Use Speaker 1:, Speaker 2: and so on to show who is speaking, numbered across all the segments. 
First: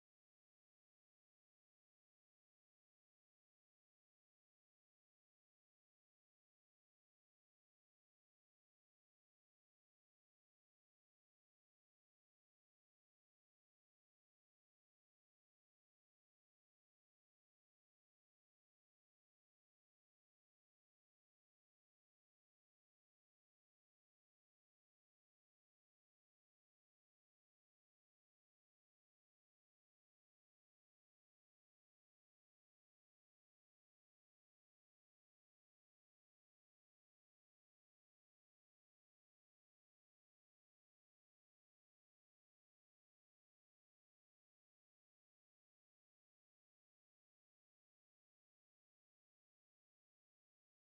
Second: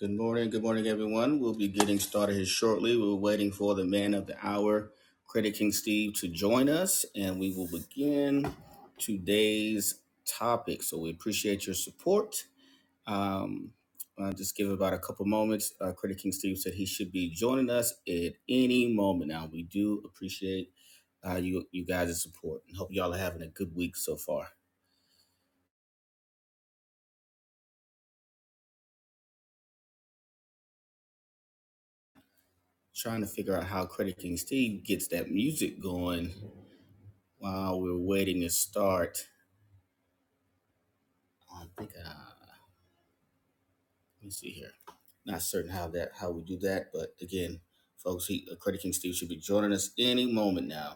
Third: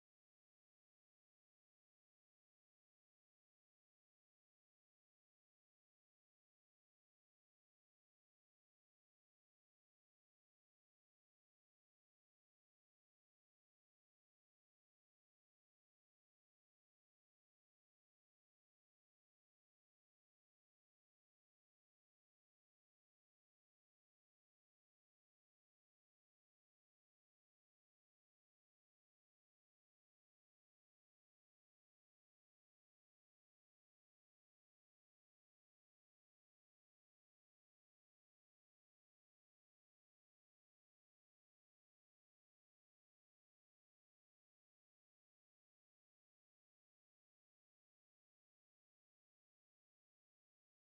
Speaker 1: Good morning. Good morning, everyone. We'll be getting started here shortly. We're waiting for the man of the hour, Credit King Steve, to join us, and we will begin today's topic. So we appreciate your support. Um, I'll just give about a couple moments. Uh, Credit King Steve said he should be joining us at any moment. Now we do appreciate uh, you you guys' support and hope y'all are having a good week so far. trying to figure out how Credit King Steve gets that music going while we're waiting to start. I think uh, let me see here. Not certain how that how we do that, but again, folks, he, uh, Credit King Steve should be joining us any moment now.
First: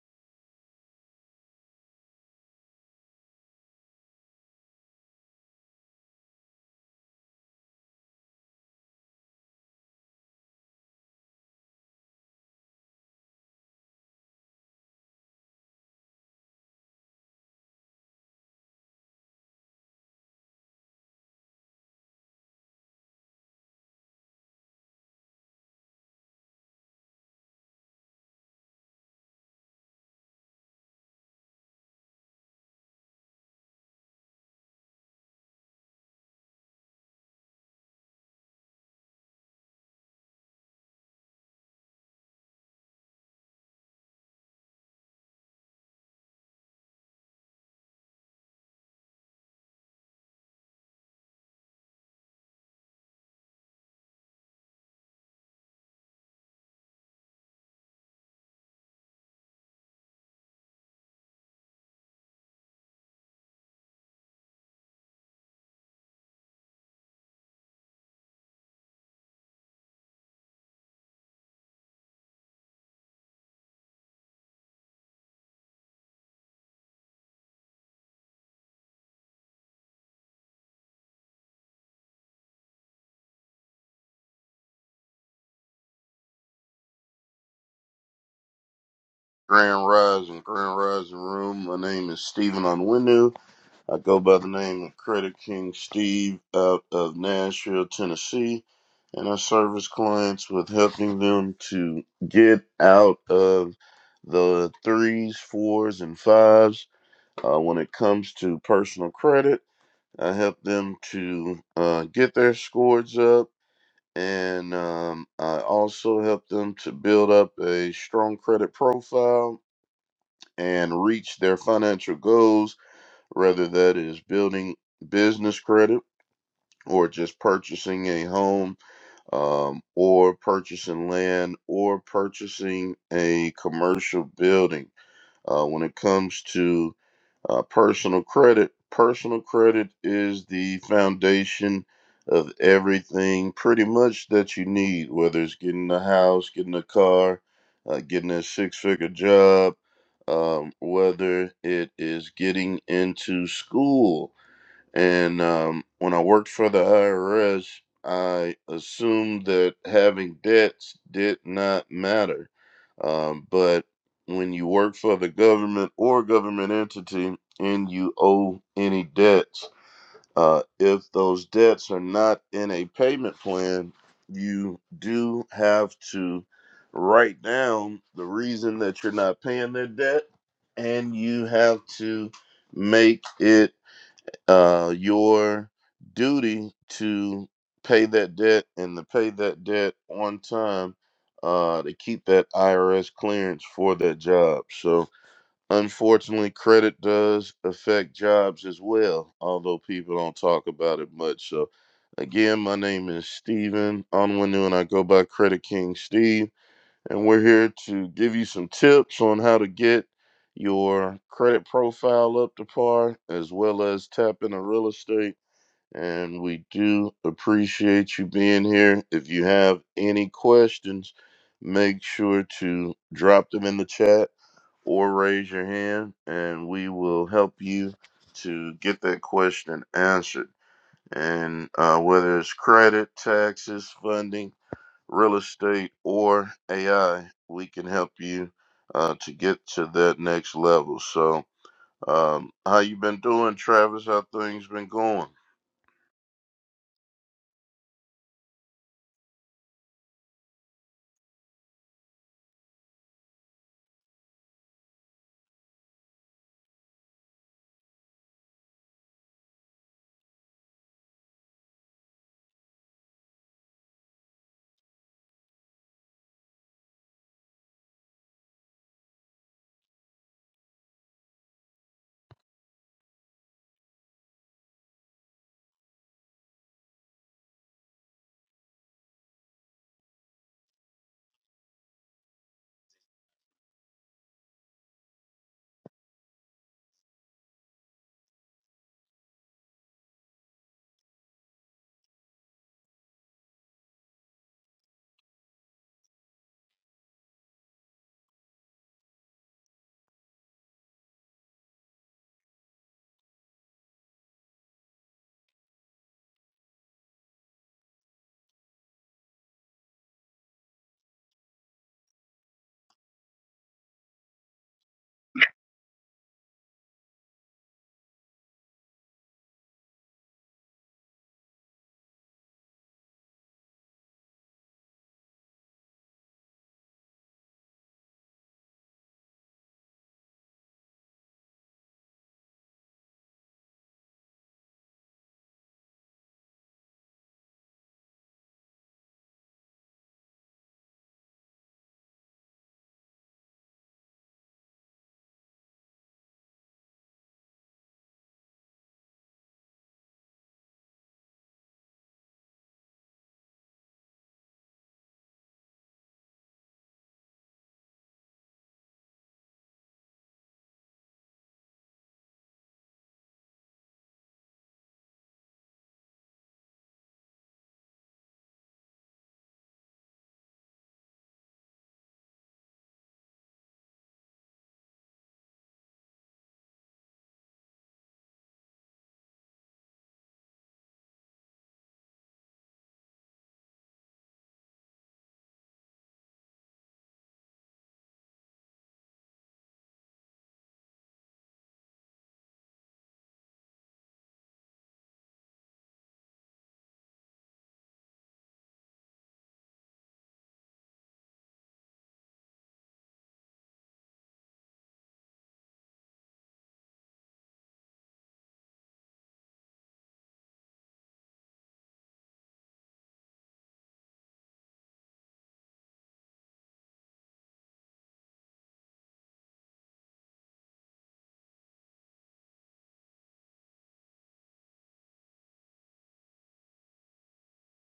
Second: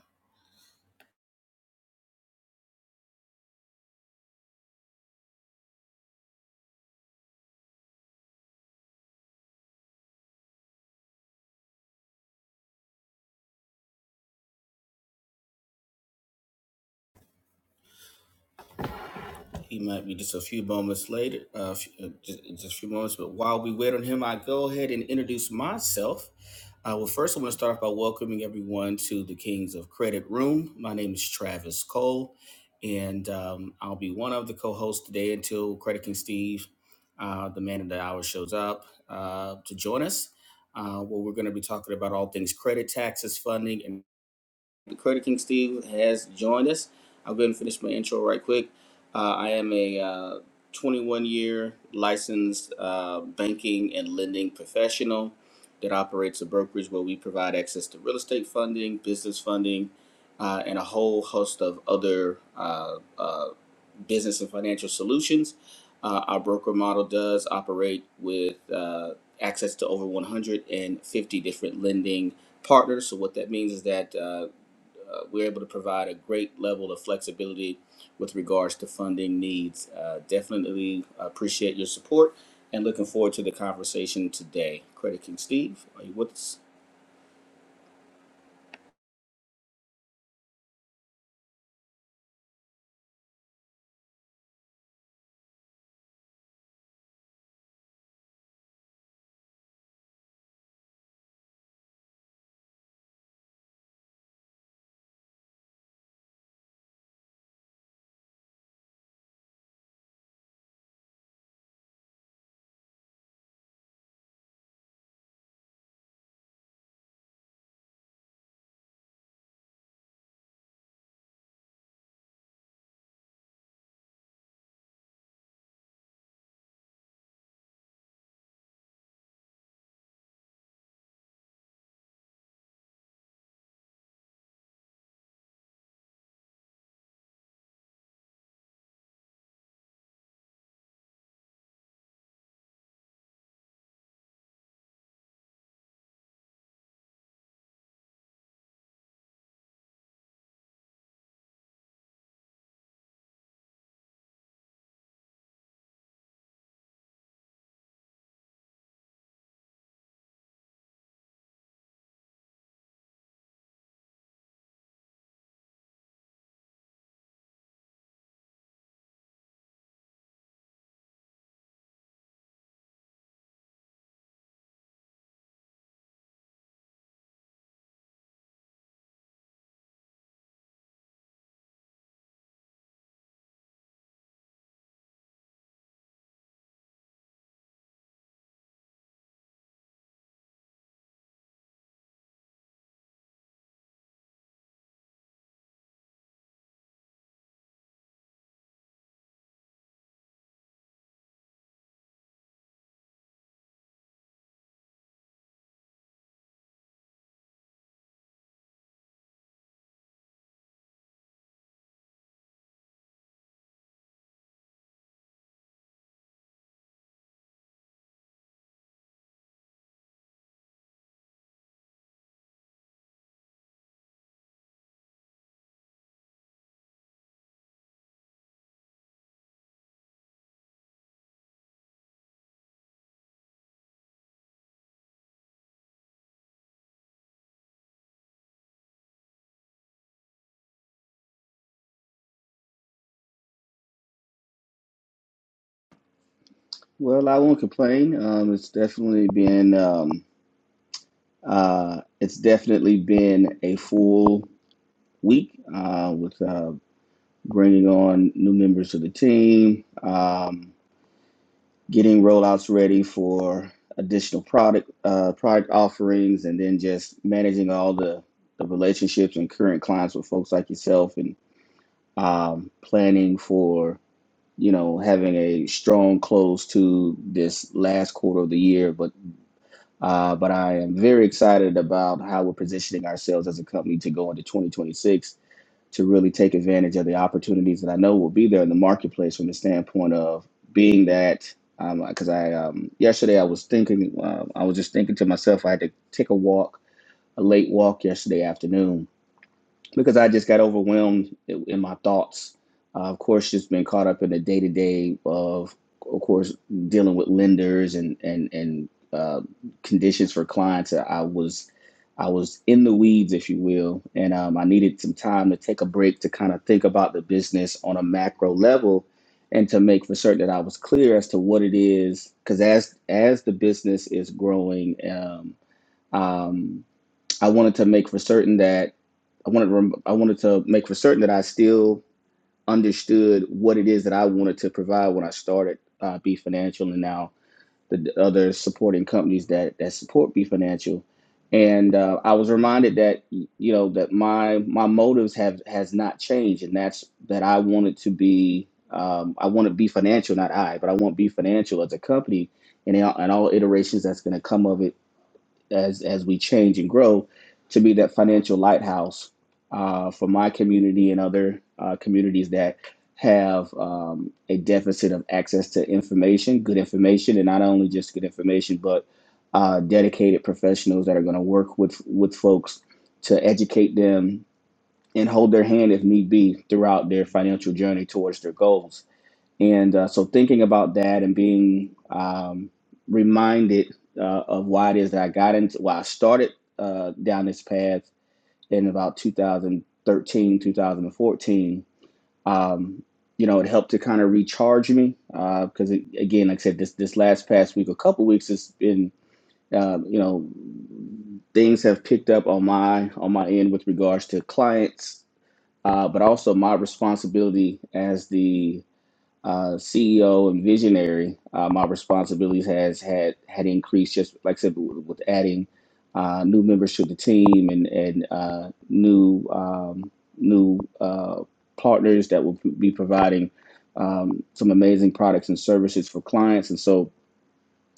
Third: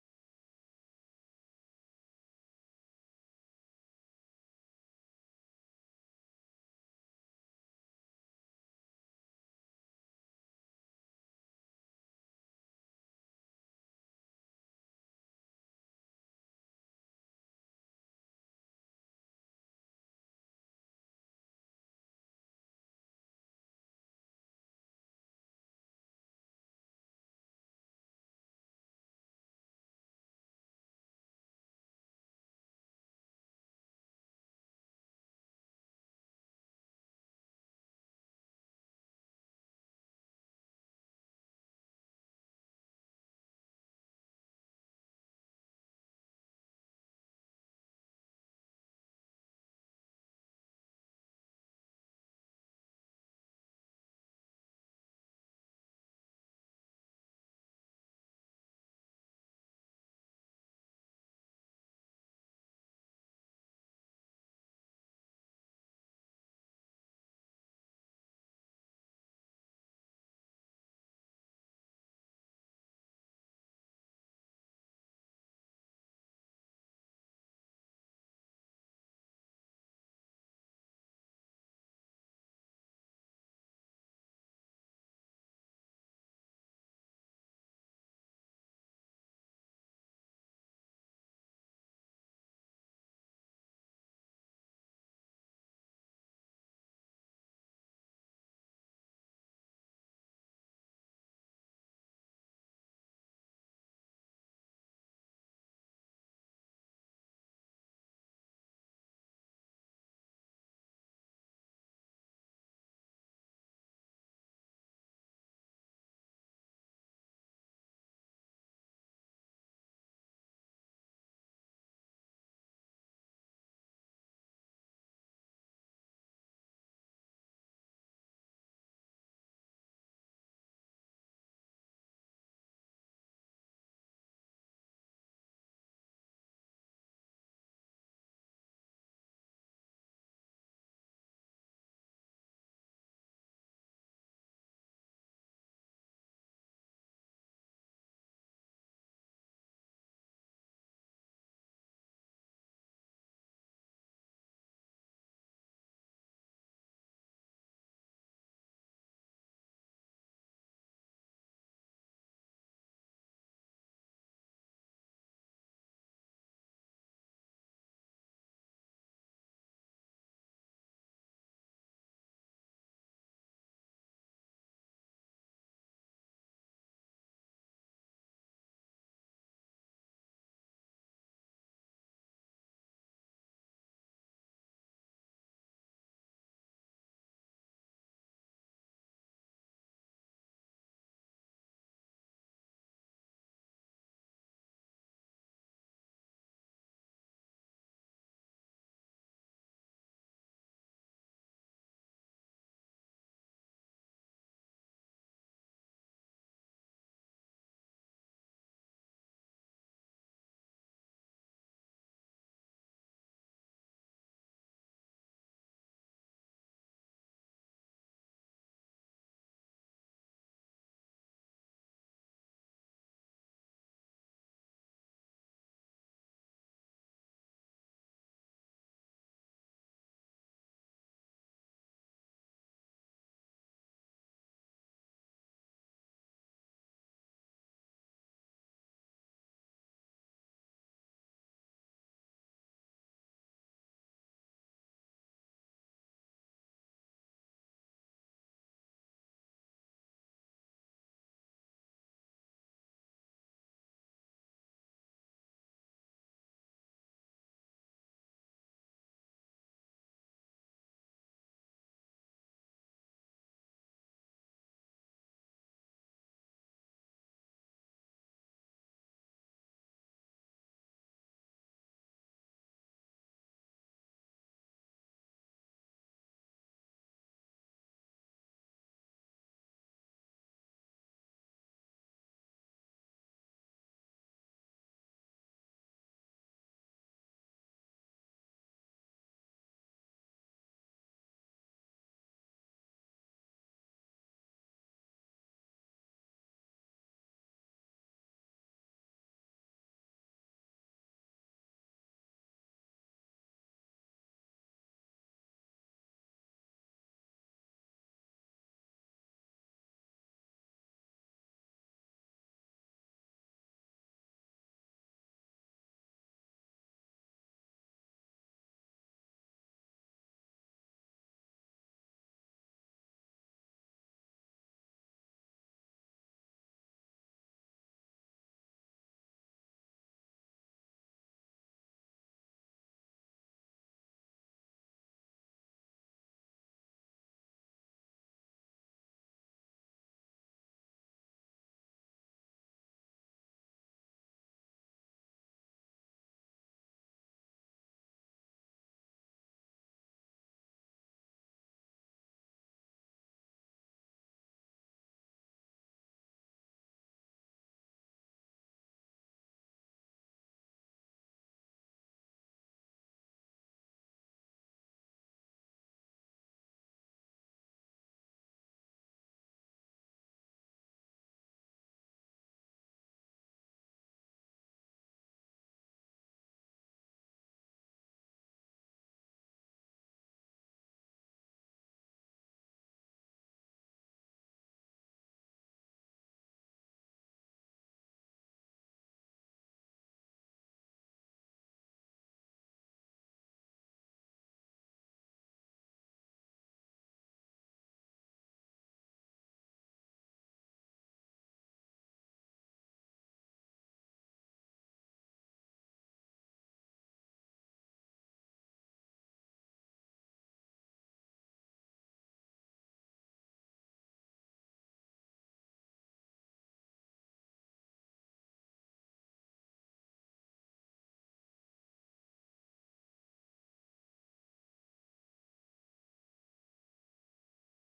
Speaker 1: He might be just a few moments later, uh, uh, just, just a few moments. But while we wait on him, I go ahead and introduce myself. Uh, well, first, I want to start off by welcoming everyone to the Kings of Credit Room. My name is Travis Cole, and um, I'll be one of the co hosts today until Credit King Steve, uh, the man of the hour, shows up uh, to join us. Uh, where we're going to be talking about all things credit, taxes, funding, and Creator King Steve has joined us. I'll go ahead and finish my intro right quick. Uh, I am a uh, 21 year licensed uh, banking and lending professional that operates a brokerage where we provide access to real estate funding, business funding, uh, and a whole host of other uh, uh, business and financial solutions. Uh, our broker model does operate with uh, access to over 150 different lending partners. So, what that means is that uh, uh, we're able to provide a great level of flexibility with regards to funding needs. Uh, definitely appreciate your support and looking forward to the conversation today. Credit King Steve, are you with us?
Speaker 2: Grand Rising, Grand Rising Room. My name is Stephen Onwenu. I go by the name of Credit King Steve out of Nashville, Tennessee, and I service clients with helping them to get out of the threes, fours, and fives uh, when it comes to personal credit. I help them to uh, get their scores up. And um, I also help them to build up a strong credit profile and reach their financial goals, whether that is building business credit or just purchasing a home um, or purchasing land or purchasing a commercial building. Uh, when it comes to uh, personal credit. Personal credit is the foundation of everything pretty much that you need, whether it's getting a house, getting a car, uh, getting a six figure job, um, whether it is getting into school. And um, when I worked for the IRS, I assumed that having debts did not matter. Um, but when you work for the government or government entity and you owe any debts, uh, if those debts are not in a payment plan, you do have to write down the reason that you're not paying their debt and you have to make it uh, your duty to pay that debt and to pay that debt on time uh, to keep that IRS clearance for that job. So, unfortunately, credit does affect jobs as well, although people don't talk about it much. So, again, my name is Steven Onwenu, and I go by Credit King Steve and we're here to give you some tips on how to get your credit profile up to par as well as tap into real estate. And we do appreciate you being here. If you have any questions, make sure to drop them in the chat or raise your hand, and we will help you to get that question answered. And uh, whether it's credit, taxes, funding, real estate, or AI, we can help you uh, to get to that next level. So, um, how you been doing, Travis? How things been going?
Speaker 1: Well, I won't complain. Um, it's definitely been um, uh, it's definitely been a full week uh, with uh, bringing on new members of the team. Um, getting rollouts ready for additional product uh, product offerings, and then just managing all the the relationships and current clients with folks like yourself, and um, planning for you know having a strong close to this last quarter of the year. But uh, but I am very excited about how we're positioning ourselves as a company to go into 2026 to really take advantage of the opportunities that I know will be there in the marketplace from the standpoint of being that um because um, I um yesterday I was thinking uh, I was just thinking to myself I had to take a walk a late walk yesterday afternoon because I just got overwhelmed in my thoughts. Uh, of course, just been caught up in the day to day of, of course, dealing with lenders and and and uh, conditions for clients. I was I was in the weeds, if you will, and um, I needed some time to take a break to kind of think about the business on a macro level and to make for certain that I was clear as to what it is. Because as as the business is growing. Um, um, I wanted to make for certain that I wanted to I wanted to make for certain that I still understood what it is that I wanted to provide when I started uh, B Financial and now the other supporting companies that that support B Financial. And uh, I was reminded that you know that my my motives have has not changed, and that's that I wanted to be um, I want to be financial, not I, but I want B Financial as a company and in all, and all iterations that's going to come of it as as we change and grow to be that financial lighthouse uh, for my community and other uh, communities that have um, a deficit of access to information, good information, and not only just good information, but uh, dedicated professionals that are going to work with with folks to educate them and hold their hand if need be throughout their financial journey towards their goals and uh, so thinking about that and being um, reminded uh, of why it is that I got into, why I started uh, down this path in about 2013, 2014, um, you know, it helped to kind of recharge me because, it again, like I said, this this last past week, a couple weeks, it's been, uh, you know, things have picked up on my on my end with regards to clients, uh, but also my responsibility as the uh, CEO and visionary, uh, my responsibilities has had had increased. Just like I said, with, with adding uh, new members to the team and and uh, new um, new uh, partners that will be providing um, some amazing products and services for clients. And so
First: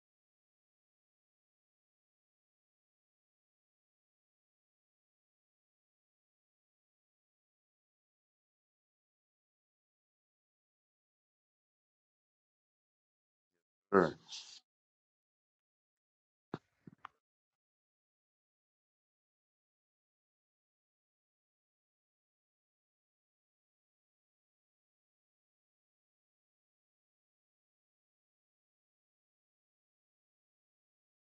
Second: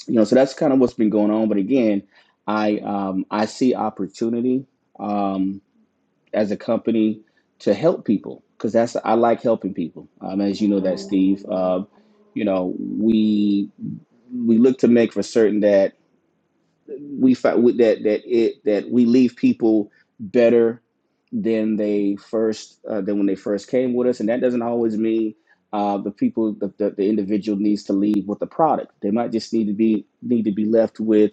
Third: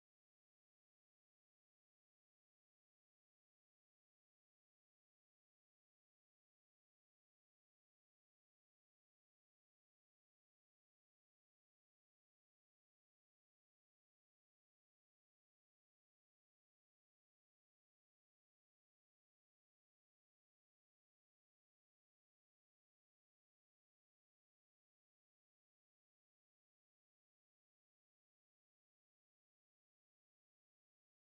Speaker 1: you know, so that's kind of what's been going on. But again, I um, I see opportunity. Um, as a company to help people because that's I like helping people. Um, as you know that Steve, um, you know we
Speaker 2: Sure.
Speaker 1: we look to make for certain that we find that that it that we leave people better than they first uh, than when they first came with us, and that doesn't always mean. Uh, the people, the, the, the individual needs to leave with the product. They might just need to be need to be left with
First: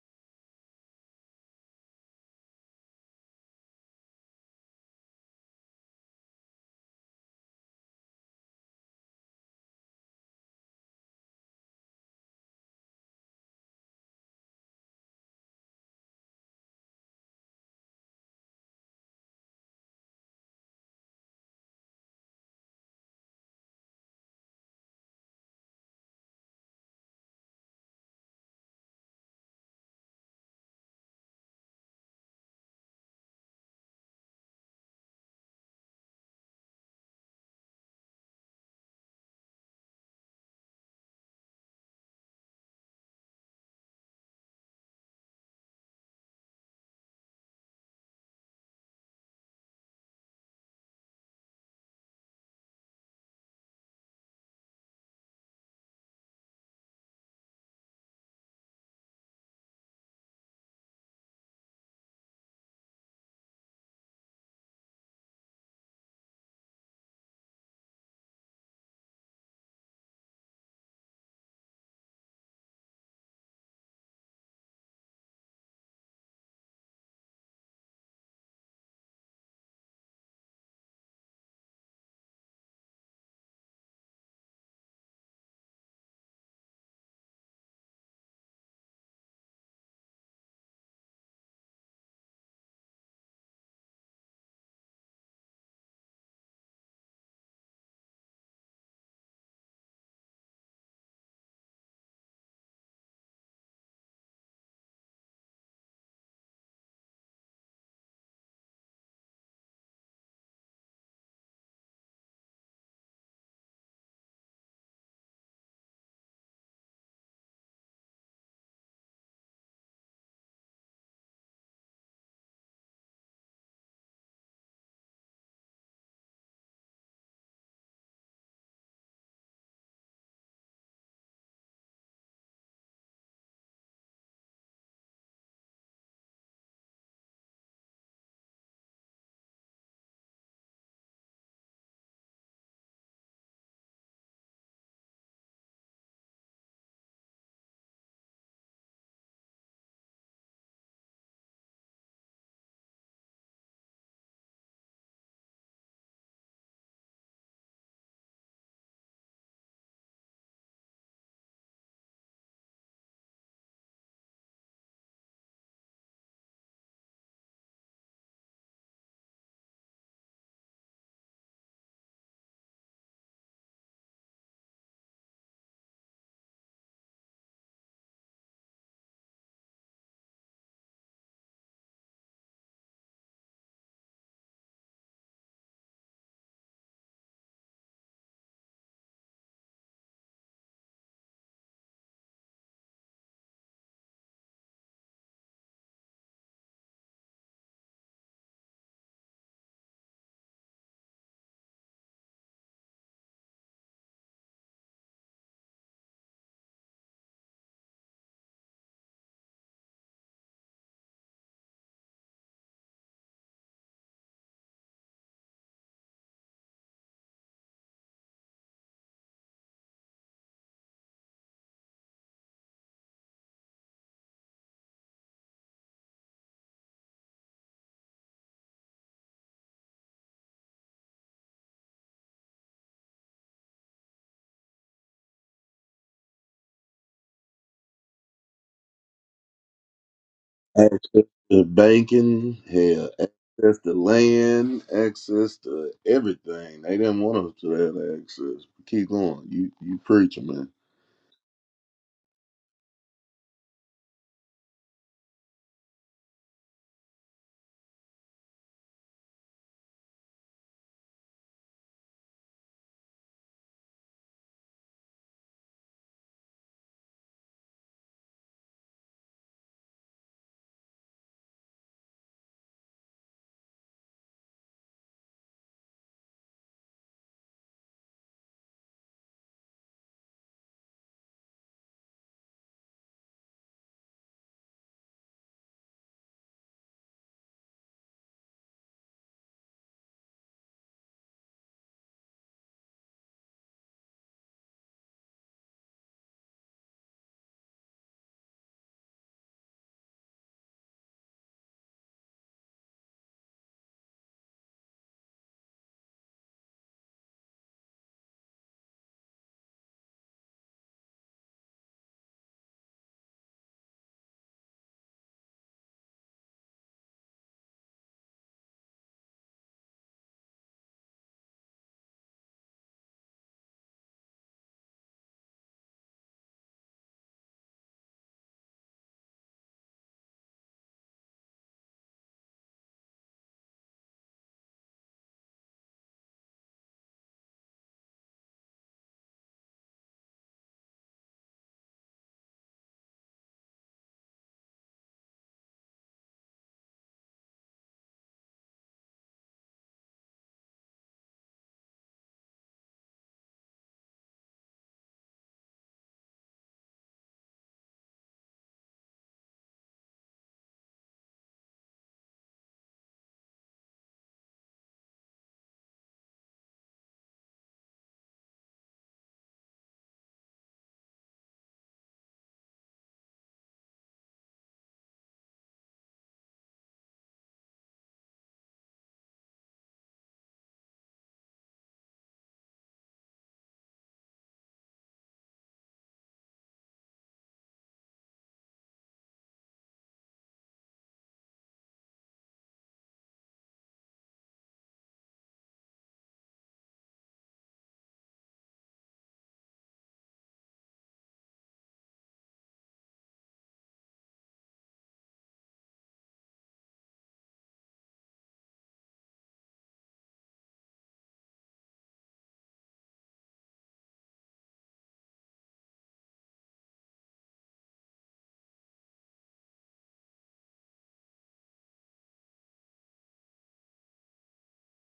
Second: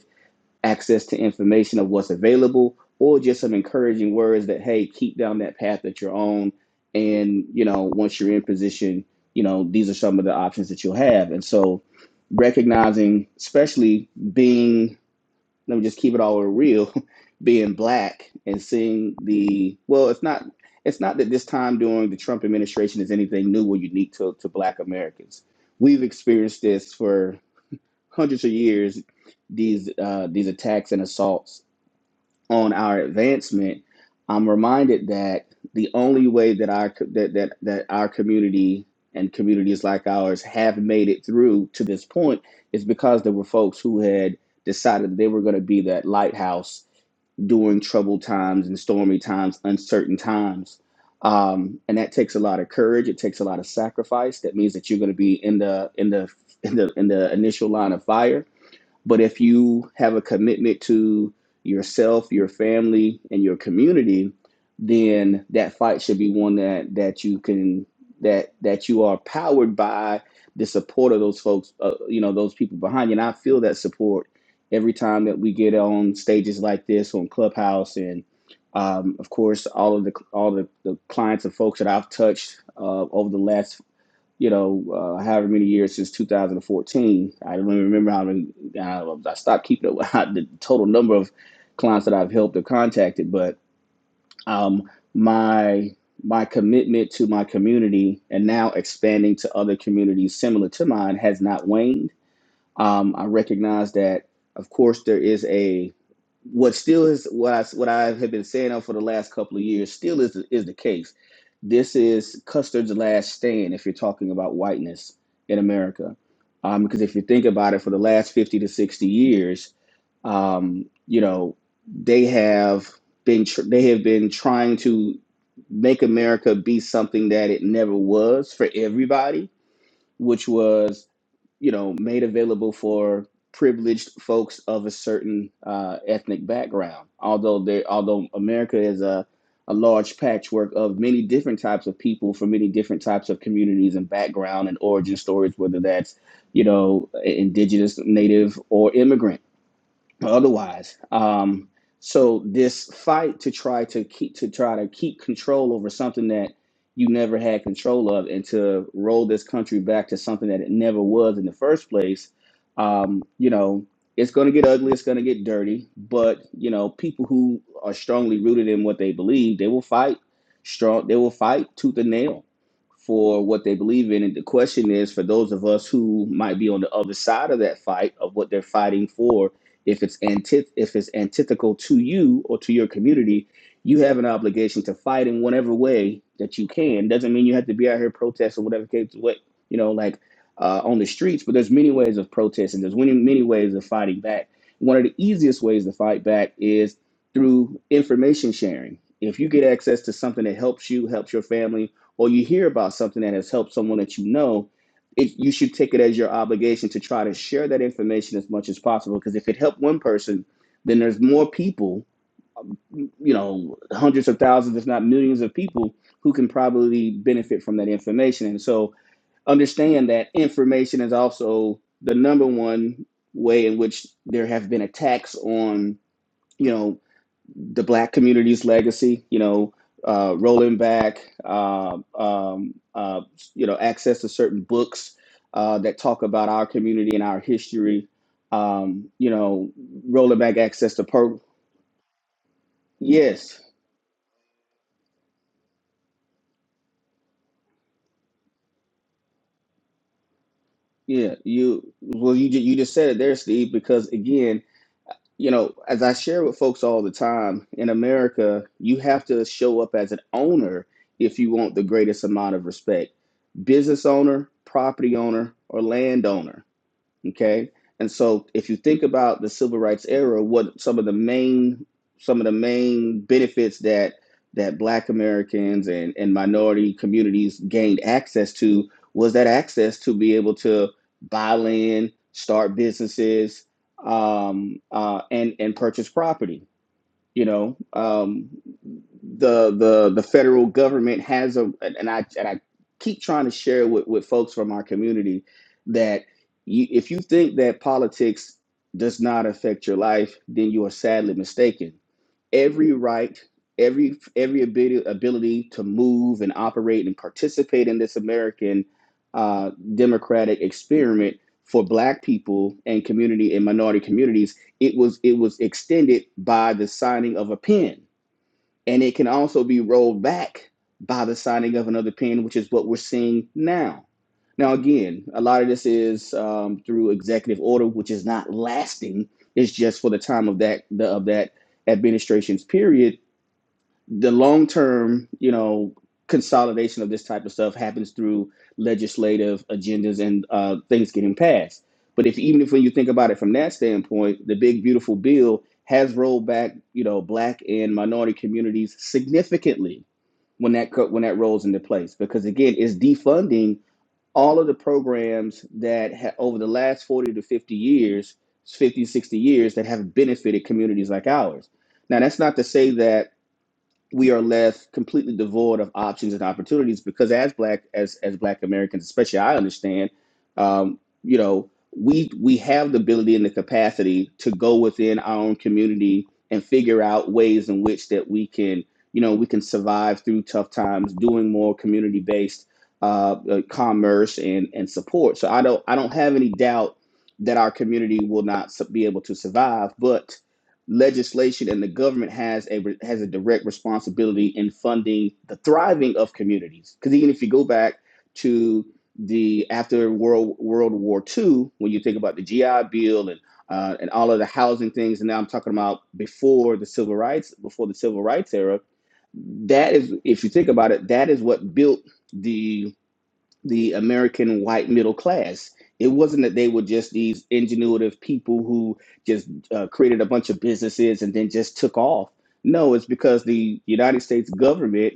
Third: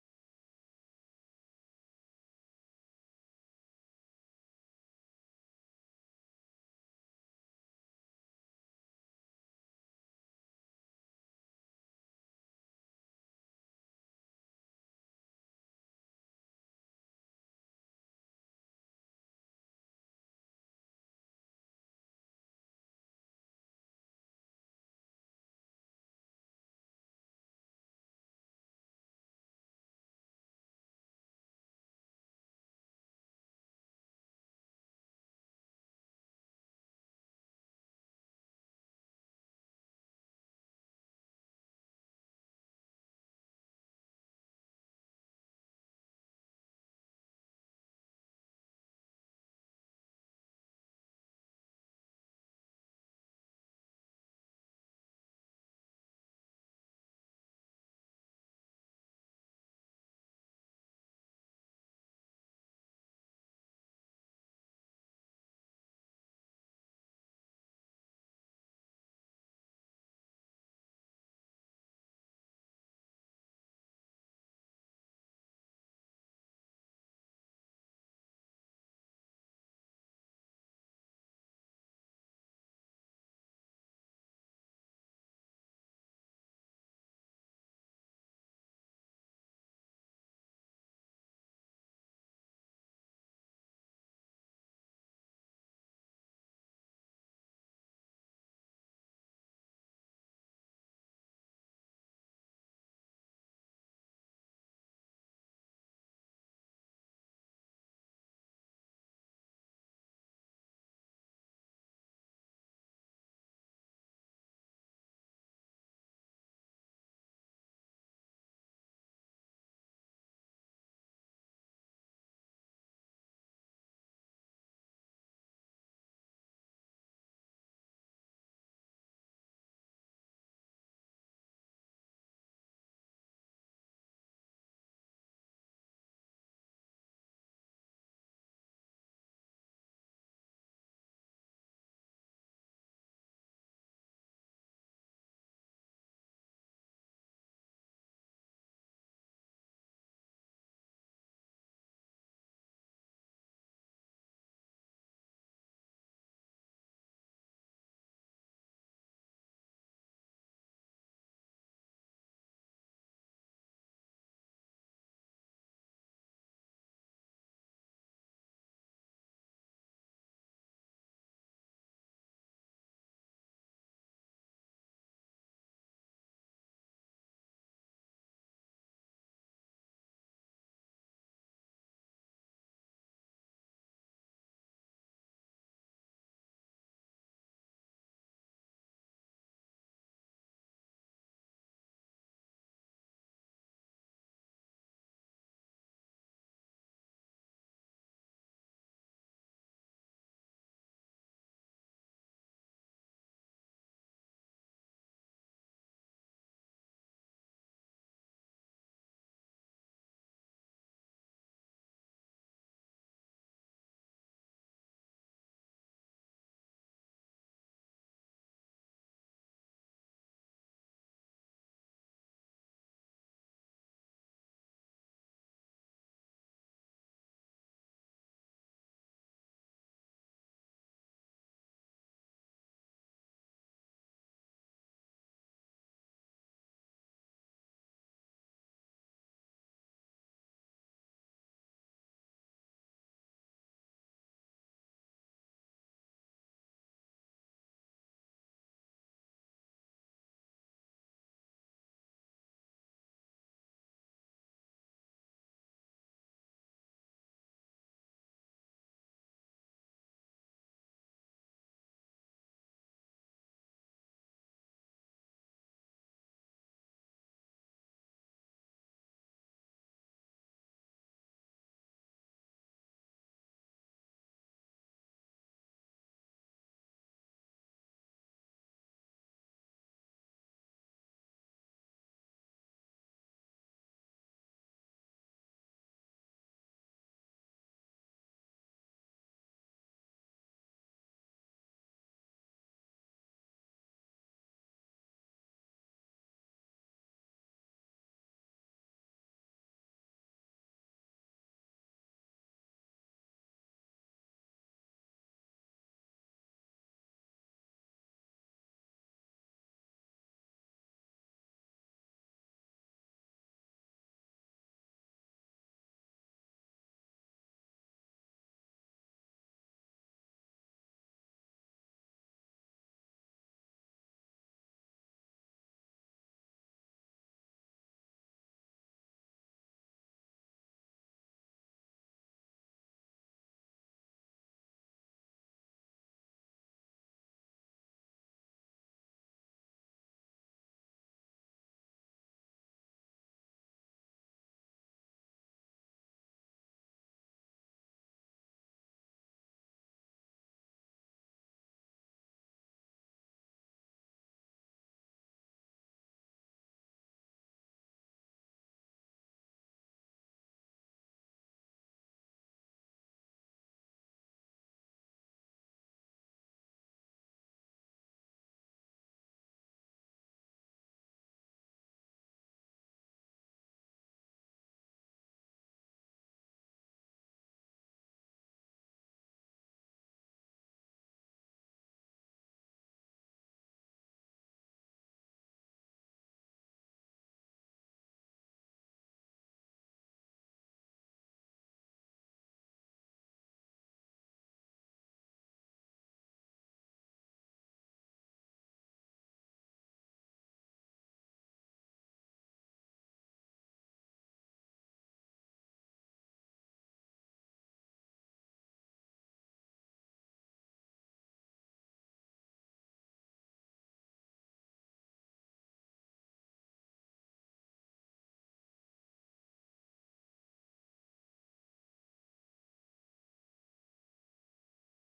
Speaker 1: access to information of what's available or just some encouraging words that hey keep down that path that you're on and you know once you're in position you know these are some of the options that you'll have and so recognizing especially being let me just keep it all real being black and seeing the well it's not it's not that this time during the trump administration is anything new or unique to, to black americans we've experienced this for hundreds of years these uh, these attacks and assaults on our advancement, I'm reminded that the only way that our that that, that our community and communities like ours have made it through to this point is because there were folks who had decided they were going to be that lighthouse during troubled times and stormy times, uncertain times. Um, and that takes a lot of courage. It takes a lot of sacrifice. That means that you're going to be in the in the in the in the initial line of fire but if you have a commitment to yourself, your family, and your community, then that fight should be one that that you can that that you are powered by the support of those folks, uh, you know, those people behind you. And I feel that support every time that we get on stages like this on Clubhouse and. Um, of course, all of the all the, the clients and folks that I've touched uh, over the last you know, uh, however many years since 2014. I don't even remember how many. Uh, I stopped keeping it the total number of clients that I've helped or contacted, but um, my my commitment to my community and now expanding to other communities similar to mine has not waned um, I recognize that, of course, there is a what still is what I what I have been saying for the last couple of years still is is the case. This is Custard's last stand if you're talking about whiteness in America, um, because if you think about it, for the last fifty to sixty years, um, you know they have been tr- they have been trying to make America be something that it never was for everybody, which was you know, made available for privileged folks of a certain uh, ethnic background. Although there, although America is a a large patchwork of many different types of people from many different types of communities and background and origin stories, whether that's you know indigenous, native, or immigrant otherwise um so this fight to try to keep to try to keep control over something that you never had control of and to roll this country back to something that it never was in the first place um you know it's going to get ugly it's going to get dirty but you know people who are strongly rooted in what they believe they will fight strong they will fight tooth and nail for what they believe in and the question is for those of us who might be on the other side of that fight of what they're fighting for if it's antith- if it's antithetical to you or to your community, you have an obligation to fight in whatever way that you can. Doesn't mean you have to be out here protesting whatever case what you know like uh, on the streets, but there's many ways of protesting. There's many many ways of fighting back. One of the easiest ways to fight back is through information sharing. If you get access to something that helps you, helps your family, or you hear about something that has helped someone that you know, it, you should take it as your obligation to try to share that information as much as possible because if it helped one person then there's more people you know hundreds of thousands if not millions of people who can probably benefit from that information and so understand that information is also the number one way in which there have been attacks on you know the black community's legacy, you know, uh, rolling back, uh, um, uh, you know, access to certain books uh, that talk about our community and our history, um, you know, rolling back access to
Speaker 2: access
Speaker 1: per.
Speaker 2: to banking, hell,
Speaker 1: Yes,
Speaker 2: access to land, access to everything. They didn't want us to have access. Keep going. You you preaching, man.
Speaker 1: yeah, you well, you ju- you just said it there, Steve, because again you know, as I share with folks all the time, in America, you have to show up as an owner if you want the greatest amount of respect. Business owner, property owner, or landowner Okay. And so if you think about the civil rights era, what some of the main some of the main benefits that that black Americans and, and minority communities gained access to was that access to be able to buy land, start businesses, um, uh, and and purchase property you know, um, the the the federal government has a and I and I keep trying to share with with folks from our community that you, if you think that politics does not affect your life, then you are sadly mistaken every right, every every ability, ability to move and operate and participate in this American uh, democratic experiment for Black people and community and minority communities. It was it was extended by the signing of a pen. And it can also be rolled back by the signing of another pen, which is what we're seeing now. Now, again, a lot of this is um, through executive order, which is not lasting. It's just for the time of that the, of that administration's period the long term, you know, consolidation of this type of stuff happens through legislative agendas and uh, things getting passed. But if even if when you think about it from that standpoint, the big beautiful bill has rolled back, you know, black and minority communities significantly when that when that rolls into place because again, it's defunding all of the programs that ha- over the last 40 to 50 years, 50 60 years that have benefited communities like ours. Now, that's not to say that we are left completely devoid of options and opportunities because as black as as black americans especially i understand um, you know we we have the ability and the capacity to go within our own community and figure out ways in which that we can you know we can survive through tough times doing more community based uh, uh, commerce and and support so i don't i don't have any doubt that our community will not be able to survive but legislation and the government has a has a direct responsibility in funding the thriving of communities. Because even if you go back to the after World World War II, when you think about the GI Bill and uh, and all of the housing things, and now I'm talking about before the civil rights before the civil rights era. That is, if you think about it, that is what built the the American white middle class. It wasn't that they were just these ingenuitive people who just uh, created a bunch of businesses and then just took off. No, it's because the United States government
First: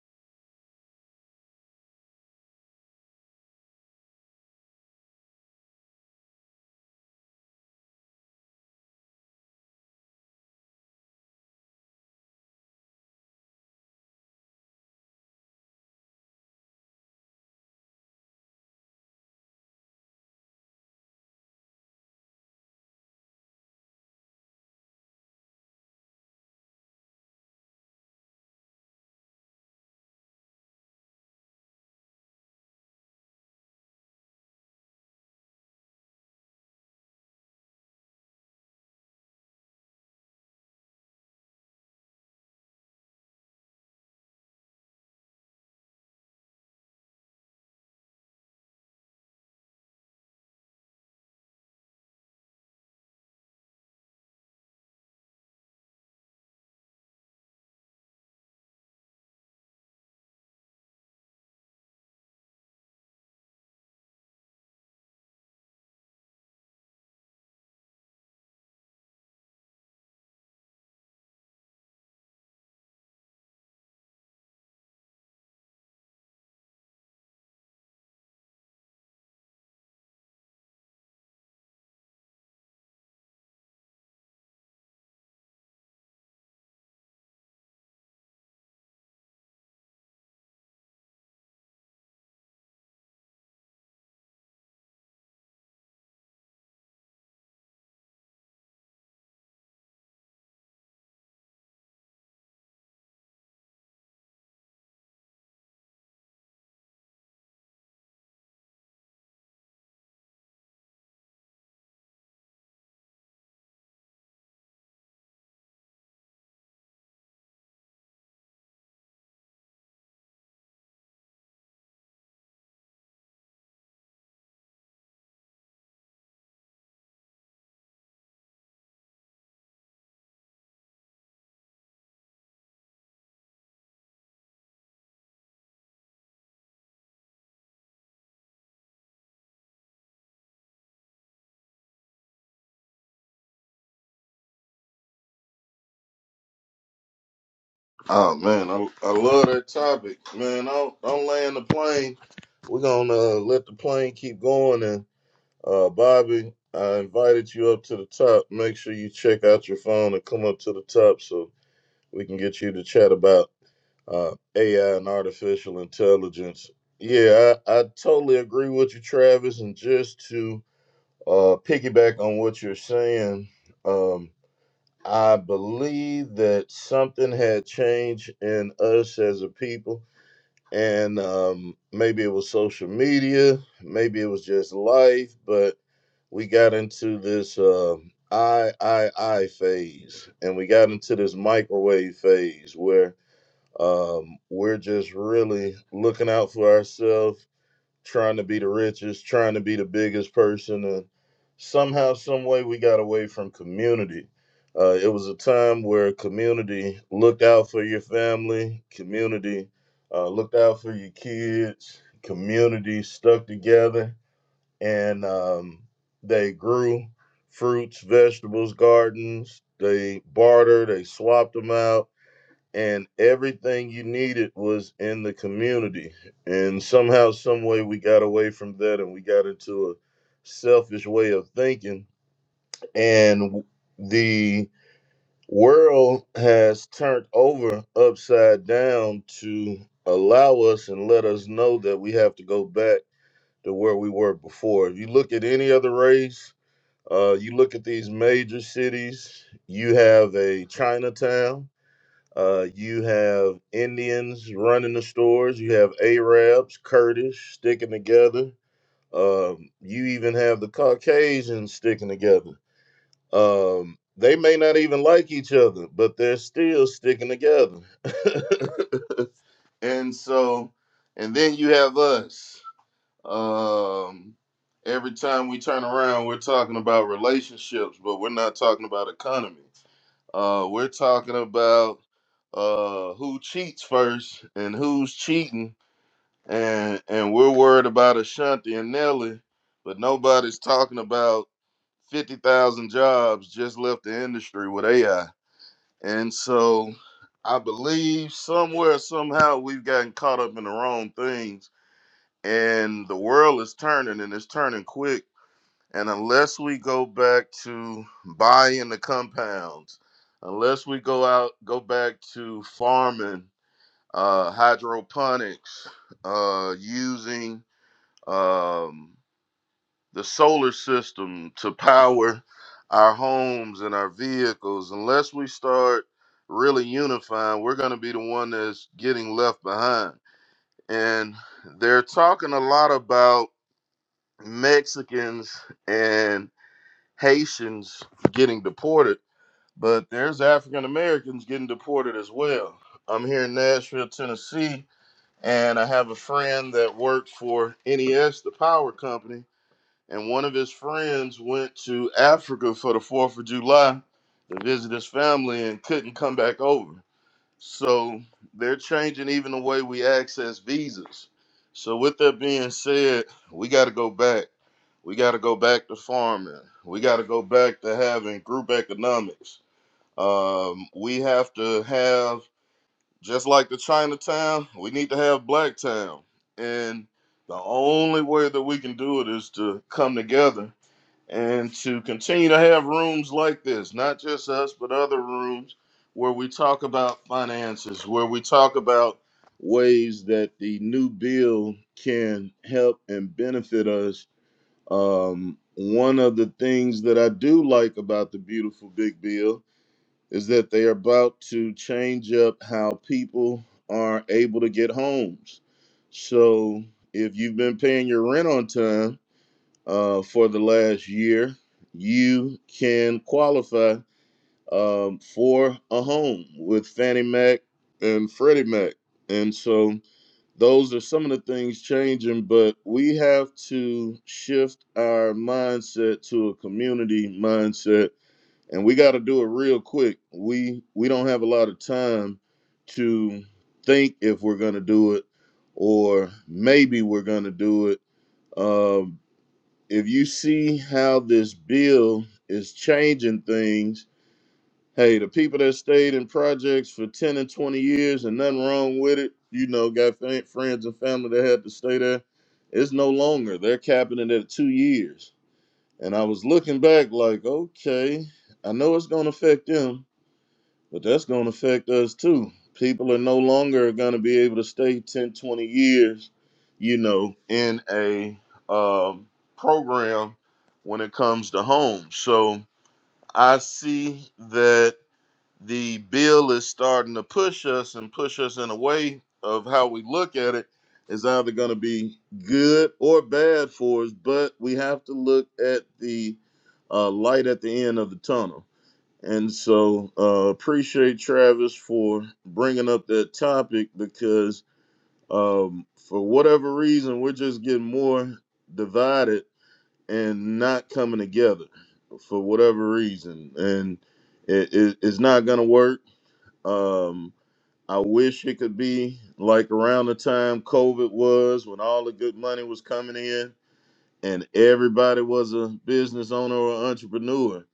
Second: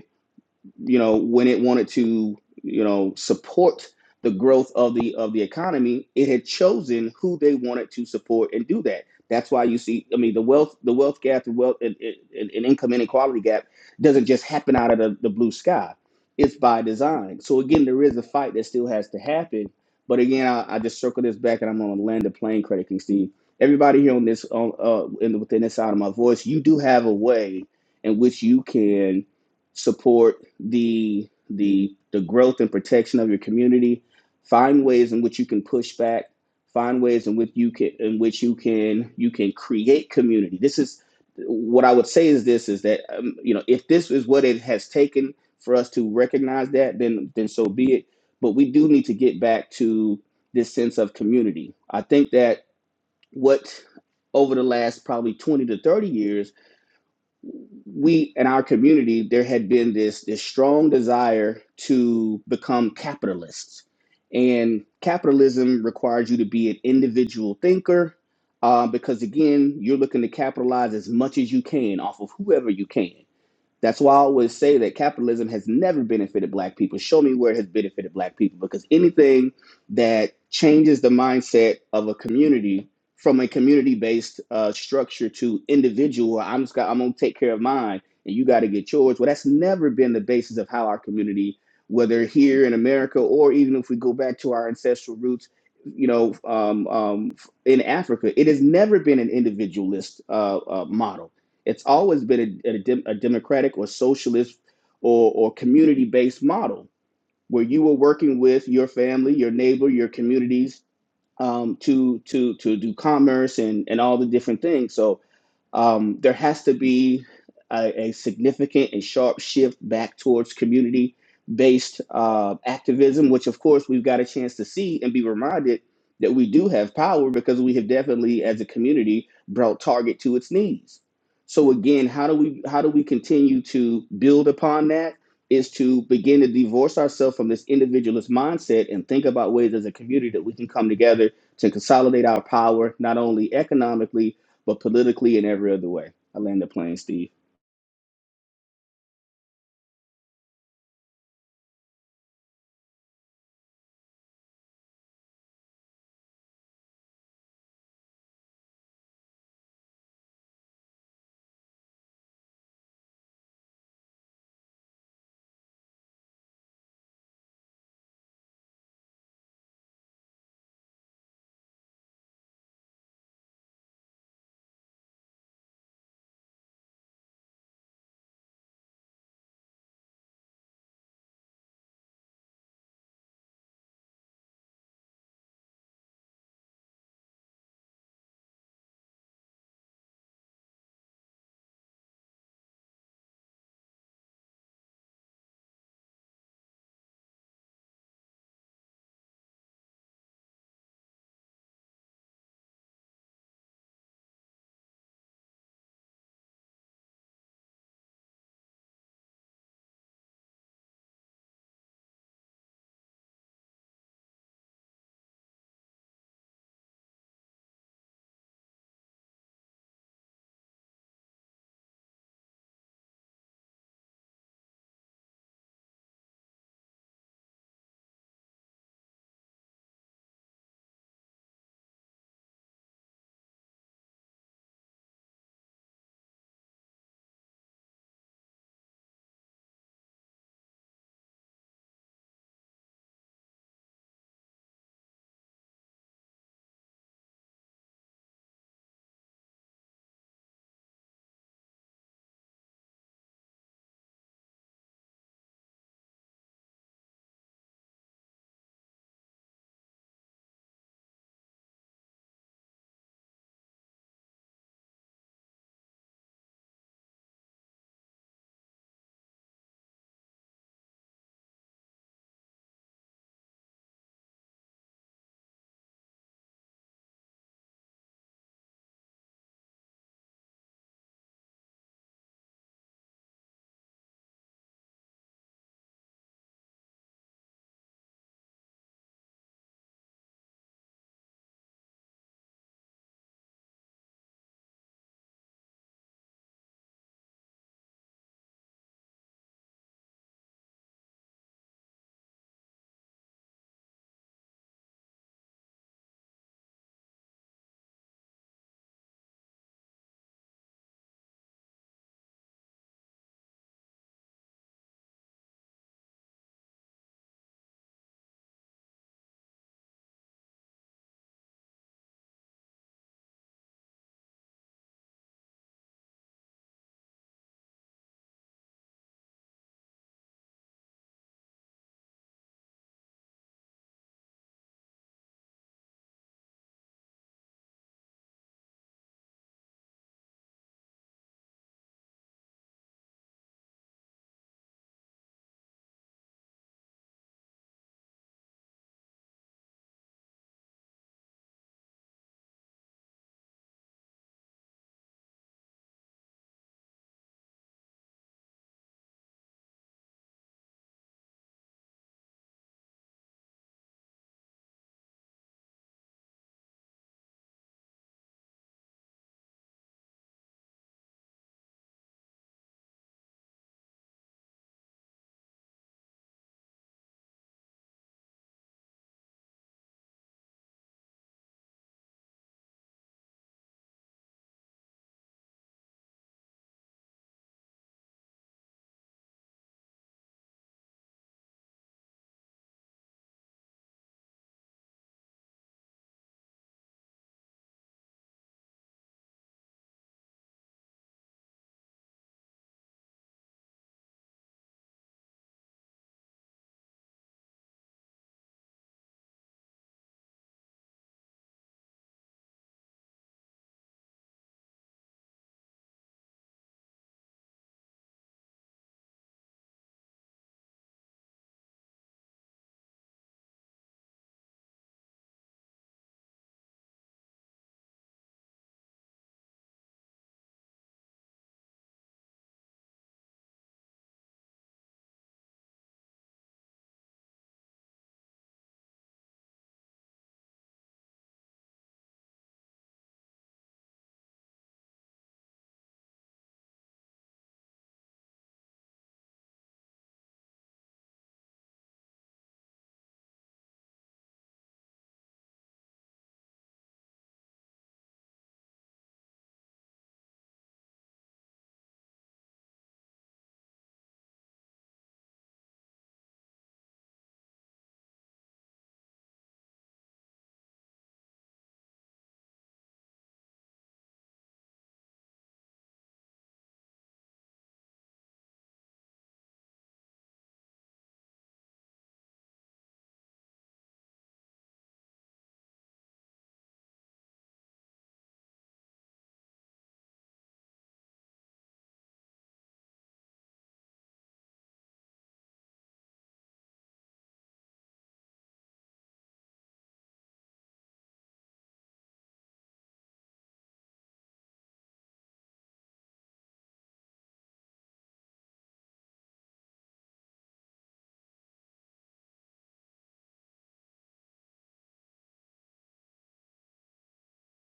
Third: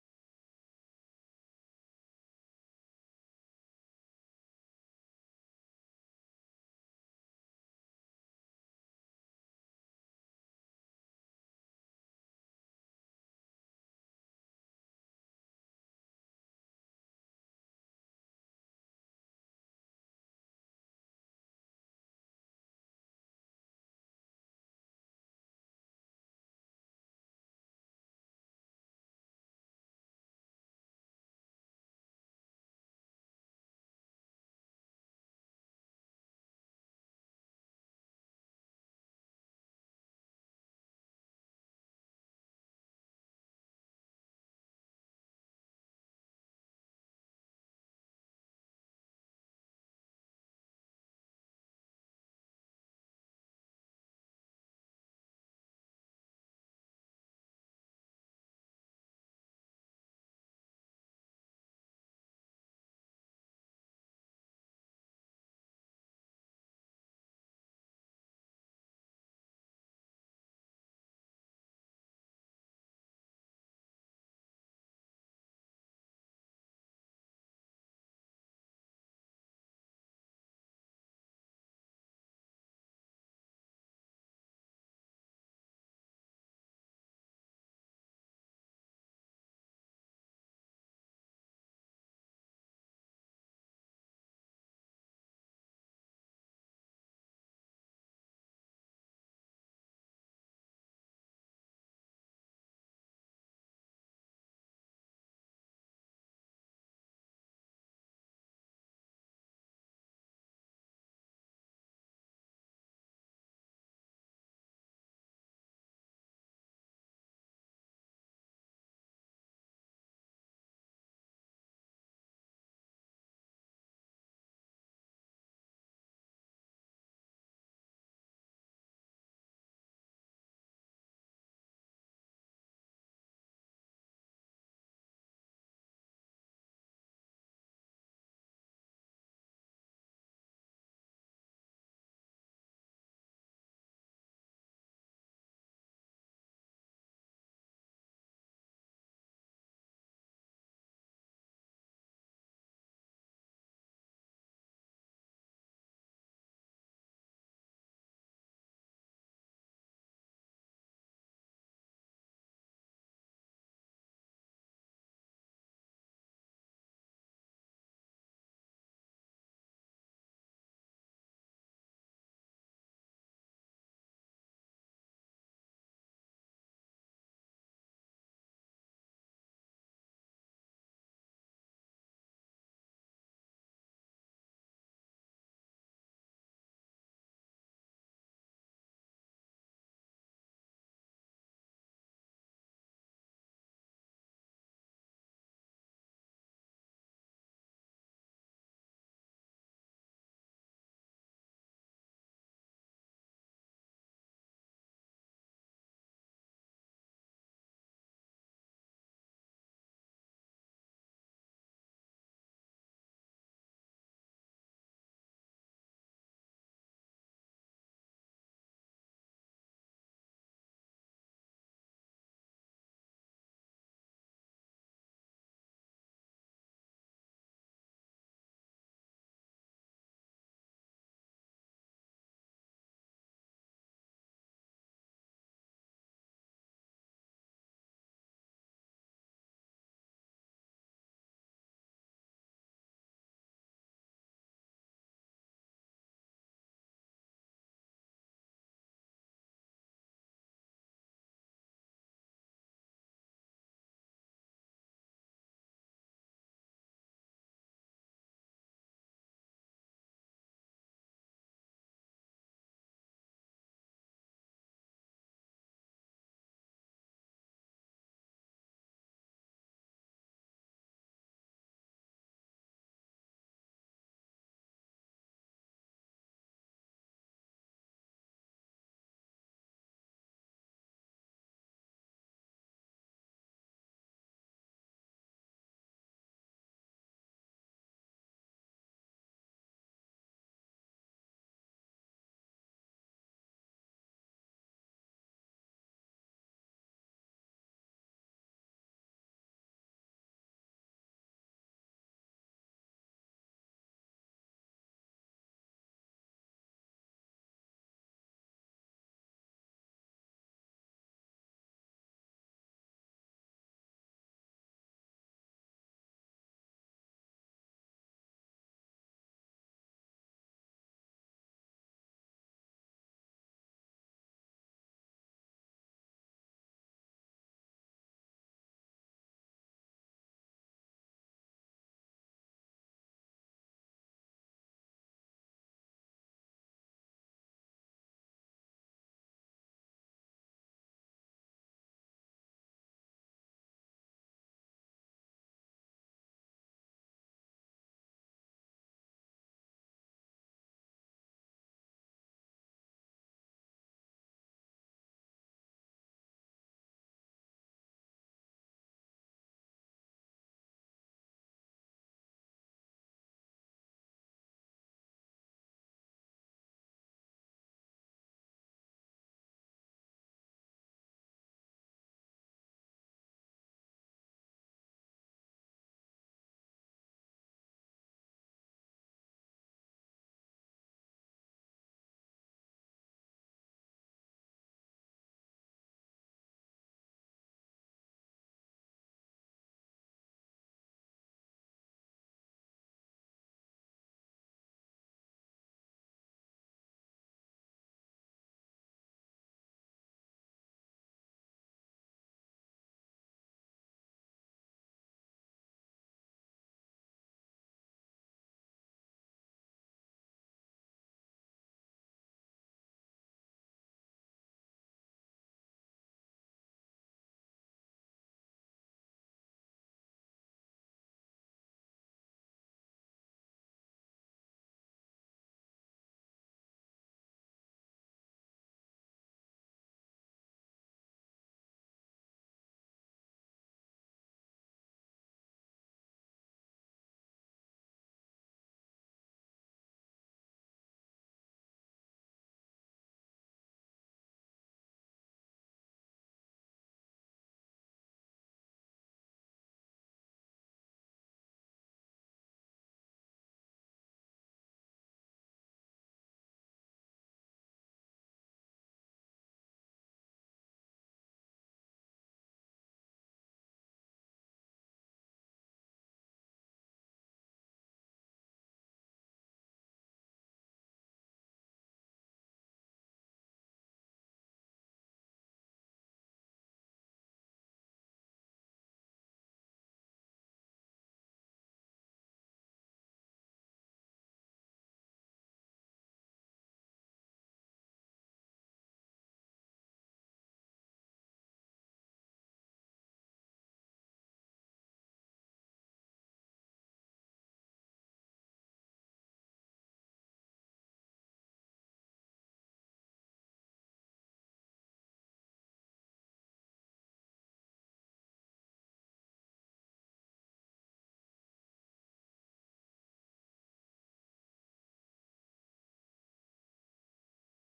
Speaker 1: you know when it wanted to you know support the growth of the of the economy it had chosen who they wanted to support and do that that's why you see i mean the wealth the wealth gap the wealth and, and, and income inequality gap doesn't just happen out of the, the blue sky it's by design so again there is a fight that still has to happen but again i, I just circle this back and i'm going to land the plane credit king steve everybody here on this on uh in, within this side of my voice you do have a way in which you can support the the the growth and protection of your community find ways in which you can push back find ways in which you can in which you can you can create community this is what i would say is this is that um, you know if this is what it has taken for us to recognize that then then so be it but we do need to get back to this sense of community i think that what over the last probably 20 to 30 years we in our community there had been this this strong desire to become capitalists and capitalism requires you to be an individual thinker uh, because again you're looking to capitalize as much as you can off of whoever you can that's why I always say that capitalism has never benefited black people. Show me where it has benefited black people because anything that changes the mindset of a community from a community based uh, structure to individual, I'm just got, I'm gonna take care of mine and you got to get yours. Well, that's never been the basis of how our community, whether here in America or even if we go back to our ancestral roots, you know, um, um, in Africa, it has never been an individualist uh, uh, model it's always been a, a dem- a democratic or socialist or, or community based model where you were working with your family, your neighbor, your communities um, to to to do commerce and and all the different things. So um, there has to be a, a significant and sharp shift back towards community based uh, activism, which of course we've got a chance to see and be reminded that we do have power because we have definitely as a community brought target to its knees. So again, how do we how do we continue to build upon that is to begin to divorce ourselves from this individualist mindset and think about ways as a community that we can come together to consolidate our power not only economically but politically in every other way. I land the plane, Steve.
Speaker 2: Oh man, I, I love that topic, man. Don't don't land the plane. We're gonna uh, let the plane keep going and. Uh, Bobby, I invited you up to the top. Make sure you check out your phone and come up to the top so we can get you to chat about uh, AI and artificial intelligence. Yeah, I, I totally agree with you, Travis. And just to uh, piggyback on what you're saying, um, I believe that something had changed in us as a people and um, maybe it was social media, maybe it was just life, but we got into this uh, I I I phase, and we got into this microwave phase where um, we're just really looking out for ourselves trying to be the richest, trying to be the biggest person, and somehow, some way, we got away from community. Uh, it was a time where community looked out for your family, community uh, looked out for your kids, community stuck together, and um, they grew fruits, vegetables, gardens. They bartered, they swapped them out and everything you needed was in the community. And somehow, some way, we got away from that, and we got into a selfish way of thinking. And the world has turned over upside down to allow us and let us know that we have to go back to where we were before. If you look at any other race, uh, you look at these major cities, you have a Chinatown uh, you have Indians running the stores. You have Arabs, Kurdish sticking together. Um, you even have the Caucasians sticking together. Um, they may not even like each other, but they're still sticking together. And so, and then you have us. Um, every time we turn around, we're talking about relationships, but we're not talking about economy. Uh, we're talking about uh, who cheats first and who's cheating, and and we're worried about Ashanti and Nelly, but nobody's talking about fifty thousand jobs just left the industry with AI. And so, I believe somewhere somehow we've gotten caught up in the wrong things, and the world is turning and it's turning quick and unless we go back to buying the compounds, unless we go out, go back to farming, uh, hydroponics, uh, using um, the solar system to power our homes and our vehicles, unless we start really unifying, we're going to be the one that's getting left behind. And they're talking a lot about Mexicans and. Haitians getting deported, but there's African Americans getting deported as well. I'm here in Nashville, Tennessee, and I have a friend that worked for NES, the power company, and one of his friends went to Africa for the 4th of July to visit his family and couldn't come back over. So they're changing even the way we access visas. So, with that being said, we got to go back we got to go back to farming. We got to go back to having group economics. Um, we have to have, just like the Chinatown, we need to have Black Town. And the only way that we can do it is to come together and to continue to have rooms like this, not just us, but other rooms where we talk about finances, where we talk about ways that the new bill can help and benefit us um, one of the things that I do like about the beautiful Big Bill is that they are about to change up how people are able to get homes. So if you've been paying your rent on time uh, for the last year, you can qualify um, for a home with Fannie Mac and Freddie Mac. And so those are some of the things changing, but we have to shift our mindset to a community mindset, and we got to do it real quick. We we don't have a lot of time to think if we're going to do it, or maybe we're going to do it. Um, if you see how this bill is changing things Hey, the people that stayed in projects for 10 and 20 years and nothing wrong with it, you know, got fa- friends and family that had to stay there. It's no longer. They're capping it at two years. And I was looking back like, okay, I know it's going to affect them, but that's going to affect us too. People are no longer going to be able to stay 10, 20 years, you know, in a um, program when it comes to home. So I see that the bill is starting to push us and push us in a way of how we look at it is either going to be good or bad for us, but we have to look at the uh, light at the end of the tunnel. And so, uh, appreciate Travis for bringing up that topic because, um, for whatever reason, we're just getting more divided and not coming together for whatever reason. And it, it, it's not going to work um, I wish it could be like around the time COVID was when all the good money was coming in and everybody was a business owner or entrepreneur.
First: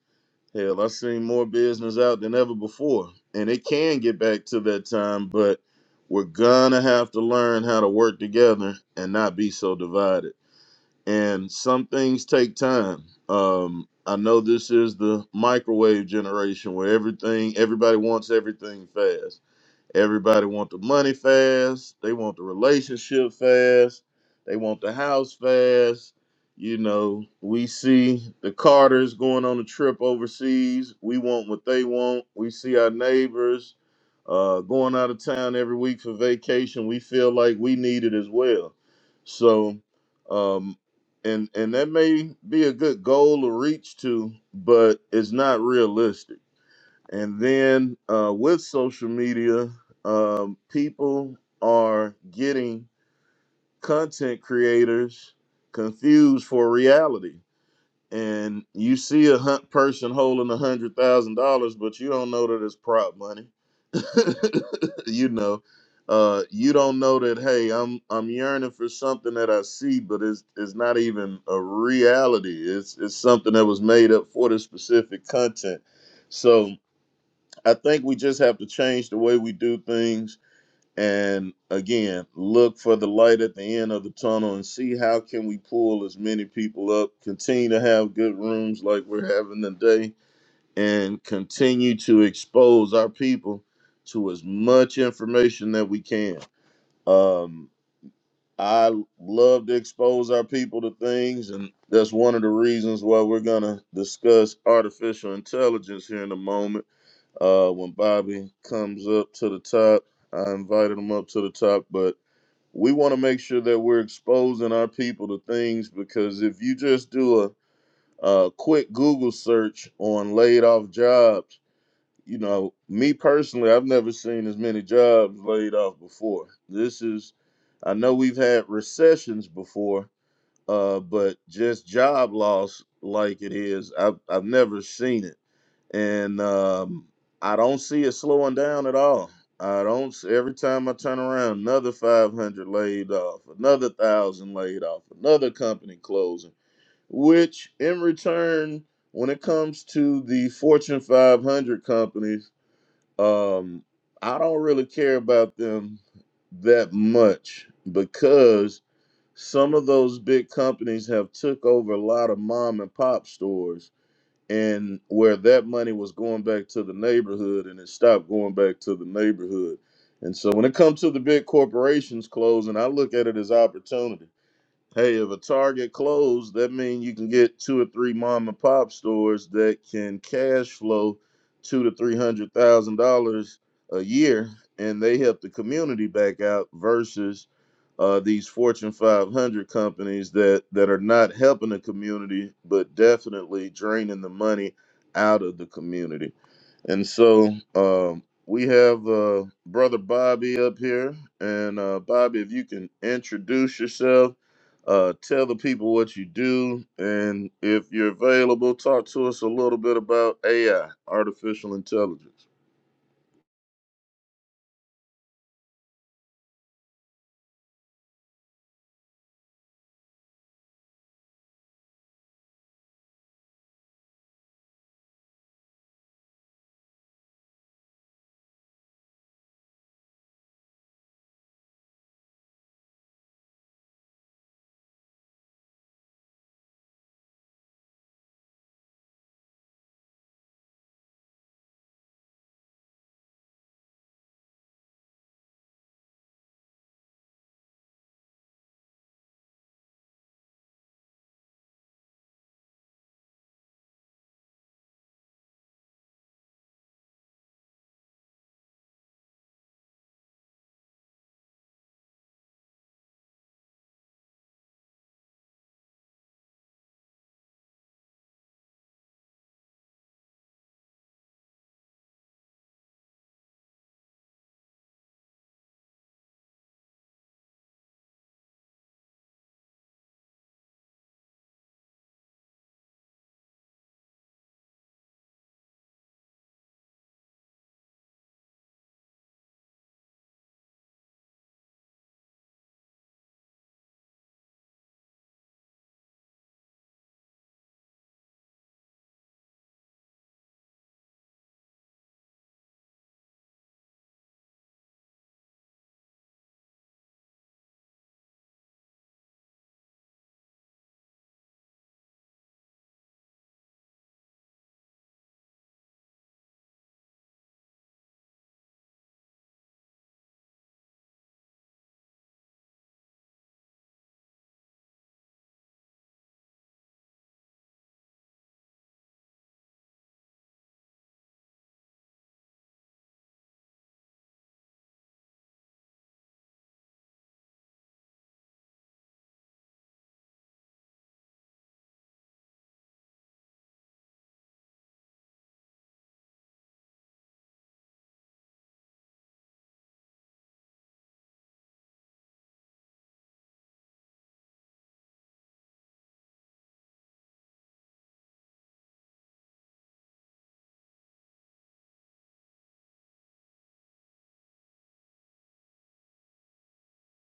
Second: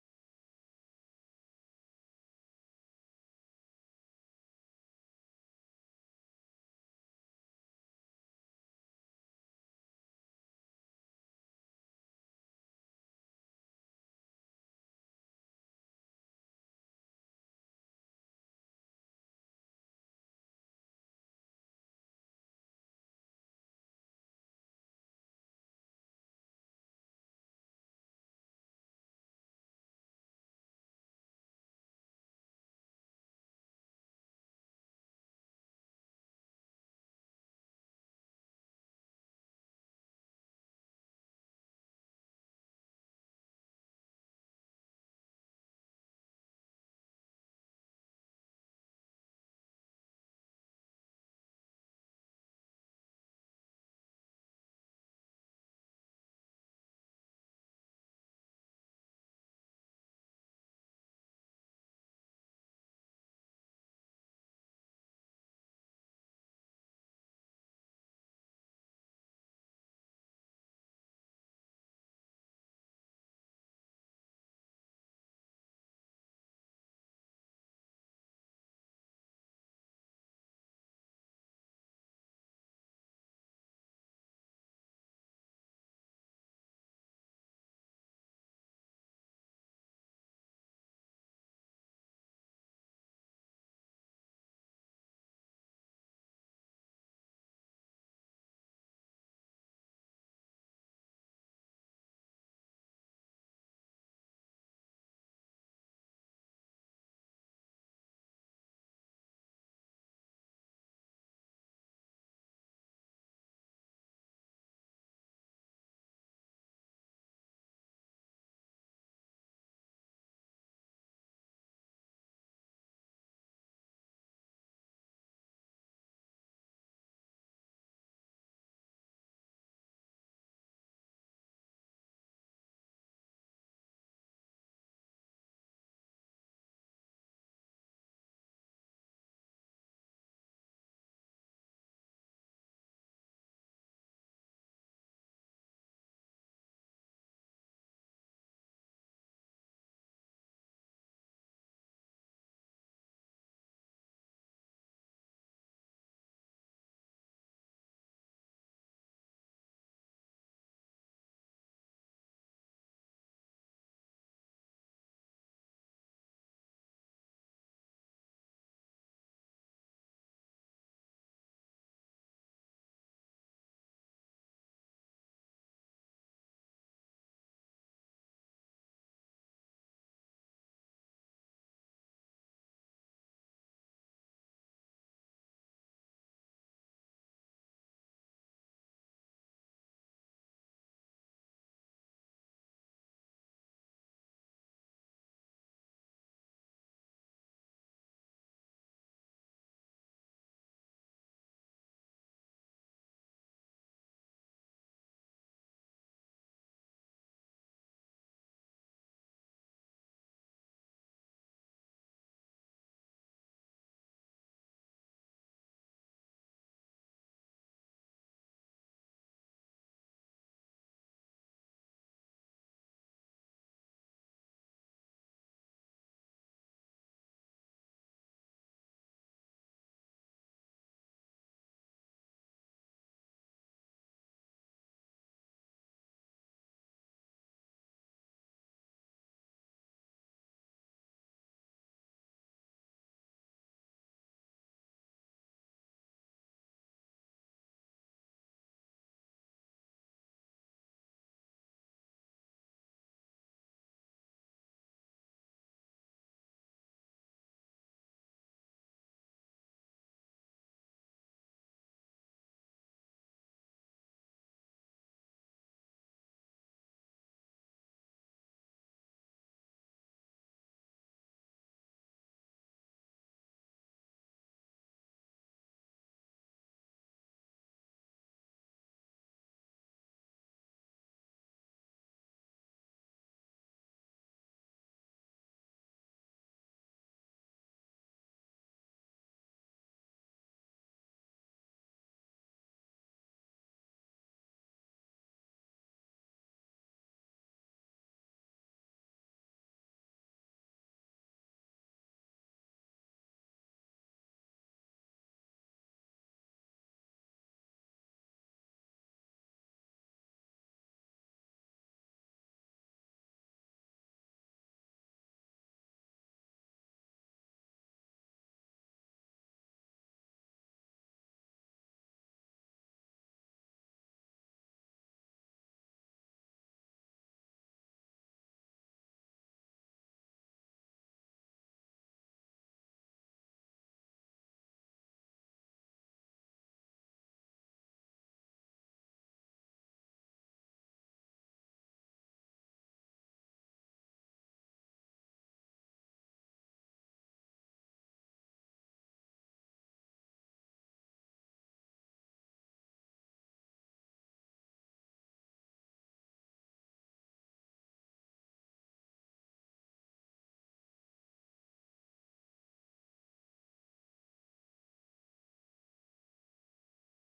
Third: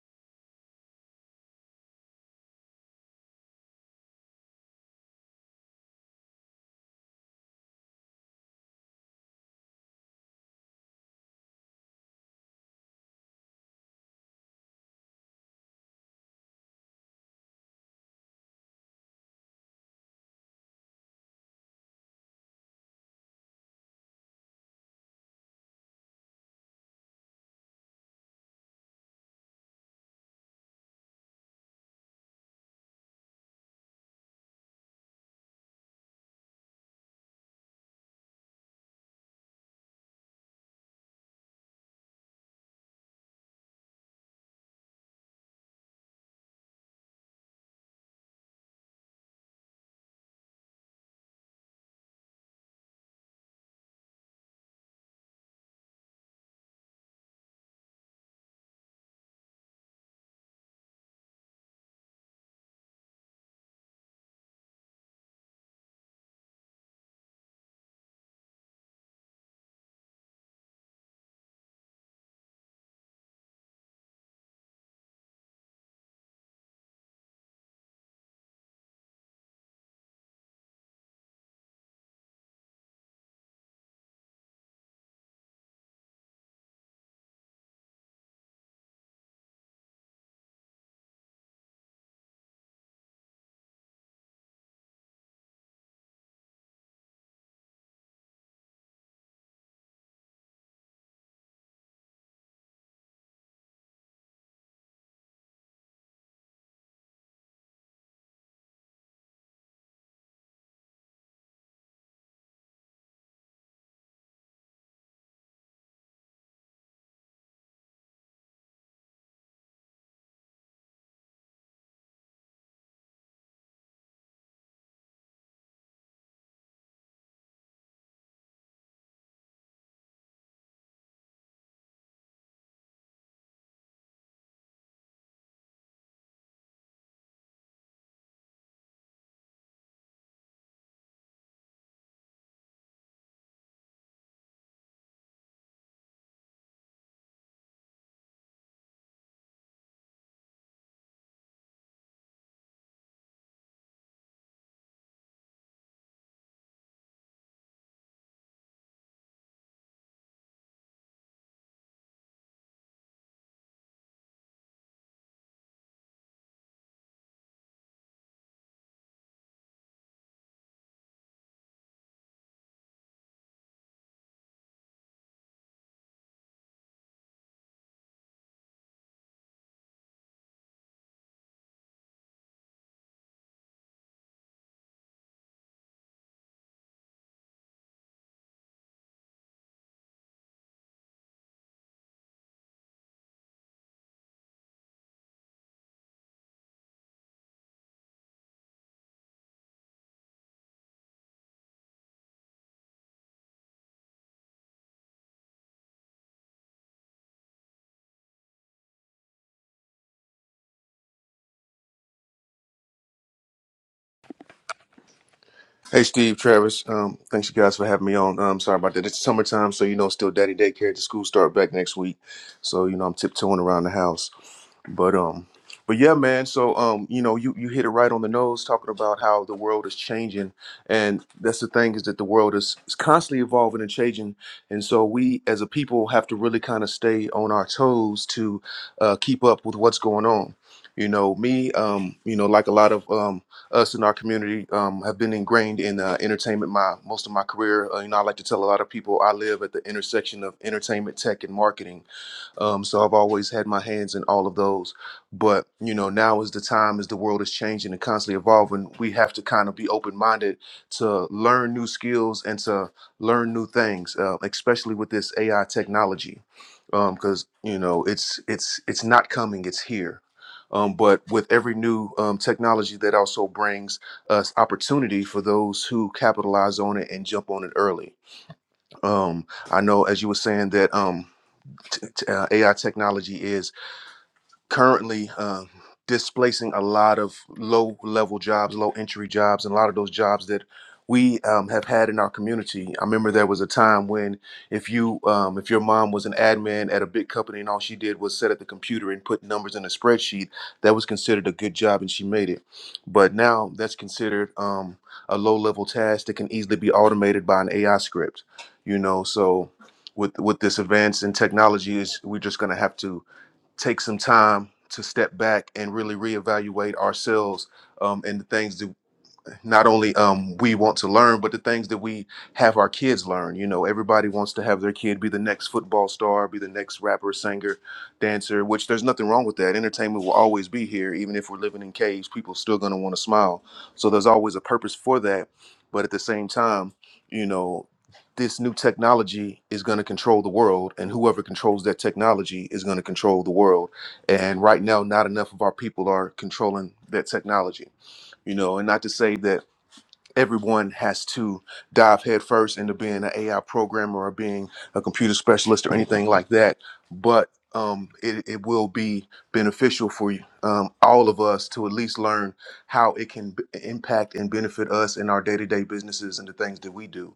Speaker 2: Hell, I've seen more business out than ever before. And it can get back to that time, but we're gonna have to learn how to work together and not be so divided. And some things take time. Um, I know this is the microwave generation where everything, everybody wants everything fast Everybody want the money fast. They want the relationship fast. They want the house fast. You know, we see the Carters going on a trip overseas. We want what they want. We see our neighbors uh, going out of town every week for vacation. We feel like we need it as well. So, um, and and that may be a good goal to reach to, but it's not realistic and then uh, with social media, um, people are getting content creators confused for reality. And you see a hunt person holding a hundred thousand dollars, but you don't know that it's prop money. you know, uh, you don't know that. Hey, I'm I'm yearning for something that I see, but it's it's not even a reality. It's it's something that was made up for the specific content. So I think we just have to change the way we do things and again look for the light at the end of the tunnel and see how can we pull as many people up continue to have good rooms like we're having today and continue to expose our people to as much information that we can um i love to expose our people to things and that's one of the reasons why we're going to discuss artificial intelligence here in a moment uh, when Bobby comes up to the top, I invited him up to the top, but we want to make sure that we're exposing our people to things because if you just do a, a quick Google search on laid off jobs, you know, me personally, I've never seen as many jobs laid off before. This is, I know we've had recessions before, uh, but just job loss like it is, I've, I've never seen it and um, I don't see it slowing down at all. I don't. s- Every time I turn around, another 500 laid off, another thousand laid off, another company closing. Which, in return, when it comes to the Fortune 500 companies, um, I don't really care about them that much because some of those big companies have took over a lot of mom and pop stores and where that money was going back to the neighborhood and it stopped going back to the neighborhood. And so when it comes to the big corporations closing, I look at it as opportunity. Hey, if a Target closed, that means you can get two or three mom and pop stores that can cash flow two to three hundred thousand dollars a year, and they help the community back out versus uh, these Fortune 500 companies that that are not helping the community, but definitely draining the money out of the community. And so um, we have uh, brother Bobby up here, and uh, Bobby, if you can introduce yourself uh, tell the people what you do, and if you're available, talk to us a little bit about AI, artificial intelligence.
Speaker 3: Hey, Steve, Travis. Um, thanks you guys for having me on. Um, sorry about that. It's summertime, so you know, still daddy daycare. The school start back next week, so you know, I'm tiptoeing around the house. But um, but yeah, man. So um, you know, you you hit it right on the nose talking about how the world is changing, and that's the thing is that the world is, is constantly evolving and changing, and so we as a people have to really kind of stay on our toes to uh, keep up with what's going on. You know, me, um, you know, like a lot of um, us in our community, um, have been ingrained in uh, entertainment my most of my career. Uh, you know, I like to tell a lot of people I live at the intersection of entertainment, tech, and marketing um, so I've always had my hands in all of those. But you know, now is the time as the world is changing and constantly evolving. We have to kind of be open minded to learn new skills and to learn new things, uh, especially with this AI technology, because you know it's it's it's not coming; it's here. Um, but with every new um, technology, that also brings us opportunity for those who capitalize on it and jump on it early. Um, I know, as you were saying, that. Um, t- t- uh, AI technology is currently um, displacing a lot of low level jobs, low entry jobs, and a lot of those jobs that we um, have had in our community. I remember there was a time when if you um, if your mom was an admin at a big company and all she did was sit at the computer and put numbers in a spreadsheet, that was considered a good job and she made it. But now that's considered um, a low level task that can easily be automated by an AI script. You know, so with with this advance in technology, is we're just going to have to take some time to step back and really reevaluate ourselves um, and the things that not only um we want to learn but the things that we have our kids learn you know everybody wants to have their kid be the next football star be the next rapper singer dancer which there's nothing wrong with that entertainment will always be here even if we're living in caves people still going to want to smile so there's always a purpose for that but at the same time you know this new technology is going to control the world and whoever controls that technology is going to control the world and right now not enough of our people are controlling that technology you know and not to say that everyone has to dive headfirst into being an AI programmer or being a computer specialist or anything like that. But um, it, it will be beneficial for you, um, all of us to at least learn how it can b- impact and benefit us in our day to day businesses and the things that we do.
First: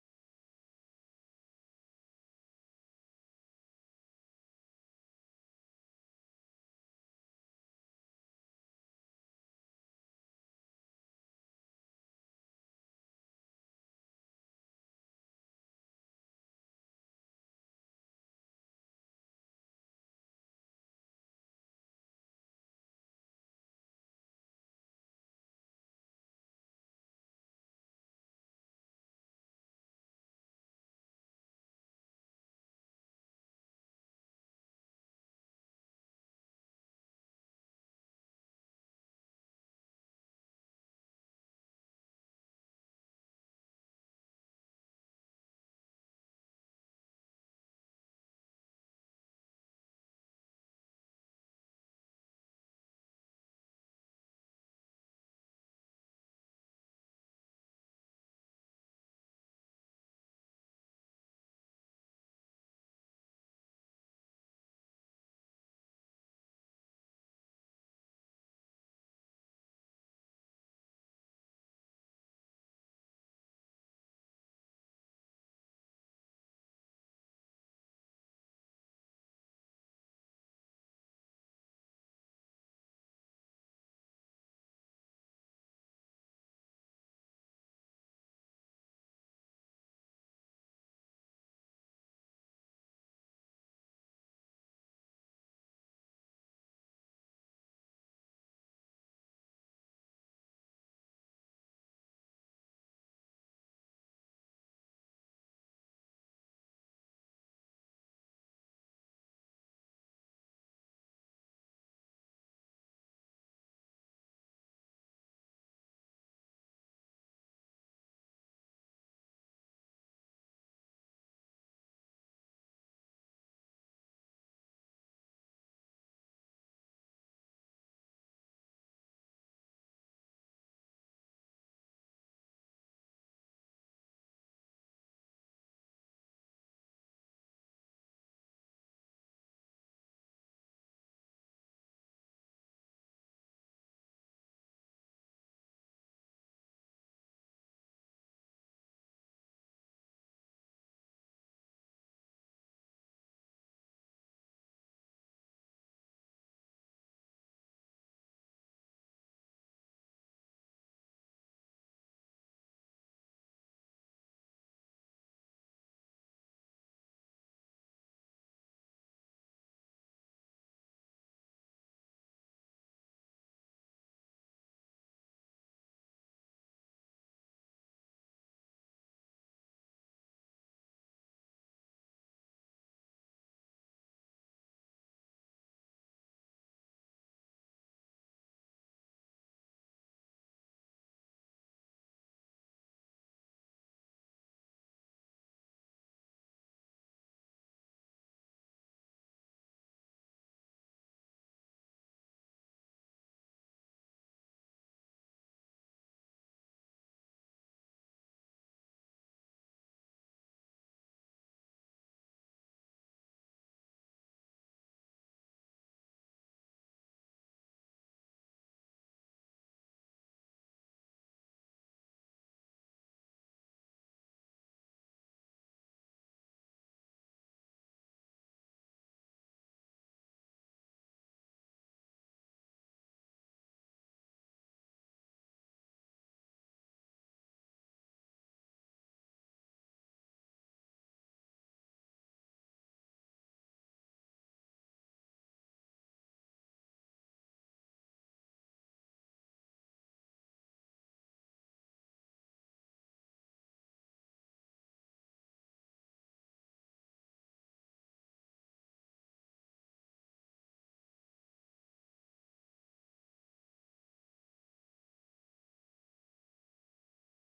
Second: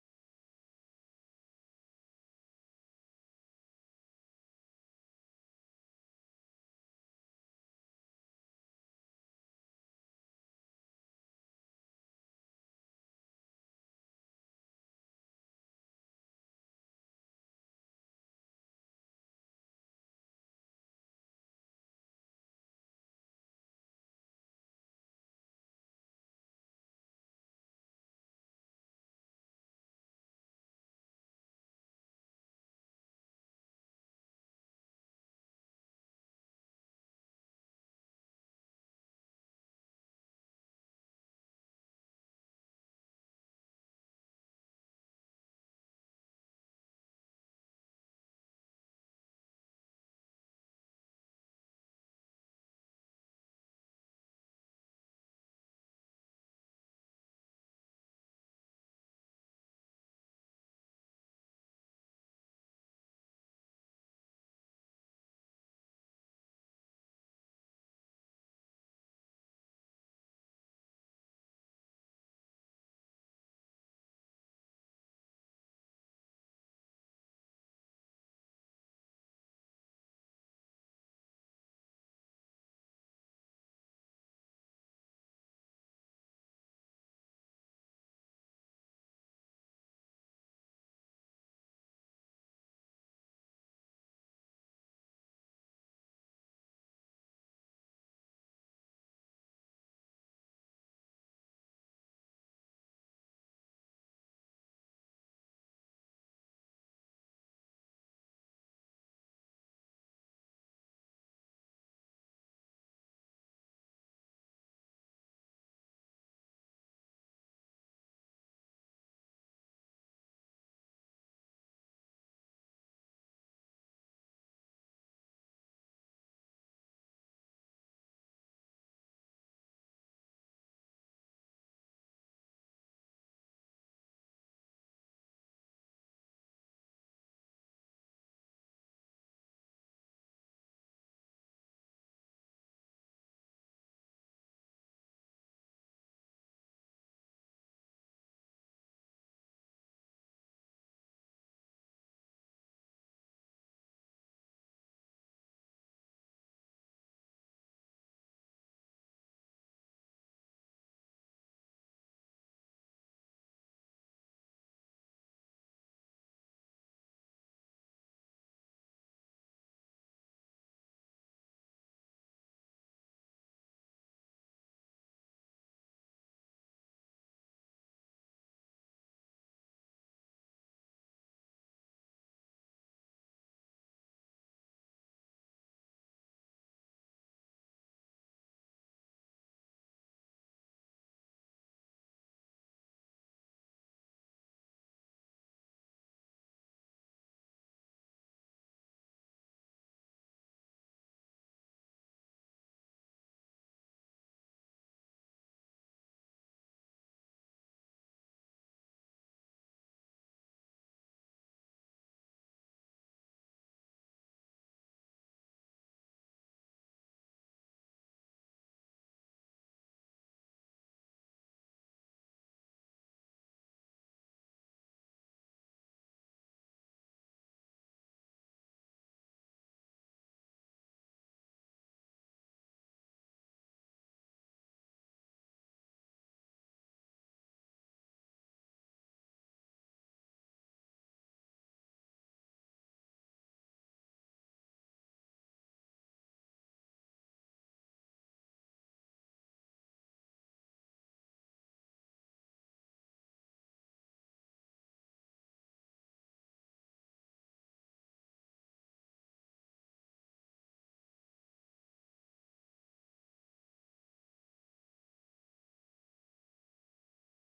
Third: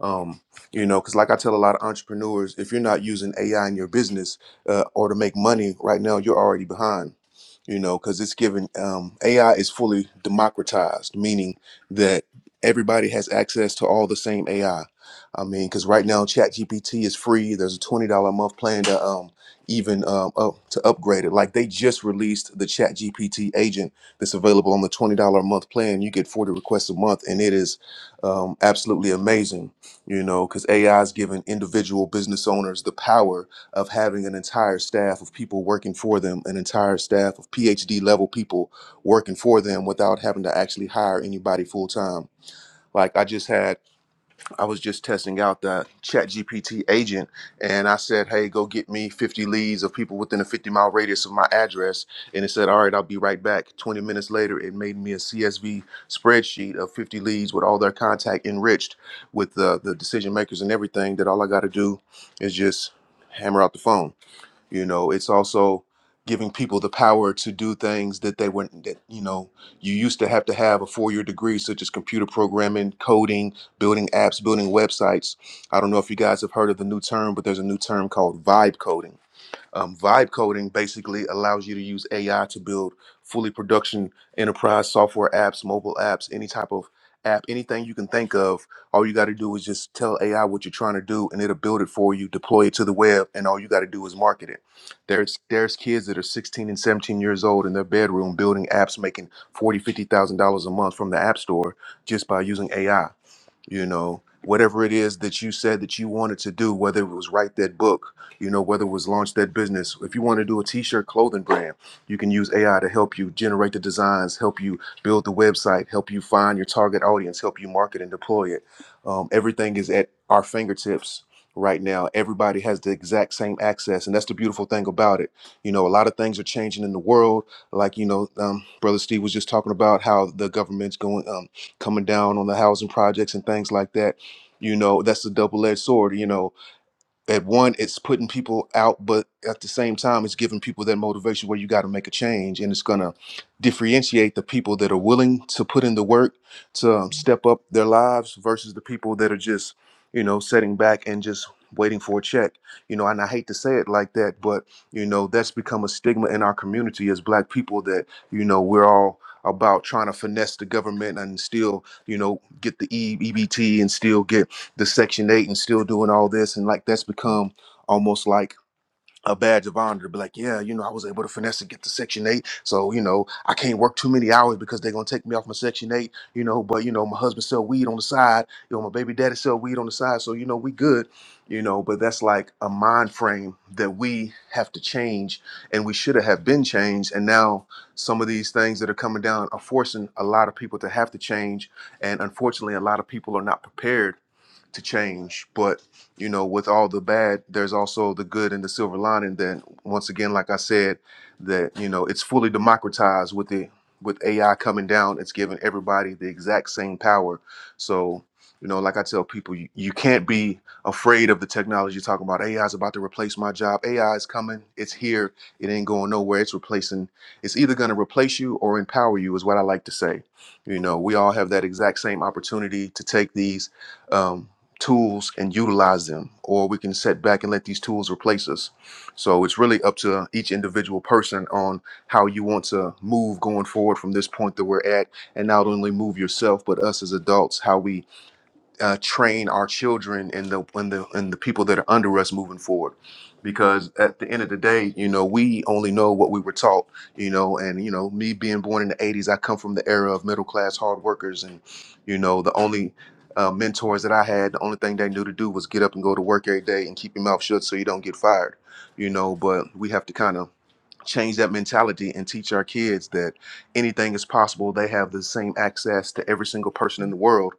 Speaker 3: Um, you know, because like I tell a lot of entrepreneurs, if you're not using AI in your business uh, or to make money right now, you're already behind. You know, because it's given um, AI is fully democratized, meaning that everybody has access to all the same AI. I I mean, because right now ChatGPT is free. There's a twenty dollar a month plan to um even um up, to upgrade it. Like they just released the ChatGPT agent that's available on the twenty dollar a month plan. You get forty requests a month, and it is um, absolutely amazing. You know, because AI is giving individual business owners the power of having an entire staff of people working for them, an entire staff of PhD level people working for them without having to actually hire anybody full time like I just had, I was just testing out the Chat GPT agent, and I said, "Hey, go get me 50 leads of people within a 50 mile radius of my address." And it said, "All right, I'll be right back." 20 minutes later, it made me a CSV spreadsheet of 50 leads with all their contact enriched, with the the decision makers and everything. That all I got to do is just hammer out the phone you know it's also giving people the power to do things that they weren't that you know you used to have to have a four-year degree such as computer programming coding building apps building websites i don't know if you guys have heard of the new term but there's a new term called vibe coding um, vibe coding basically allows you to use AI to build fully production enterprise software apps, mobile apps, any type of app, anything you can think of. All you got to do is just tell AI what you're trying to do, and it'll build it for you, deploy it to the web, and all you got to do is market it. There's there's kids that are 16 and 17 years old in their bedroom building apps, making forty, fifty thousand dollars a month from the app store just by using AI you know whatever it is that you said that you wanted to do whether it was write that book you know whether it was launch that business if you want to do a t-shirt clothing brand you can use ai to help you generate the designs help you build the website help you find your target audience help you market and deploy it um, everything is at our fingertips right now everybody has the exact same access and that's the beautiful thing about it you know a lot of things are changing in the world like you know um, brother steve was just talking about how the government's going um, coming down on the housing projects and things like that. You know, that's a double edged sword. You know, at one it's putting people out but at the same time it's giving people that motivation where you got to make a change and it's going to differentiate the people that are willing to put in the work to um, step up their lives versus the people that are just you know sitting back and just waiting for a check you know and i hate to say it like that but you know that's become a stigma in our community as black people that you know we're all about trying to finesse the government and still you know get the E- ebt and still get the Section Eight and still doing all this, and like that's become almost like a badge of honor to be like, yeah, you know, I was able to finesse and get to Section Eight, so you know, I can't work too many hours because they're gonna take me off my Section Eight, you know. But you know, my husband sell weed on the side, you know, my baby daddy sell weed on the side, so you know, we good, you know. But that's like a mind frame that we have to change, and we should have been changed, and now some of these things that are coming down are forcing a lot of people to have to change, and unfortunately, a lot of people are not prepared to change. But you know, with all the bad, there's also the good and the silver lining. That once again, like I said, that you know, it's fully democratized with the with AI coming down. It's giving everybody the exact same power. So you know, like I tell people, you, you can't be afraid of the technology. Talking about AI is about to replace my job. AI is coming. It's here. It ain't going nowhere. It's replacing. It's either going to replace you or empower you. Is what I like to say. You know, we all have that exact same opportunity to take these. Um, tools and utilize them, or we can set back and let these tools replace us. So it's really up to each individual person on how you want to move going forward from this point that we're at, and not only move yourself, but us as adults, how we uh, train our children and the and the and the people that are under us moving forward because at the end of the day you know we only know what we were taught you know and you know me being born in the 80s i come from the era of middle class hard workers and you know the only uh, mentors that i had the only thing they knew to do was get up and go to work every day and keep your mouth shut so you don't get fired you know but we have to kind of change that mentality and teach our kids that anything is possible. They have the same access to every single person in the world,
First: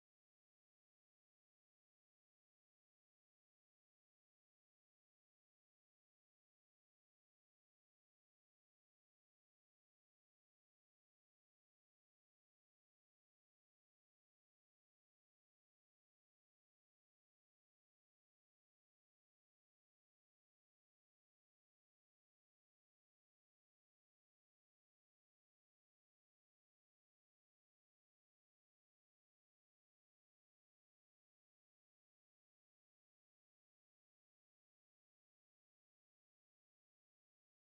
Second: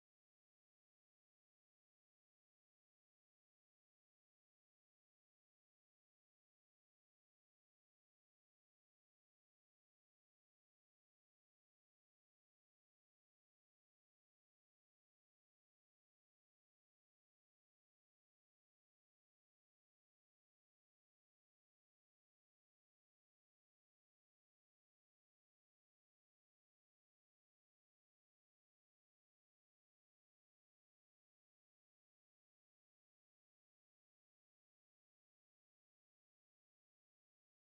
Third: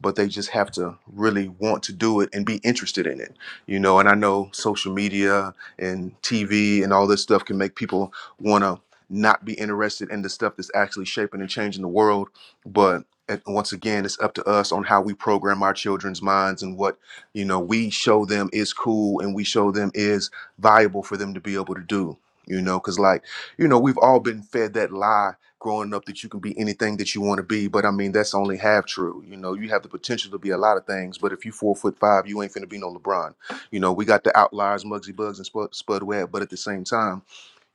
Speaker 3: but they just have to really want to do it and be interested in it. You know, and I know social media and TV and all this stuff can make people want to not be interested in the stuff that's actually shaping and changing the world, but at- once again, it's up to us on how we program our children's minds and what you know we show them is cool and we show them is viable for them to be able to do you know because like you know we've all been fed that lie growing up that you can be anything that you want to be but i mean that's only half true you know you have the potential to be a lot of things but if you four foot five you ain't finna be no lebron you know we got the outliers mugsy bugs and spud, spud webb but at the same time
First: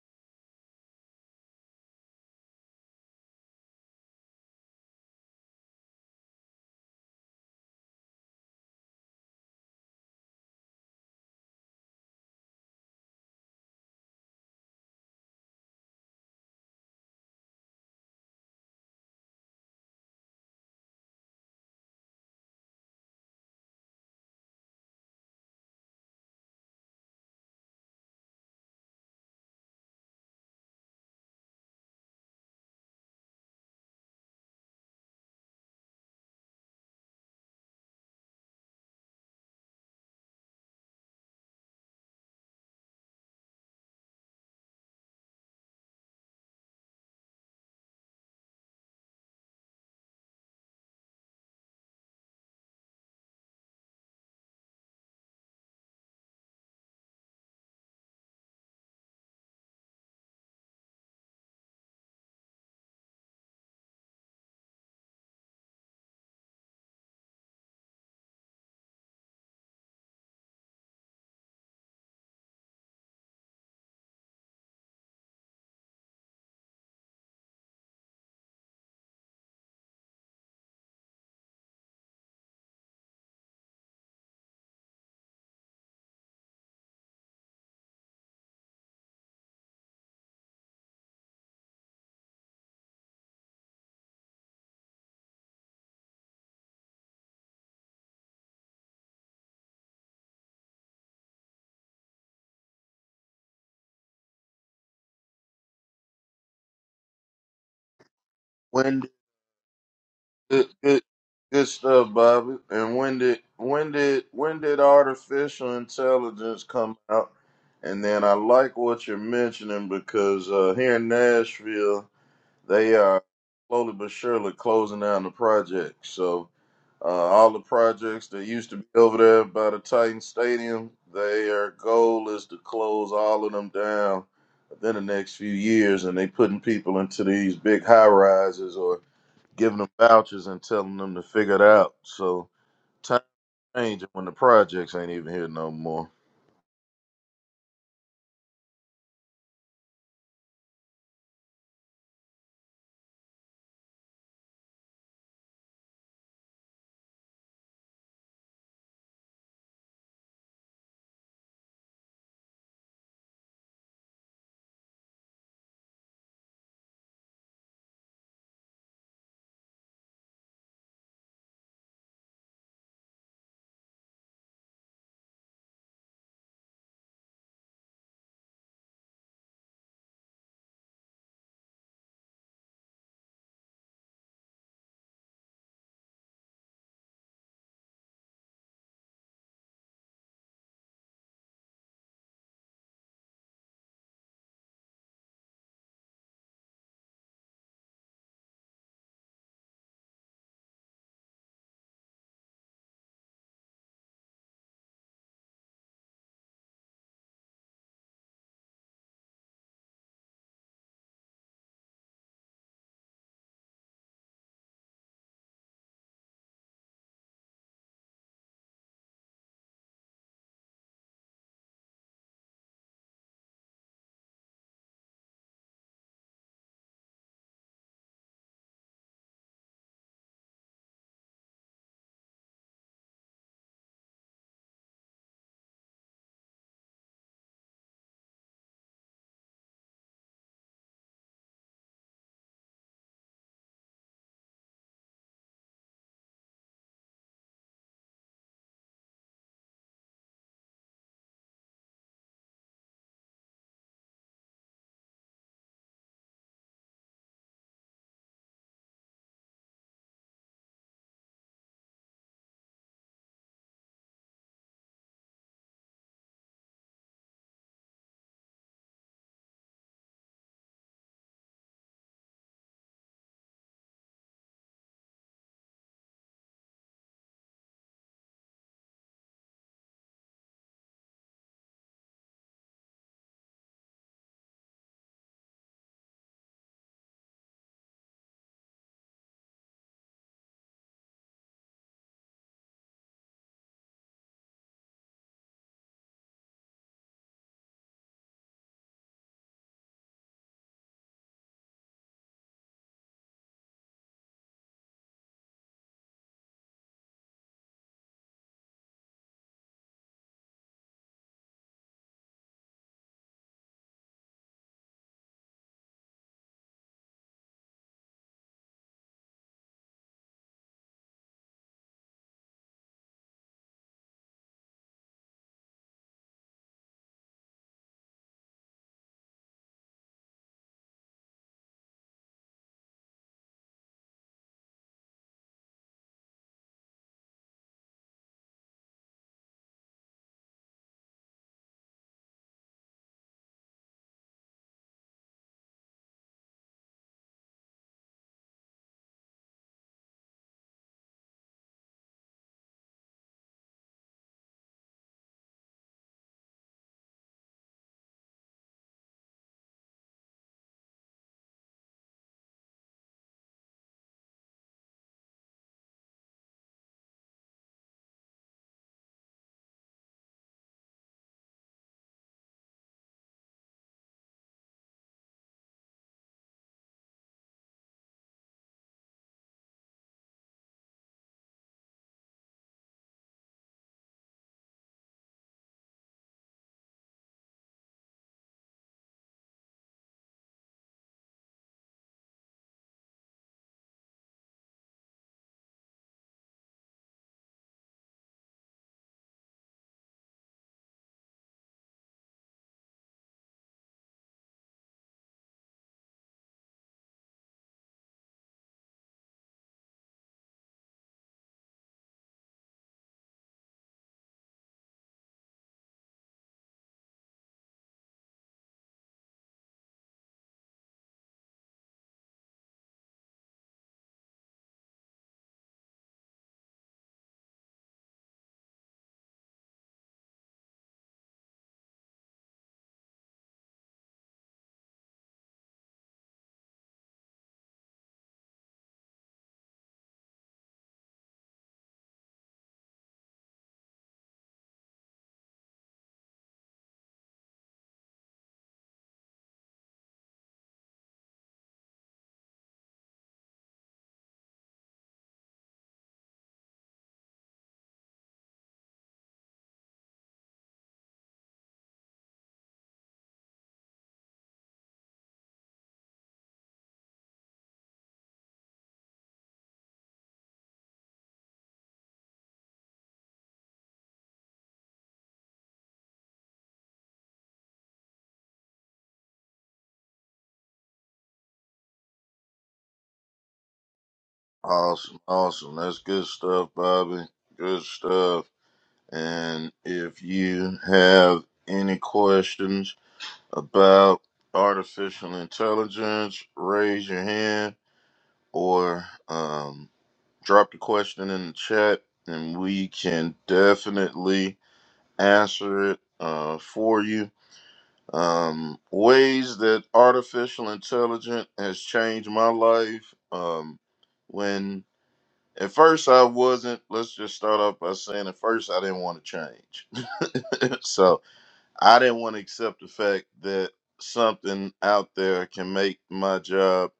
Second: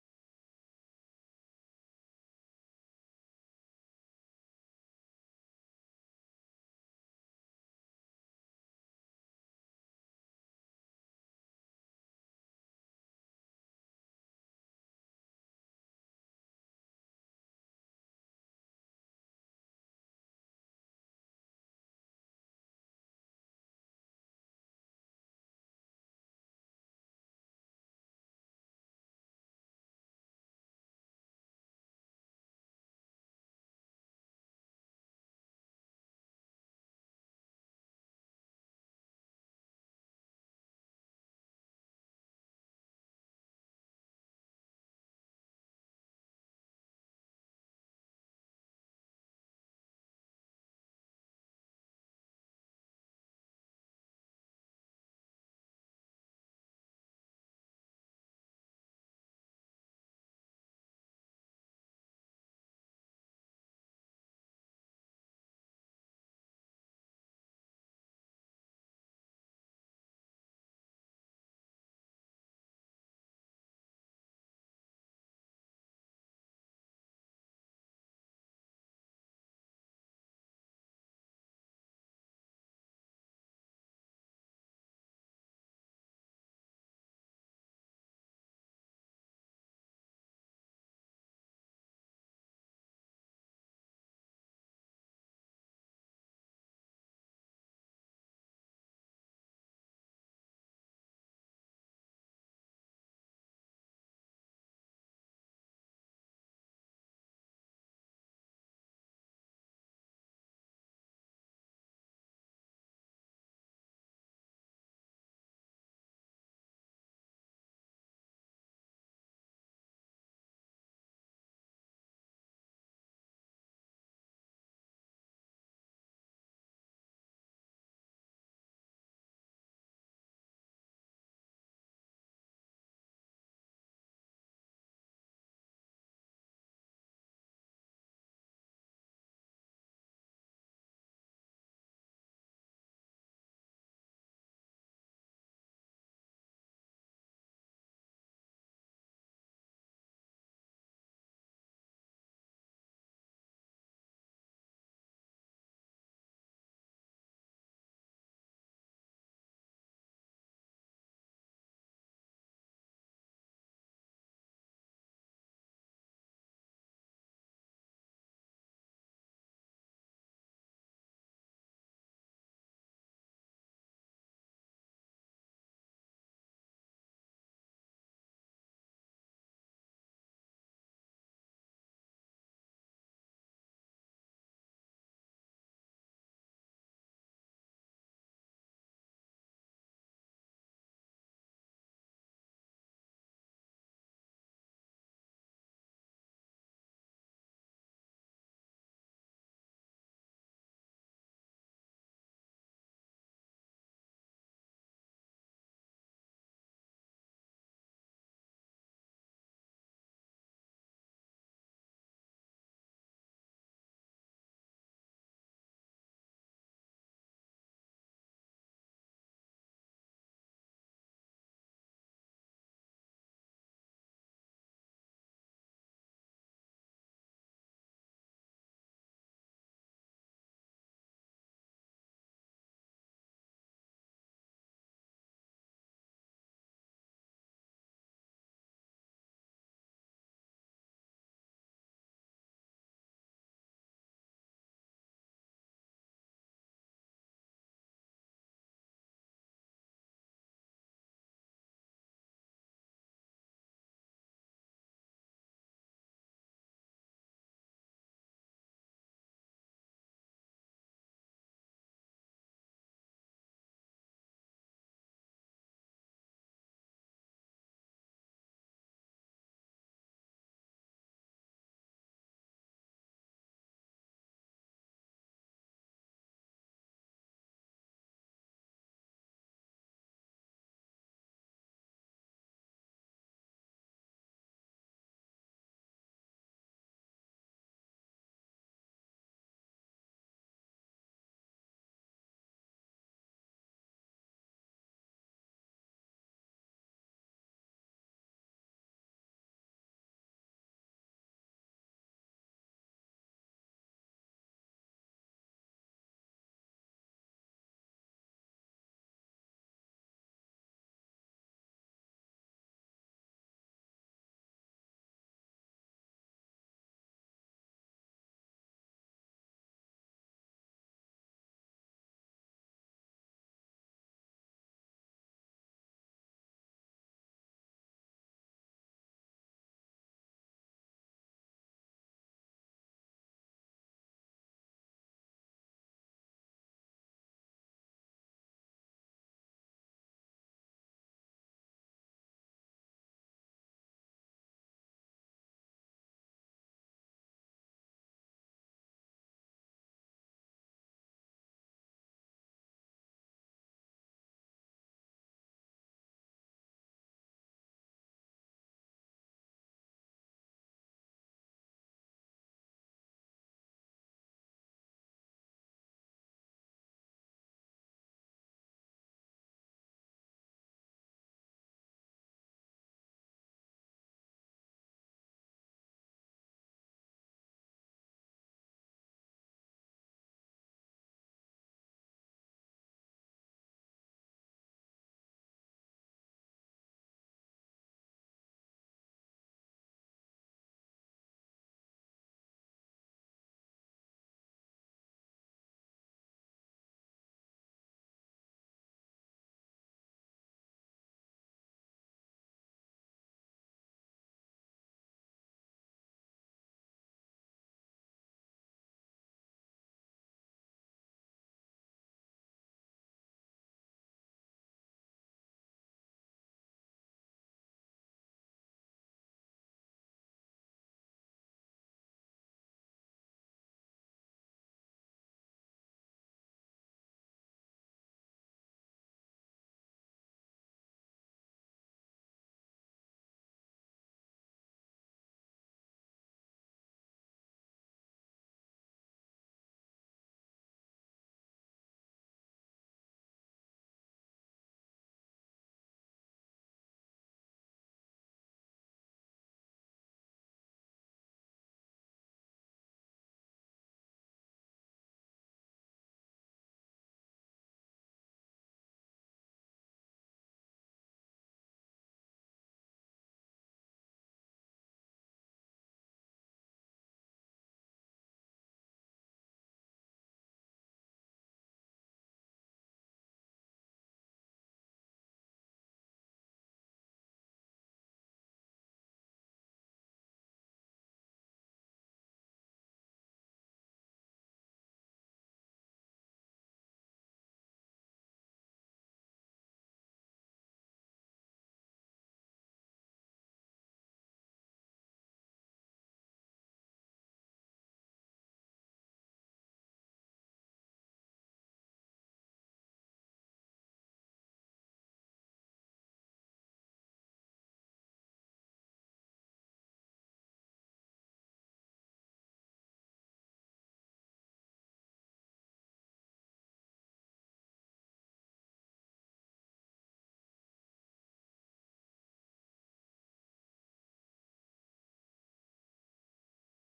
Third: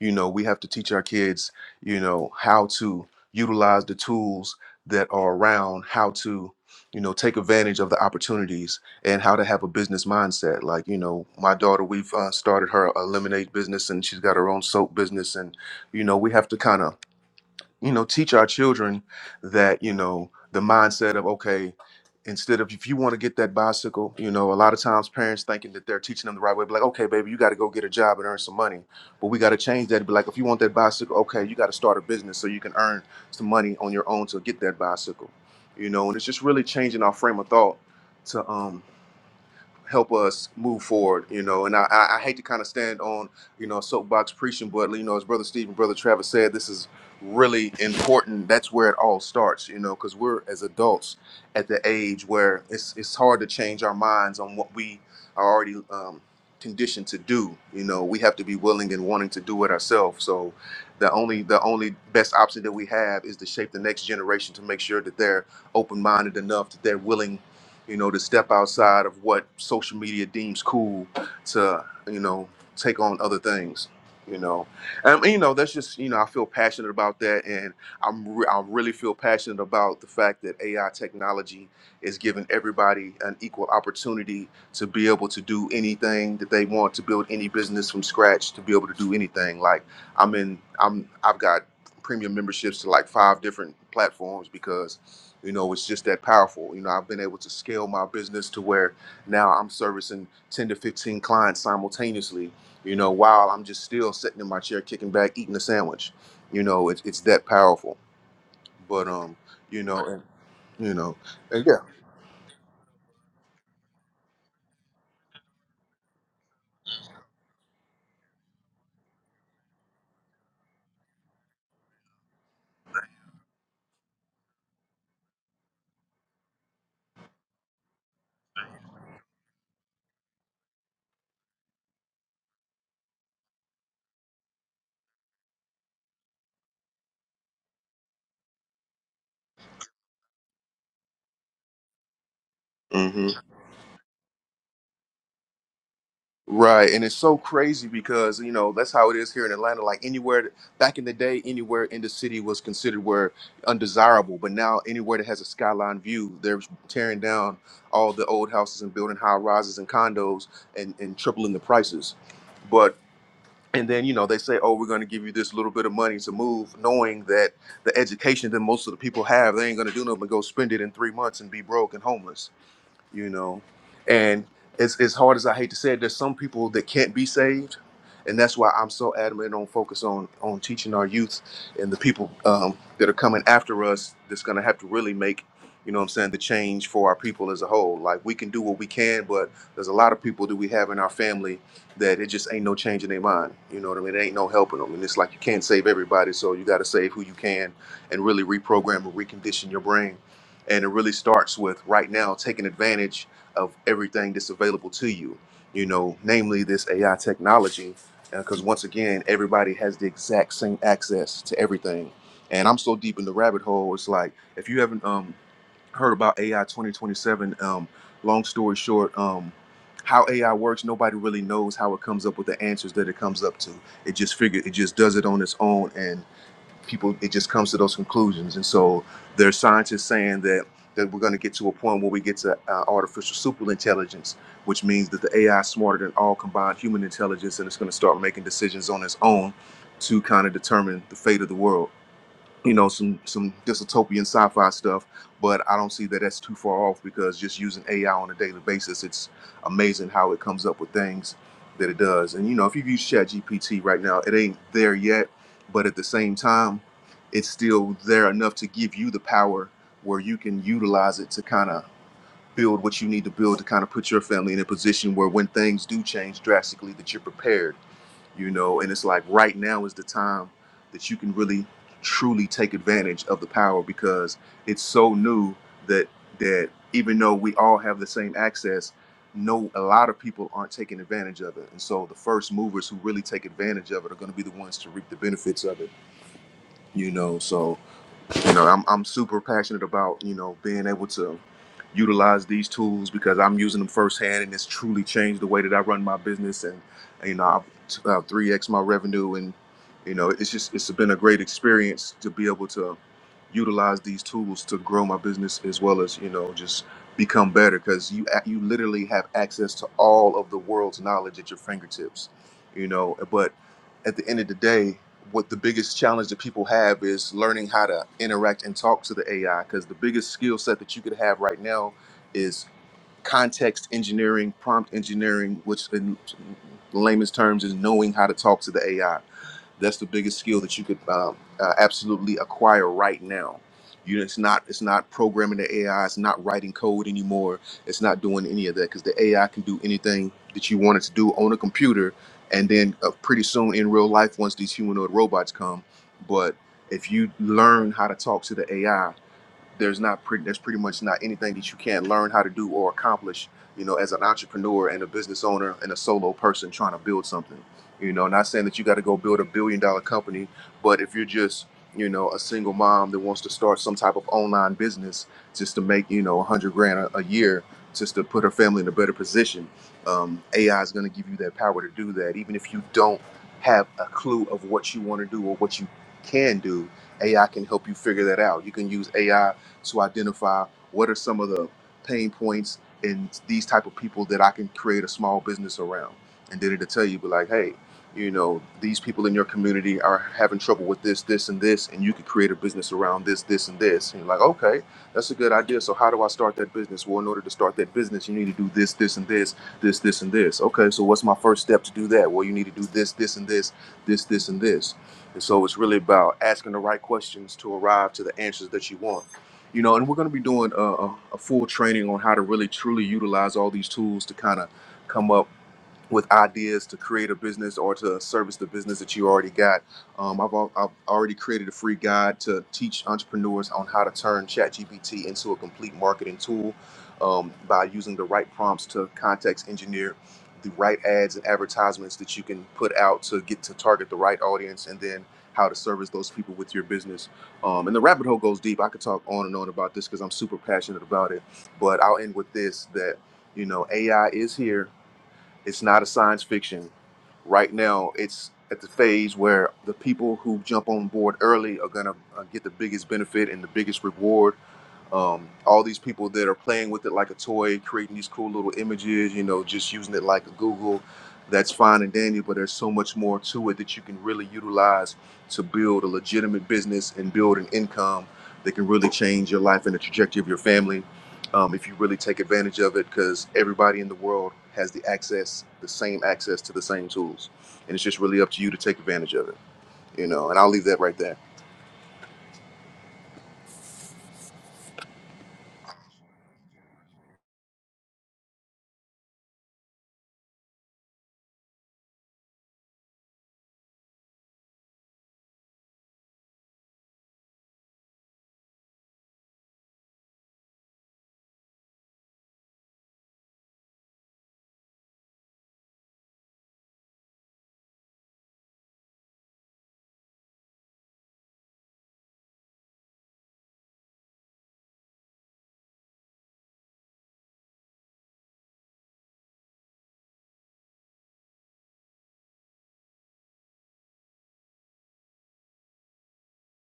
Speaker 3: you know we have to teach our kids you know how to utilize the tools that are around how to you know take advantage of the opportunities and how to have a business mindset. Like, you know, my daughter, we've uh, started her a lemonade business and she's got her own soap business. And, you know, we have to kind of, you know, teach our children that, you know, the mindset of, okay, instead of if you want to get that bicycle, you know, a lot of times parents thinking that they're teaching them the right way, be like, okay, baby, you got to go get a job and earn some money. But we got to change that. Be like, if you want that bicycle, okay, you got to start a business so you can earn some money on your own to get that bicycle. You know, and it's just really changing our frame of thought to um help us move forward, you know. And I, I I hate to kind of stand on, you know, soapbox preaching, but you know, as Brother Steve and Brother Travis said, this is really important. That's where it all starts, you know, because we're as adults at the age where it's it's hard to change our minds on what we are already um, conditioned to do. You know, we have to be willing and wanting to do it ourselves. So the only the only best option that we have is to shape the next generation to make sure that they're open minded enough that they're willing you know, to step outside of what social media deems cool to, you know, take on other things, you know. And, you know, that's just, you know, I feel passionate about that. And I'm re- I really feel passionate about the fact that AI technology is giving everybody an equal opportunity to be able to do anything that they want, to build any business from scratch, to be able to do anything. Like I'm in, I'm, I've got premium memberships to like five different platforms because you know it's just that powerful you know i've been able to scale my business to where now i'm servicing 10 to 15 clients simultaneously you know while i'm just still sitting in my chair kicking back eating a sandwich you know it's, it's that powerful
Speaker 2: When
Speaker 3: but
Speaker 2: did,
Speaker 3: um you know and,
Speaker 2: good,
Speaker 3: you
Speaker 2: good,
Speaker 3: know and
Speaker 2: good stuff, Bobby. And when did when did when did artificial intelligence come out? And then I like what you're mentioning because uh, here in Nashville, They are slowly but surely closing down the project. So uh, all the projects that used to be over there by the Titan Stadium, their goal is to close all of them down within the next few years. And they putting people into these big high rises or giving them vouchers and telling them to figure it out. So
Speaker 3: yeah
Speaker 2: times changing when the projects ain't even here no more.
Speaker 3: Right, and it's so crazy because you know that's how it is here in Atlanta. Like anywhere back in the day, anywhere in the city was considered where undesirable, but now anywhere that has a skyline view, they're tearing down all the old houses and building high rises and condos and and tripling the prices. But and then you know they say, oh, we're going to give you this little bit of money to move, knowing that the education that most of the people have, they ain't going to do nothing but go spend it in three months and be broke and homeless you know. And it's as hard as I hate to say it, there's some people that can't be saved, and that's why I'm so adamant on focus on on teaching our youth and the people um, that are coming after us. That's going to have to really make, you know, what I'm saying the change for our people as a whole. Like we can do what we can, but there's a lot of people that we have in our family that it just ain't no change in their mind. You know what I mean? It ain't no helping them, and it's like you can't save everybody, so you got to save who you can and really reprogram and recondition your brain and it really starts with right now taking advantage of everything that's available to you, you know, namely this AI technology. Because once again, everybody has the exact same access to everything. And I'm so deep in the rabbit hole. It's like, if you haven't um, heard about AI 2027, um, long story short, um, how AI works, nobody really knows how it comes up with the answers that it comes up to. It just figure it just does it on its own. And people it just comes to those conclusions and so there are scientists saying that that we're going to get to a point where we get to uh, artificial superintelligence which means that the ai is smarter than all combined human intelligence and it's going to start making decisions on its own to kind of determine the fate of the world you know some some dystopian sci-fi stuff but i don't see that that's too far off because just using ai on a daily basis it's amazing how it comes up with things that it does and you know if you've used ChatGPT right now it ain't there yet but at the same time it's still there enough to give you the power where you can utilize it to kind of build what you need to build to kind of put your family in a position where when things do change drastically that you're prepared you know and it's like right now is the time that you can really truly take advantage of the power because it's so new that that even though we all have the same access no a lot of people aren't taking advantage of it and so the first movers who really take advantage of it are going to be the ones to reap the benefits of it you know so you know I'm, I'm super passionate about you know being able to utilize these tools because i'm using them firsthand and it's truly changed the way that i run my business and you know i've uh, 3x my revenue and you know it's just it's been a great experience to be able to utilize these tools to grow my business as well as you know just become better because you ac- you literally have access to all of the world's knowledge at your fingertips you know but at the end of the day, what the biggest challenge that people have is learning how to interact and talk to the AI. Because the biggest skill set that you could have right now is context engineering, prompt engineering, which in layman's terms is knowing how to talk to the AI that's the biggest skill that you could uh, uh, absolutely acquire right now. You know, it's not it's not programming the AI. It's not writing code anymore. It's not doing any of that because the AI can do anything that you want it to do on a computer, and then uh, pretty soon in real life, once these humanoid robots come, but if you learn how to talk to the AI there's not pretty there's pretty much not anything that you can't learn how to do or accomplish you know as an entrepreneur and a business owner and a solo person trying to build something you know not saying that you got to go build a billion dollar company but if you're just you know a single mom that wants to start some type of online business just to make you know a 100 grand a, a year just to put her family in a better position um, ai is going to give you that power to do that even if you don't have a clue of what you want to do or what you can do ai can help you figure that out you can use ai to identify what are some of the pain points in these type of people that I can create a small business around. And then it'll tell you, be like, hey, you know, these people in your community are having trouble with this, this, and this, and you could create a business around this, this, and this. And you're like, okay, that's a good idea. So how do I start that business? Well, in order to start that business, you need to do this, this, and this, this, this, and this. Okay, so what's my first step to do that? Well, you need to do this, this, and this, this, this, and this. And so it's really about asking the right questions to arrive to the answers that you want you know, and we're going to be doing a, a, a full training on how to really truly utilize all these tools to kind of come up with ideas to create a business or to service the business that you already got. Um, I've, al- I've already created a free guide to teach entrepreneurs on how to turn ChatGPT into a complete marketing tool um, by using the right prompts to context engineer the right ads and advertisements that you can put out to get to target the right audience and then how to service those people with your business. Um, and the rabbit hole goes deep. I could talk on and on about this because I'm super passionate about it. But I'll end with this that, you know, AI is here it's not a science fiction. Right now, it's at the phase where the people who jump on board early are gonna uh, get the biggest benefit and the biggest reward um, all these people that are playing with it like a toy, creating these cool little images, you know, just using it like a Google, that's fine and dandy, but there's so much more to it that you can really utilize to build a legitimate business and build an income that can really change your life and the trajectory of your family um, if you really take advantage of it, because everybody in the world has the access, the same access to the same tools. And it's just really up to you to take advantage of it, you know, and I'll leave that right there.
Speaker 2: Awesome, awesome. That's good stuff, Bobby. Good stuff. And if you have any questions about artificial intelligence, raise your hand or um, drop the question in the chat, and we can definitely answer it uh, for you. Um, ways that artificial intelligence has changed my life. Um, when at first I wasn't, let's just start off by saying at first I didn't want to change. so I didn't want to accept the fact that something out there can make my job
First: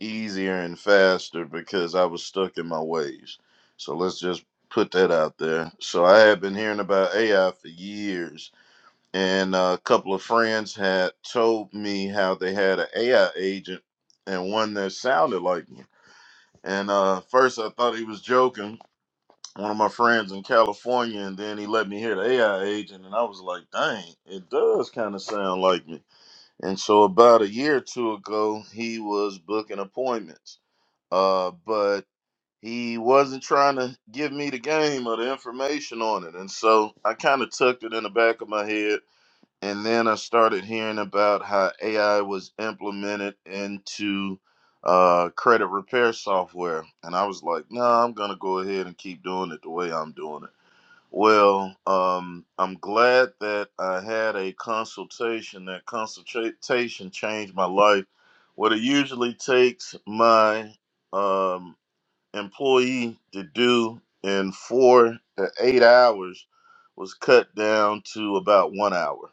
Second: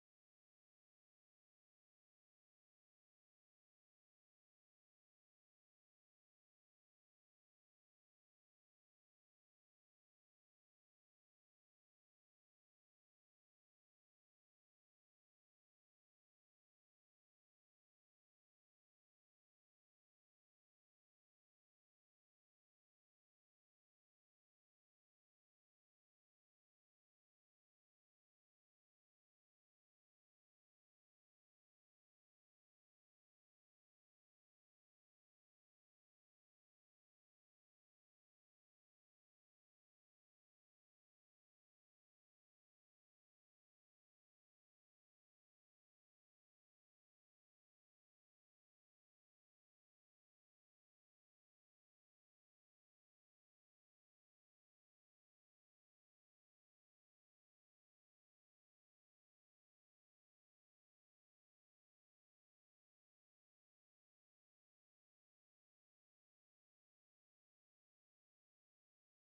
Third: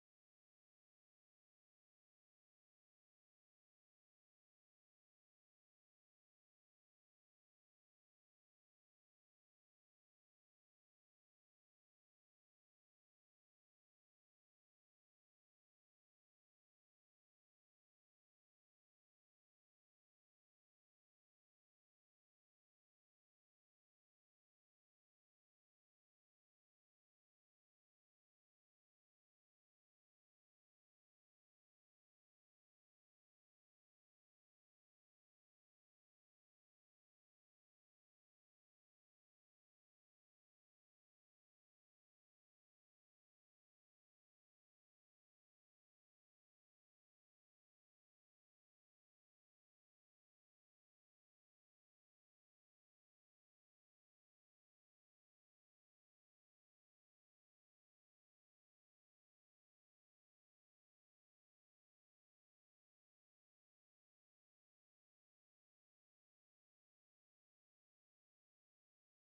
Speaker 2: easier and faster because I was stuck in my ways. So let's just put that out there. So I had been hearing about AI for years, and uh, a couple of friends had told me how they had an AI agent and one that sounded like me. And uh, first I thought he was joking, one of my friends in California, and then he let me hear the AI agent, and I was like, dang, it does kind of sound like me. And so about a year or two ago, he was booking appointments, uh, but he wasn't trying to give me the game or the information on it. And so I kind of tucked it in the back of my head. And then I started hearing about how AI was implemented into uh, credit repair software. And I was like, no, nah, I'm going to go ahead and keep doing it the way I'm doing it. Well, um, I'm glad that I had a consultation. That consultation changed my life. What it usually takes my um, employee to do in four to eight hours was cut down to about one hour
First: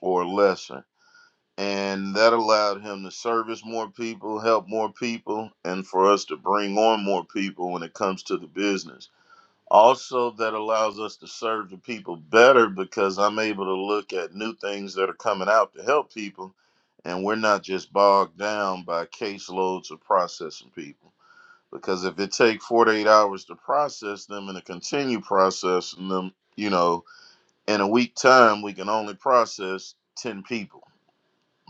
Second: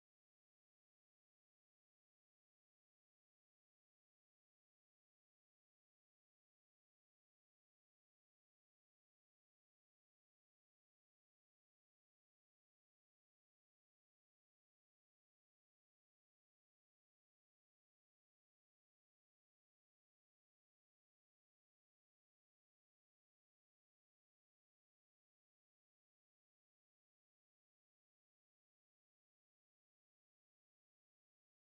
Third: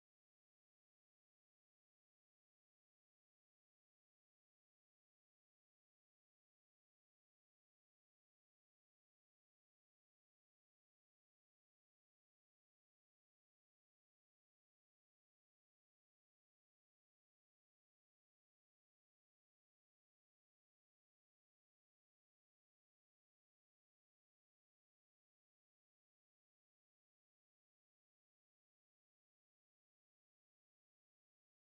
Speaker 2: or lesser. And that allowed him to service more people, help more people, and for us to bring on more people when it comes to the business also, that allows us to serve the people better because I'm able to look at new things that are coming out to help people, and we're not just bogged down by caseloads of processing people. Because if it takes 48 hours to process them and to continue processing them, you know, in a week time, we can only process 10 people.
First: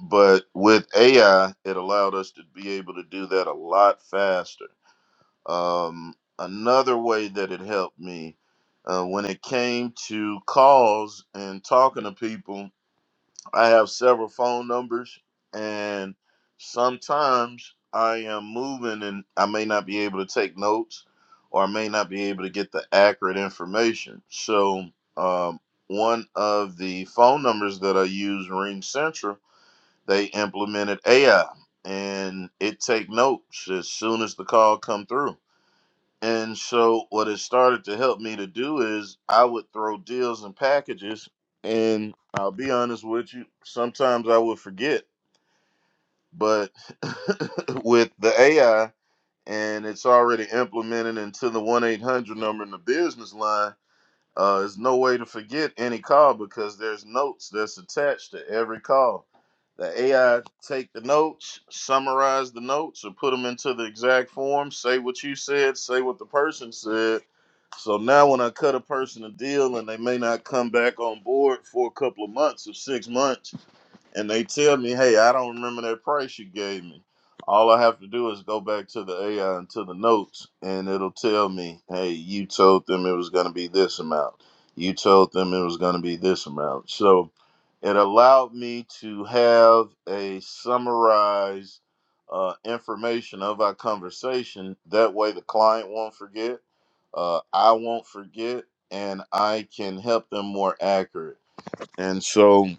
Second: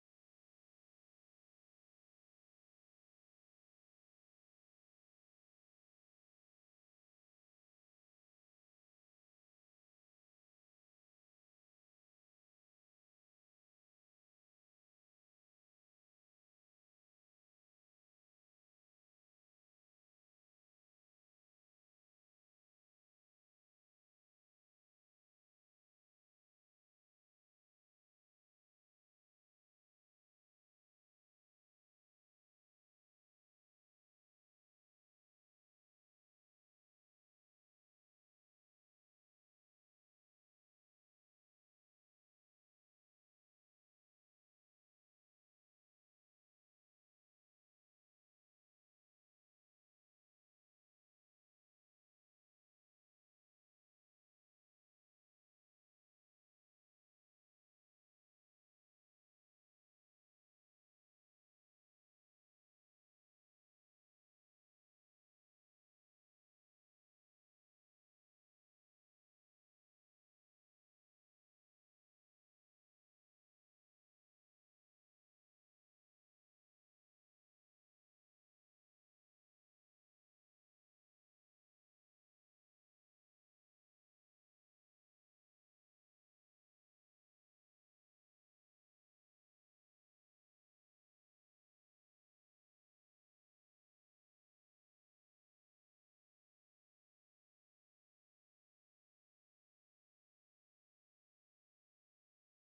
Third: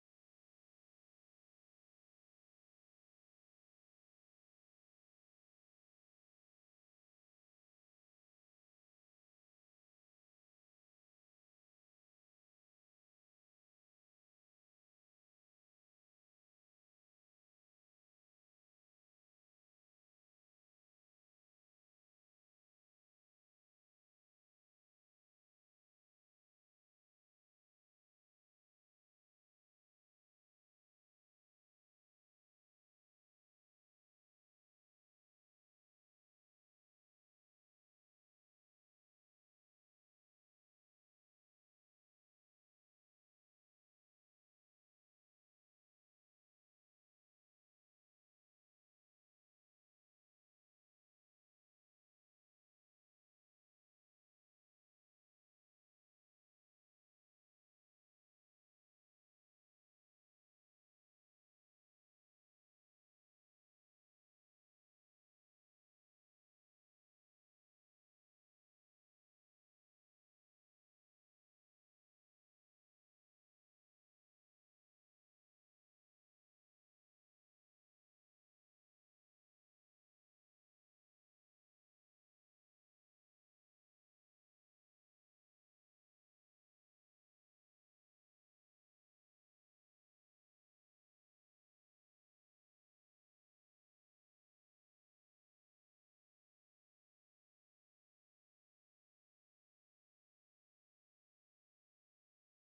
Speaker 2: But with AI, it allowed us to be able to do that a lot faster um, another way that it helped me uh, when it came to calls and talking to people, I have several phone numbers, and sometimes I am moving and I may not be able to take notes or I may not be able to get the accurate information. So, um, one of the phone numbers that I use, Ring Central, they implemented AI and it take notes as soon as the call come through and so what it started to help me to do is I would throw deals and packages and I'll be honest with you, sometimes I would forget, but with the AI and it's already implemented into the 1-800 number in the business line, uh, there's no way to forget any call because there's notes that's attached to every call. The AI take the notes, summarize the notes, or put them into the exact form. Say what you said, say what the person said. So now, when I cut a person a deal and they may not come back on board for a couple of months or six months, and they tell me, hey, I don't remember that price you gave me. All I have to do is go back to the AI and to the notes, and it'll tell me, hey, you told them it was going to be this amount. You told them it was going to be this amount. So it allowed me to have a summarized uh, information of our conversation. That way, the client won't forget, uh, I won't forget, and I can help them more accurate. And so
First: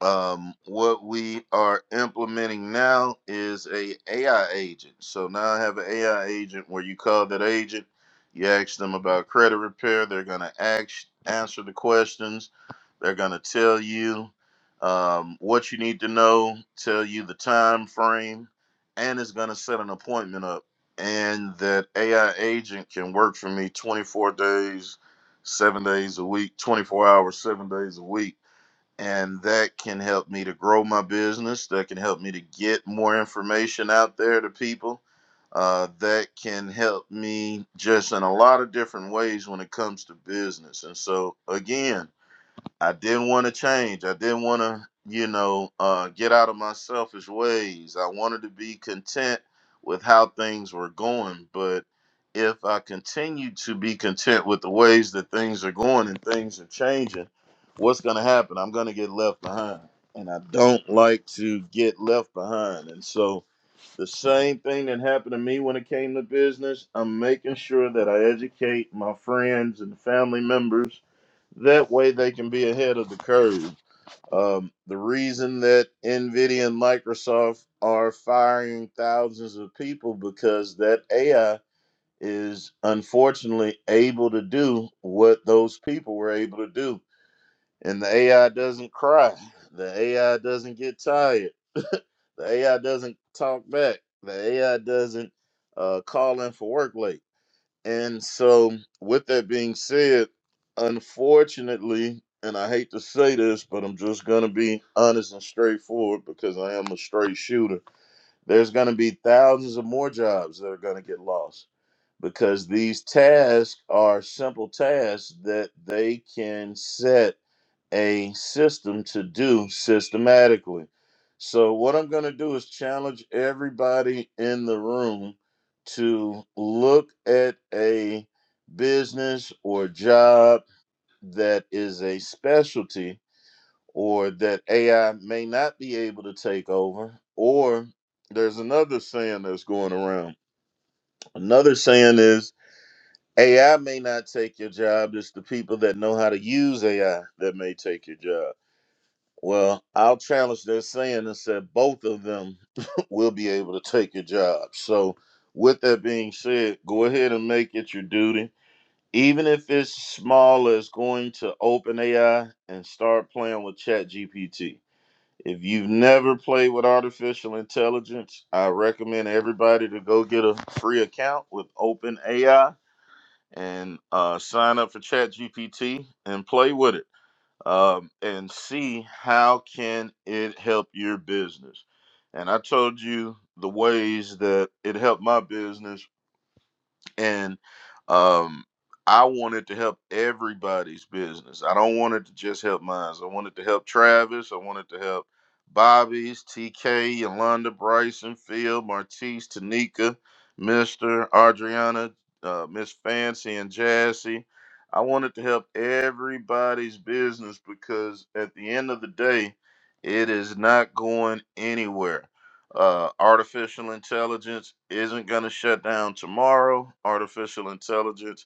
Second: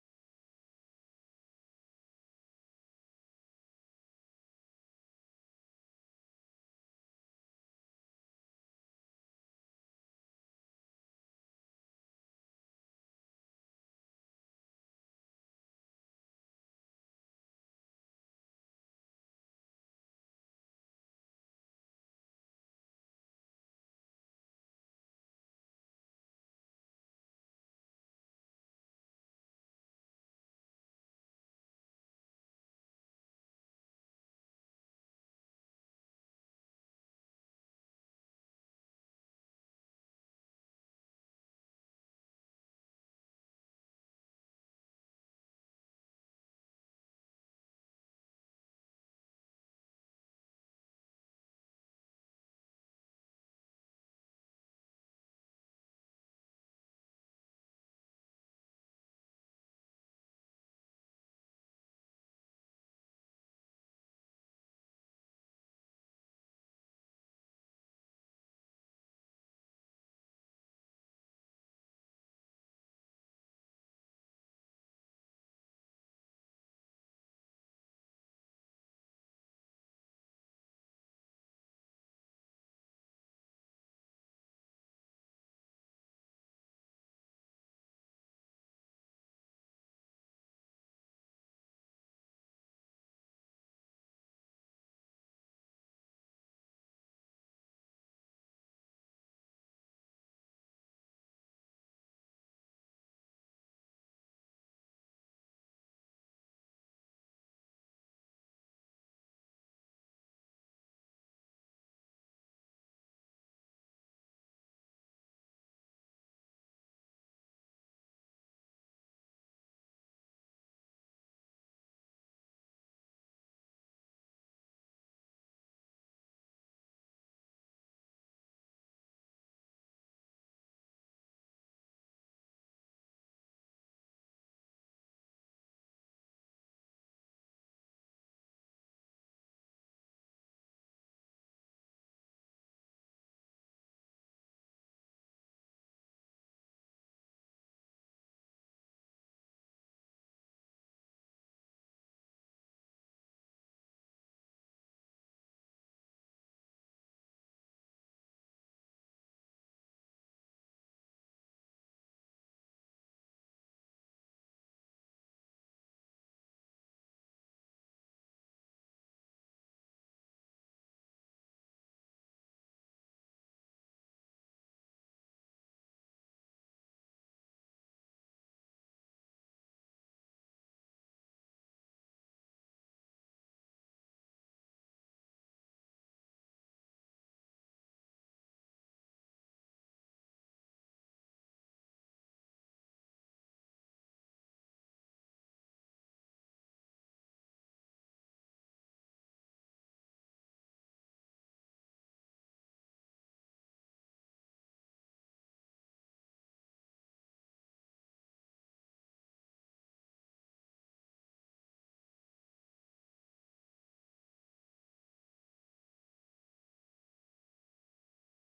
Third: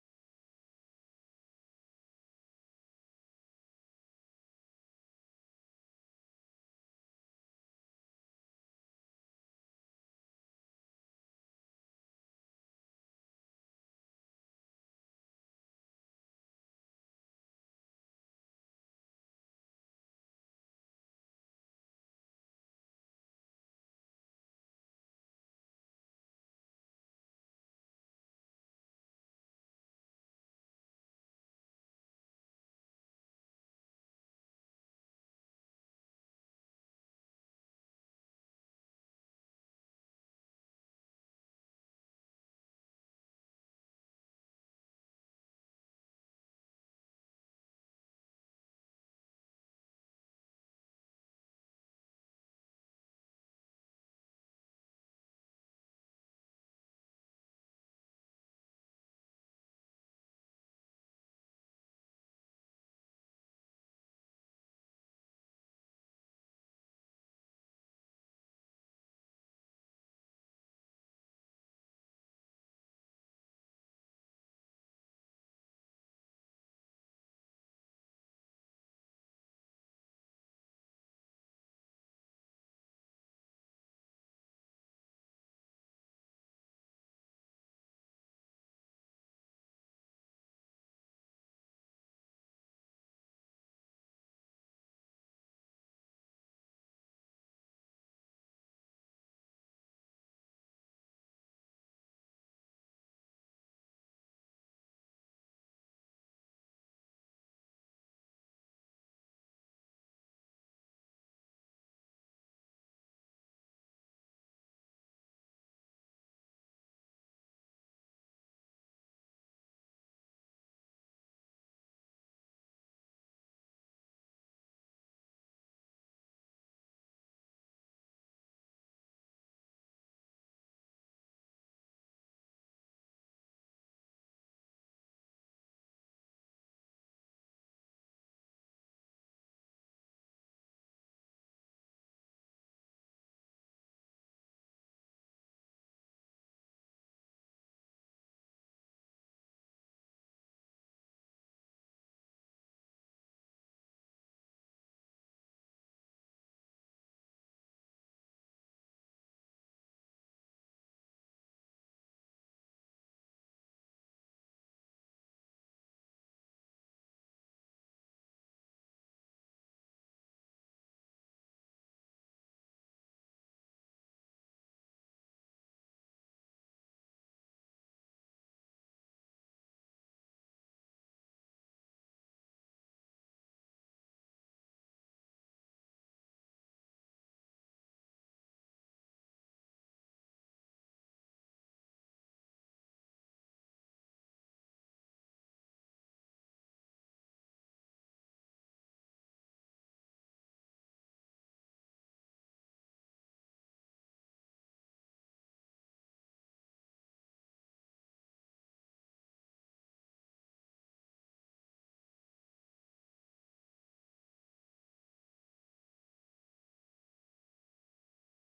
Speaker 2: um, what we are implementing now is a AI agent. So now I have an AI agent where you call that agent, you ask them about credit repair. They're gonna ask, answer the questions. They're gonna tell you um, what you need to know, tell you the time frame, and it's gonna set an appointment up. And that AI agent can work for me 24 days, seven days a week, 24 hours, seven days a week and that can help me to grow my business. That can help me to get more information out there to people. Uh, that can help me just in a lot of different ways when it comes to business. And so, again, I didn't want to change. I didn't want to, you know, uh, get out of my selfish ways. I wanted to be content with how things were going. But if I continue to be content with the ways that things are going and things are changing, what's going to happen? I'm going to get left behind. And I don't like to get left behind. And so the same thing that happened to me when it came to business, I'm making sure that I educate my friends and family members that way they can be ahead of the curve. Um, the reason that NVIDIA and Microsoft are firing thousands of people because that AI is unfortunately able to do what those people were able to do. And the AI doesn't cry. The AI doesn't get tired. The AI doesn't talk back. The AI doesn't uh, call in for work late and so, with that being said, unfortunately, and I hate to say this, but I'm just going to be honest and straightforward because I am a straight shooter. There's going to be thousands of more jobs that are going to get lost because these tasks are simple tasks that they can set a system to do systematically. So, what I'm going to do is challenge everybody in the room to look at a business or job that is a specialty or that AI may not be able to take over. Or there's another saying that's going around. Another saying is AI may not take your job, it's the people that know how to use AI that may take your job. Well, I'll challenge their saying and said both of them will be able to take your job. So, with that being said, go ahead and make it your duty. Even if it's small as going to OpenAI and start playing with ChatGPT. If you've never played with artificial intelligence, I recommend everybody to go get a free account with OpenAI and uh, sign up for ChatGPT and play with it um, and see how can it help your business. And I told you the ways that it helped my business and um I wanted to help everybody's business. I don't want it to just help mine. I wanted to help Travis. I wanted to help Bobby's, TK, Yolanda, Bryson, Phil, Martise, Tanika, Mister, Adriana, uh, Miss Fancy, and Jassy. I wanted to help everybody's business because at the end of the day, it is not going anywhere uh, artificial intelligence isn't going to shut down tomorrow. Artificial intelligence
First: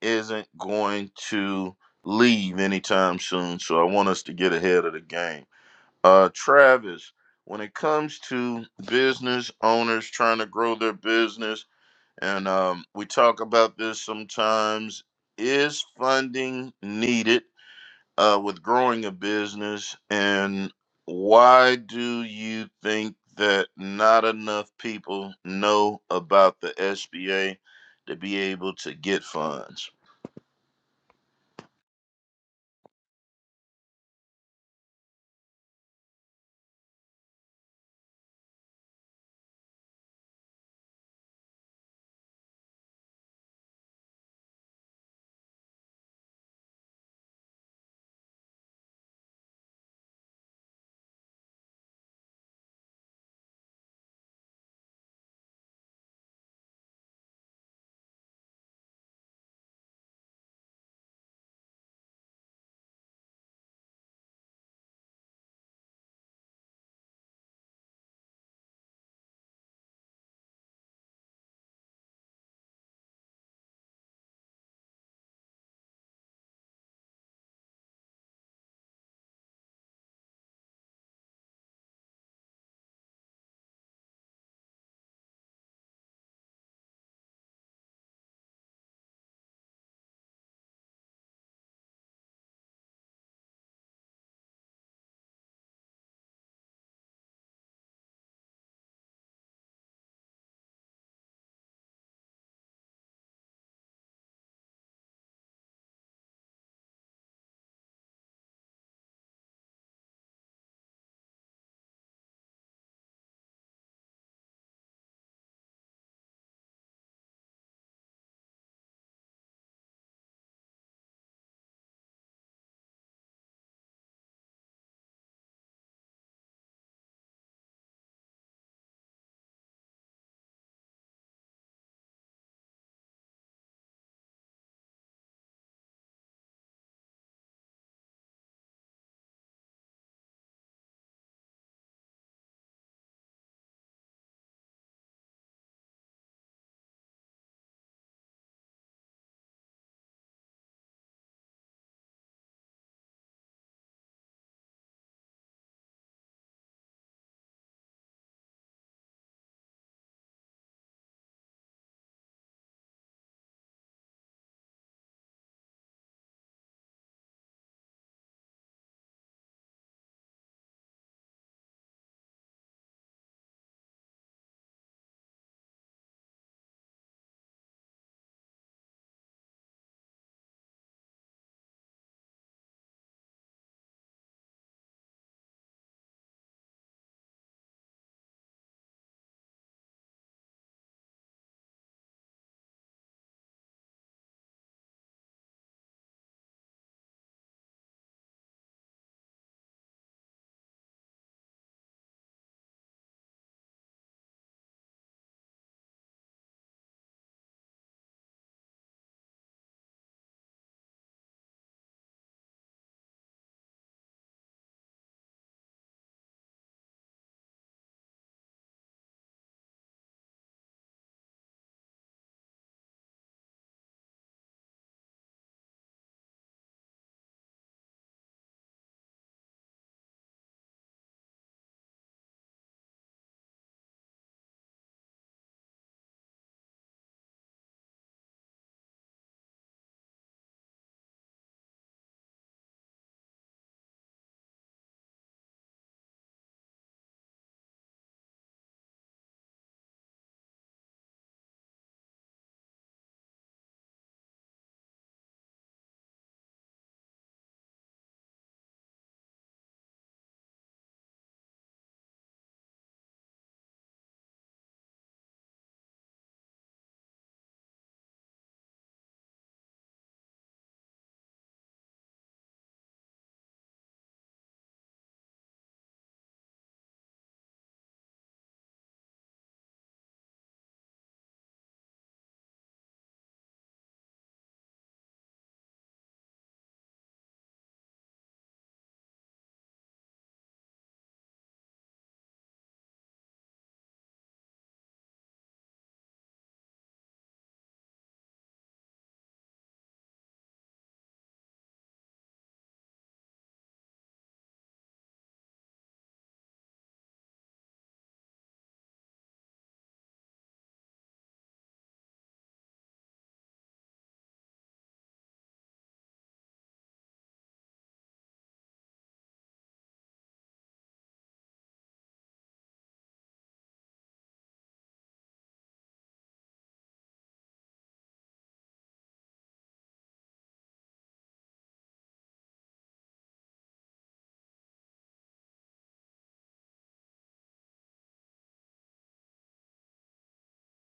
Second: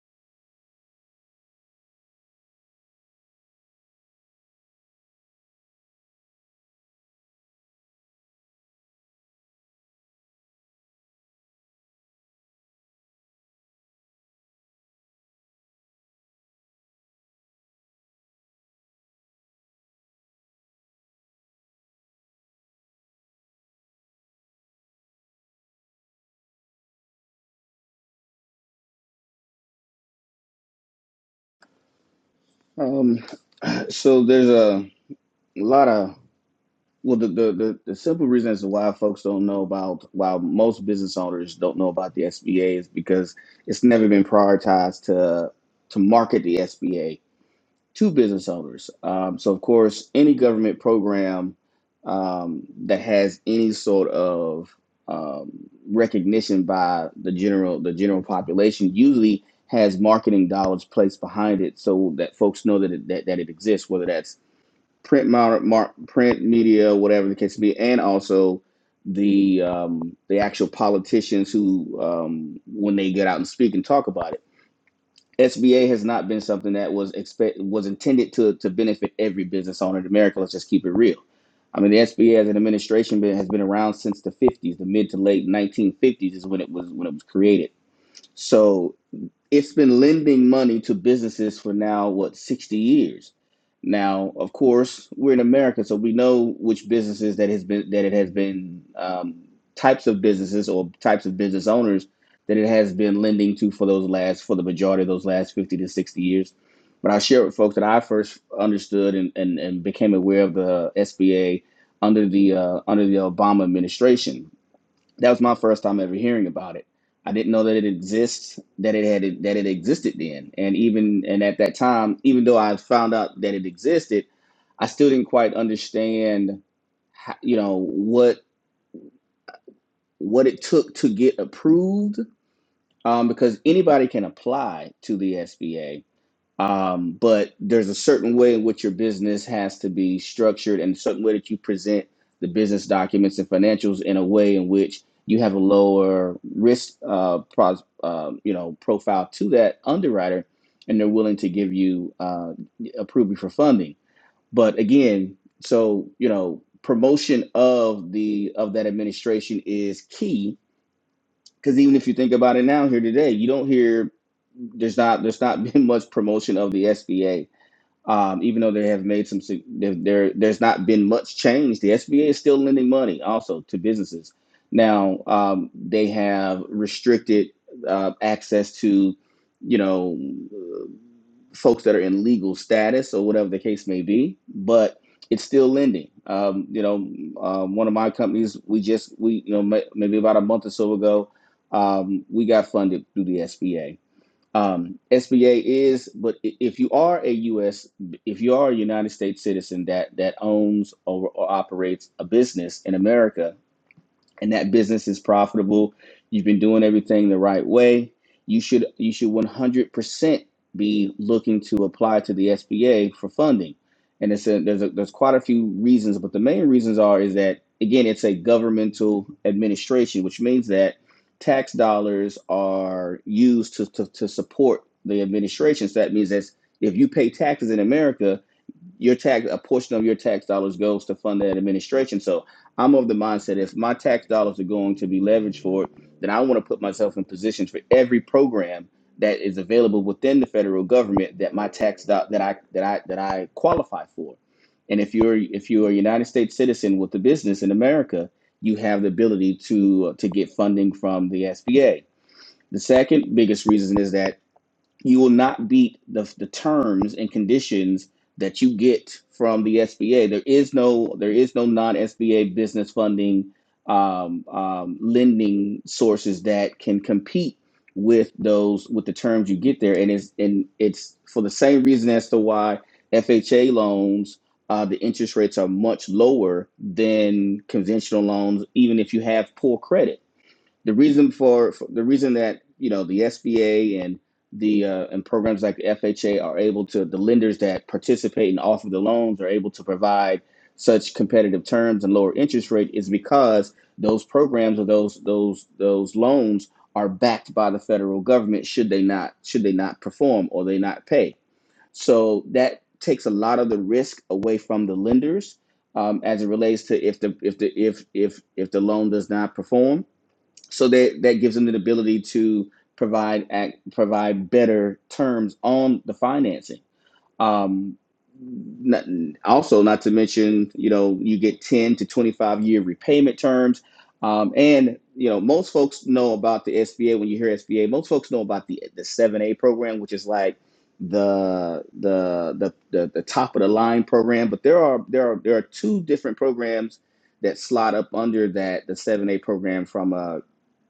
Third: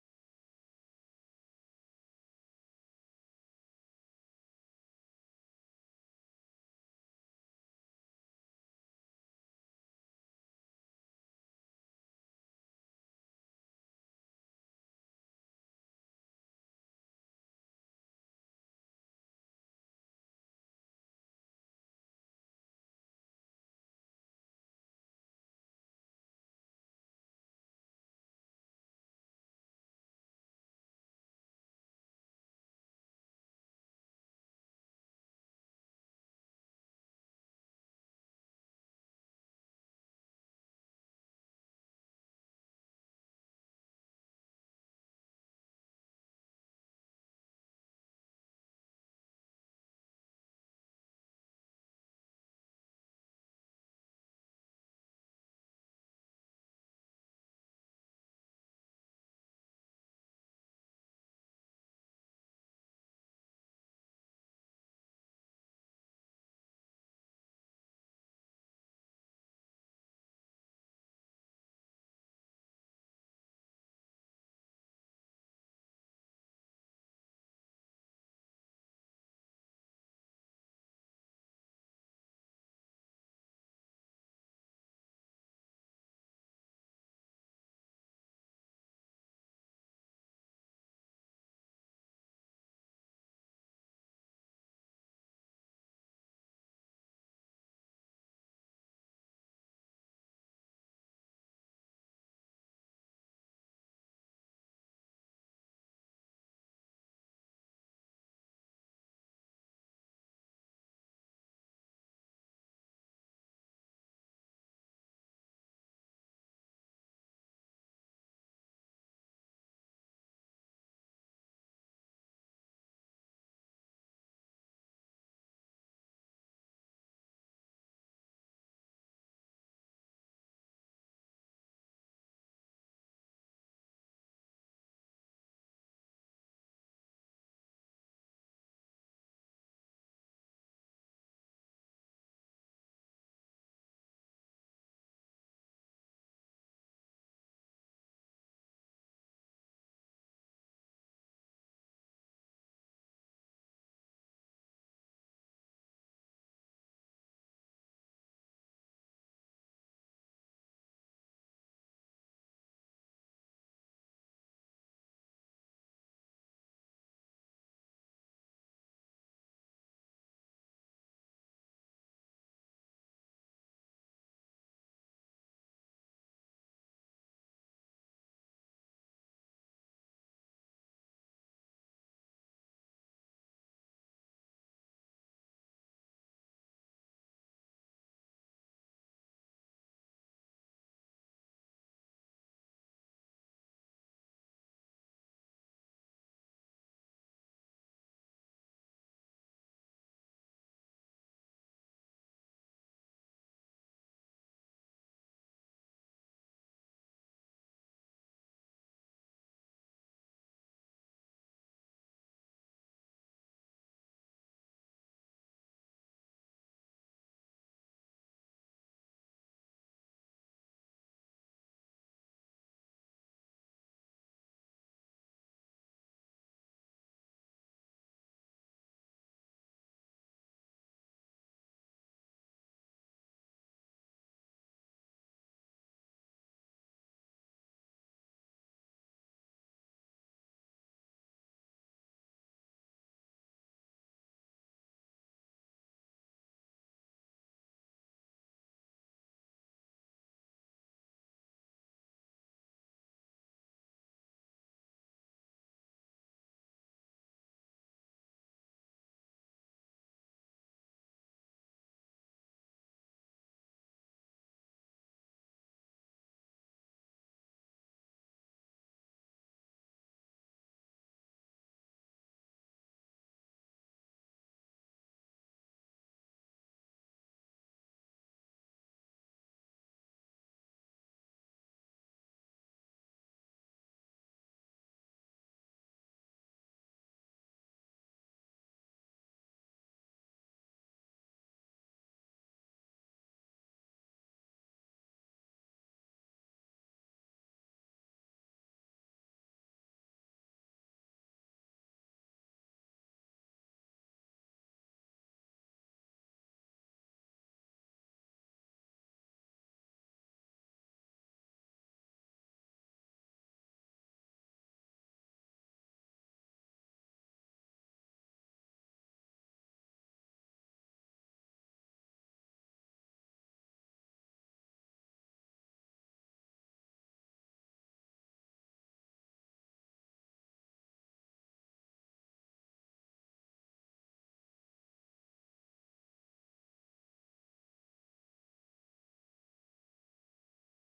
Speaker 2: isn't going to leave anytime soon. So I want us to get ahead of the game. Uh, Travis, when it comes to business owners trying to grow their business, and um, we talk about this sometimes, is funding needed? uh, with growing a business, and why do you think that not enough people know about the SBA to be able to get funds?
Speaker 1: Um, so there's a lot of well, the, the the the simple reason as to why folks don't know about why most business owners don't know about the SBA is because it's never been prioritized to to market the SBA to business owners. Um, so, of course, any government program um, that has any sort of um, recognition by the general the general population usually has marketing dollars placed behind it so that folks know that it, that, that it exists. Whether that's print mar- mar- print media, whatever the case may be, and also the um, the actual politicians who um, when they get out and speak and talk about it SBA has not been something that was expect was intended to to benefit every business owner in America. Let's just keep it real. I mean, the SBA as an administration been, has been around since the 50s, the mid to late 1950s is when it was when it was created. So it's been lending money to businesses for now what 60 years now of course we're in america so we know which businesses that has been that it has been um, types of businesses or types of business owners that it has been lending to for those last for the majority of those last 50 to 60 years but i share with folks that i first understood and, and, and became aware of the sba under the uh, under the obama administration that was my first time ever hearing about it. I didn't know that it exists, that it had that it existed then, and even and at that time, even though I found out that it existed, I still didn't quite understand, how, you know, what what it took to get approved, um, because anybody can apply to the SBA um, but there's a certain way in which your business has to be structured and a certain way that you present the business documents and financials in a way in which you have a lower risk, uh, pros, uh, you know, profile to that underwriter, and they're willing to give you uh, approve you for funding. But again, so you know, promotion of the of that administration is key because even if you think about it now here today, you don't hear there's not there's not been much promotion of the SBA um, even though they have made some, sig- there, there- there's not been much change. The SBA is still lending money also to businesses. Now um, they have restricted uh, access to, you know, uh, folks that are in legal status or whatever the case may be, but it's still lending. Um, you know, um, one of my companies, we just we you know ma- maybe about a month or so ago, um, we got funded through the SBA um, SBA is, but i- if you are a U.S. if you are a United States citizen that that owns or, or operates a business in America, and that business is profitable you've been doing everything the right way you should you should 100% be looking to apply to the SBA for funding and it's a, there's a, there's quite a few reasons but the main reasons are is that again it's a governmental administration which means that tax dollars are used to to, to support the administration so that means that if you pay taxes in America your tax a portion of your tax dollars goes to fund that administration. So I'm of the mindset if my tax dollars are going to be leveraged for it, then I want to put myself in positions for every program that is available within the federal government that my tax do- that I that I that I qualify for. And if you're if you're a United States citizen with a business in America, you have the ability to to get funding from the SBA. The second biggest reason is that you will not beat the, the terms and conditions that you get from the SBA. There is no there is no non SBA business funding um, um, lending sources that can compete with those with the terms you get there, and it's and it's for the same reason as to why FHA loans. Uh, the interest rates are much lower than conventional loans, even if you have poor credit the reason for, for the reason that you know the SBA and the uh, and programs like FHA are able to the lenders that participate and offer the loans are able to provide such competitive terms and lower interest rate is because those programs or those those those loans are backed by the federal government should they not should they not perform or they not pay so that takes a lot of the risk away from the lenders um, as it relates to if the if the if if if the loan does not perform so that that gives them the ability to provide act, provide better terms on the financing. Um, not, also, not to mention, you know, you get ten to twenty five year repayment terms, um, and you know, most folks know about the SBA. When you hear SBA, most folks know about the the seven A program, which is like the, the the the the top of the line program. But there are there are there are two different programs that slot up under that the seven A program from a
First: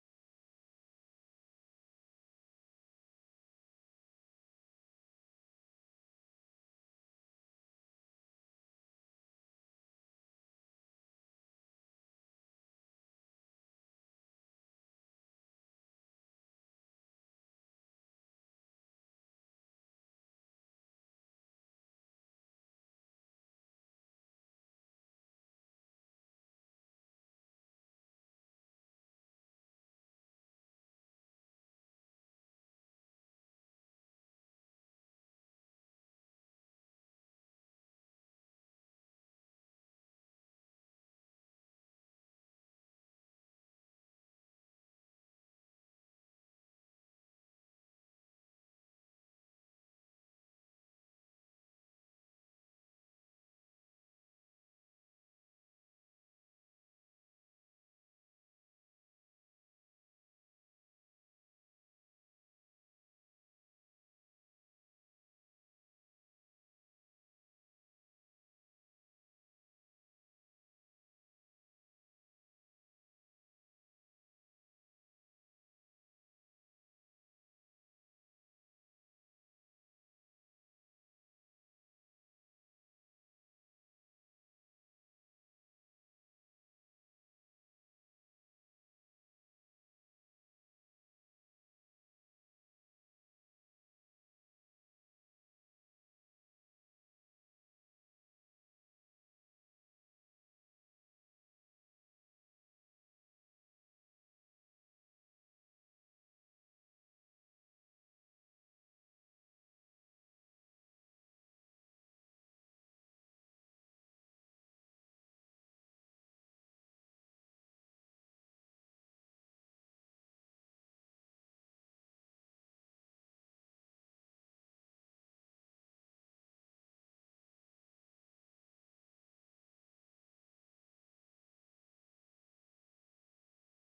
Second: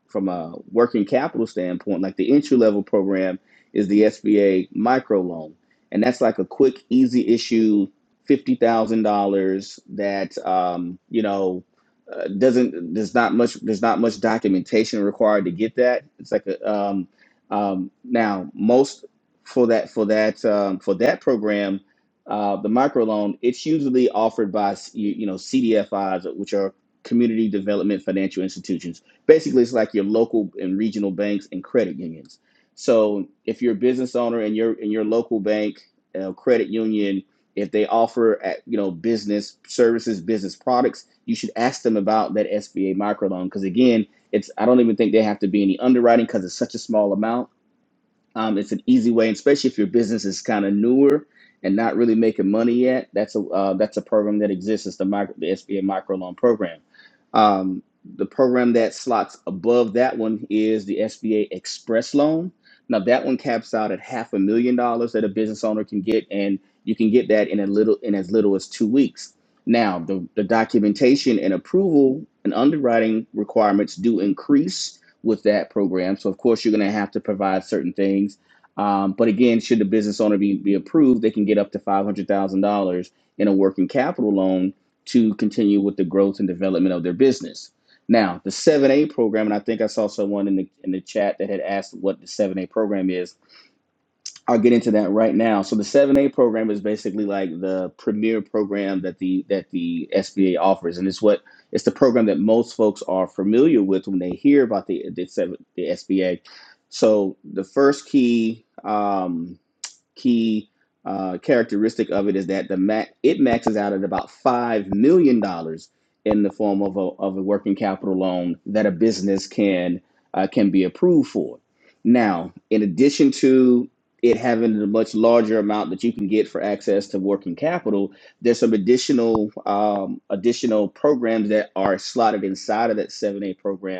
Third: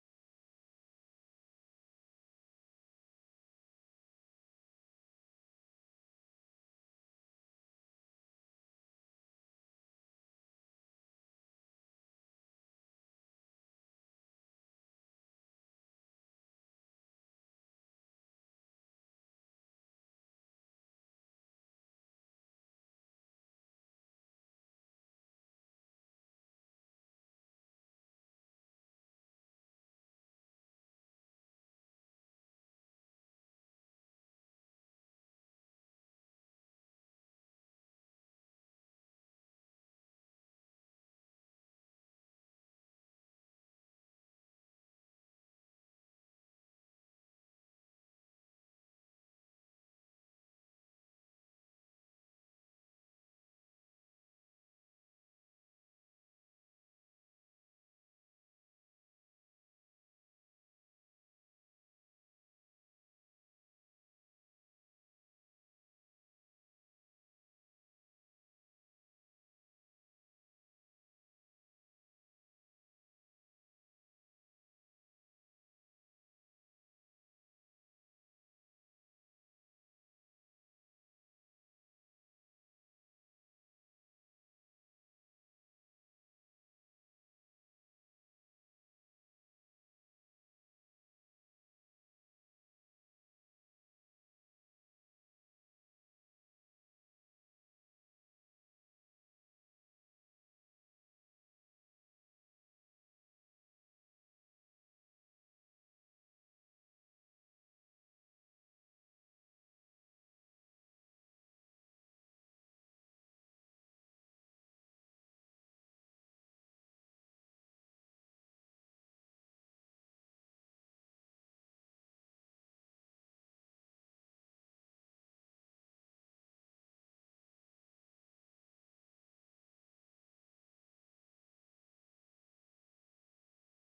Speaker 1: from a working capital standpoint, like the entry level program is the SBA micro loan, and that's like a quick, easy issue, fifty thousand dollars that um, you know uh, doesn't there's not much there's not much documentation required to get that. It's like a um, um, now most for that for that um, for that program. Uh, the microloan, it's usually offered by you, you know CDFIs, which are community development financial institutions basically it's like your local and regional banks and credit unions so if you're a business owner and your in your local bank uh, credit union if they offer uh, you know business services business products you should ask them about that sba microloan because again it's i don't even think they have to be any underwriting because it's such a small amount um, it's an easy way, and especially if your business is kind of newer and not really making money yet. That's a uh, that's a program that exists. It's the micro, the SBA microloan program. Um, the program that slots above that one is the SBA Express Loan. Now that one caps out at half a million dollars that a business owner can get, and you can get that in a little in as little as two weeks. Now the, the documentation and approval and underwriting requirements do increase with that program. So, of course, you're going to have to provide certain things. Um, but again, should the business owner be, be approved, they can get up to $500,000 in a working capital loan to continue with the growth and development of their business. Now, the 7A program, and I think I saw someone in the in the chat that had asked what the 7A program is I'll get into that right now. So the 7A program is basically like the premier program that the that the SBA offers, and it's what it's the program that most folks are familiar with when they hear about the the, 7, the SBA. So the first key, um, key uh, characteristic of it is that the ma- it maxes out at about five million dollars in the form of a, of a working capital loan that a business can uh, can be approved for. Now, in addition to it having a much larger amount that you can get for access to working capital, there's some additional um, additional programs that are slotted inside of that 7A program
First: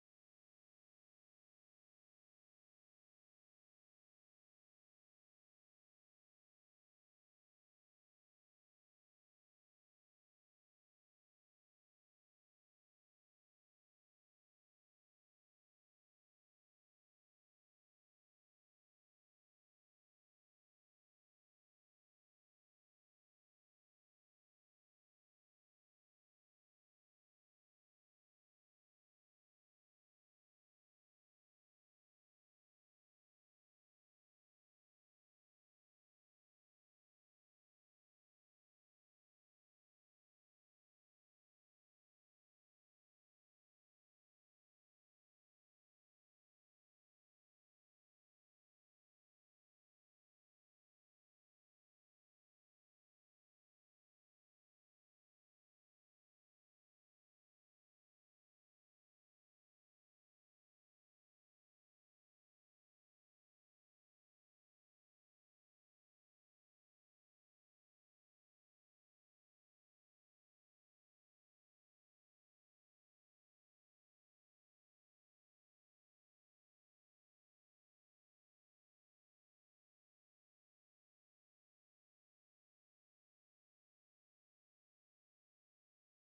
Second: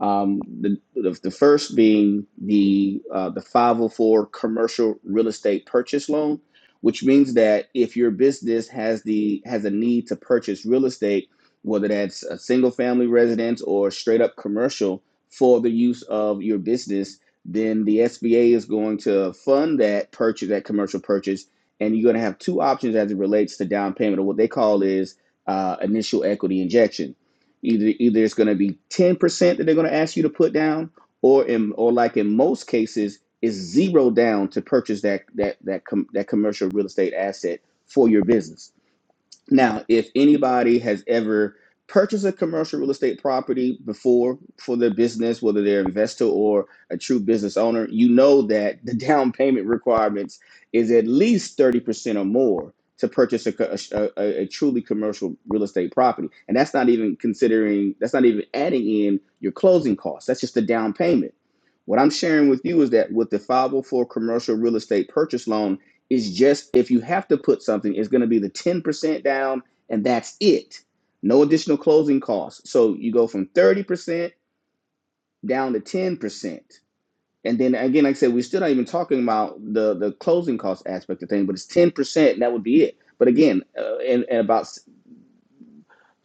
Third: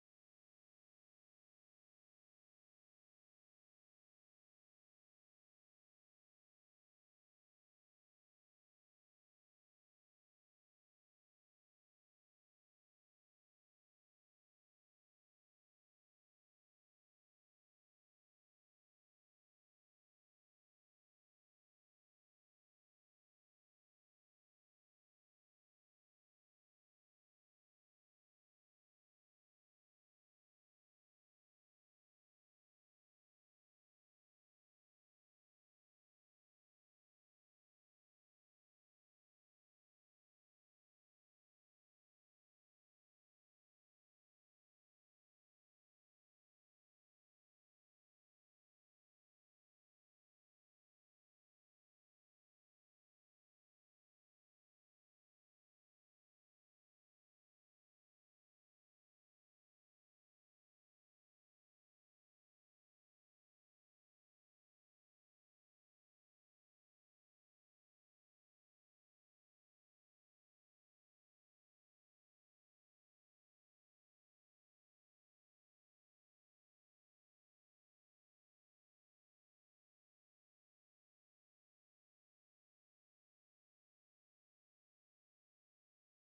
Speaker 1: um, the, the the first being the uh, the 504 commercial real estate purchase loan, which means that if your business has the has a need to purchase real estate, whether that's a single family residence or straight up commercial for the use of your business, then the SBA is going to fund that purchase, that commercial purchase, and you're going to have two options as it relates to down payment, or what they call is uh, initial equity injection Either either it's going to be ten percent that they're going to ask you to put down, or in or like in most cases, it's zero down to purchase that that that com, that commercial real estate asset for your business. Now, if anybody has ever purchased a commercial real estate property before for their business, whether they're an investor or a true business owner, you know that the down payment requirements is at least 30% or more to purchase a, co- a, a- a truly commercial real estate property. And that's not even considering, that's not even adding in your closing costs. That's just the down payment. What I'm sharing with you is that with the 504 commercial real estate purchase loan, it's just if you have to put something, it's going to be the 10% down and that's it. No additional closing costs. So you go from 30% down to 10%. And then again, like I said, we're still not even talking about the, the closing cost aspect of things, but it's 10% and that would be it. But again, uh, and, and about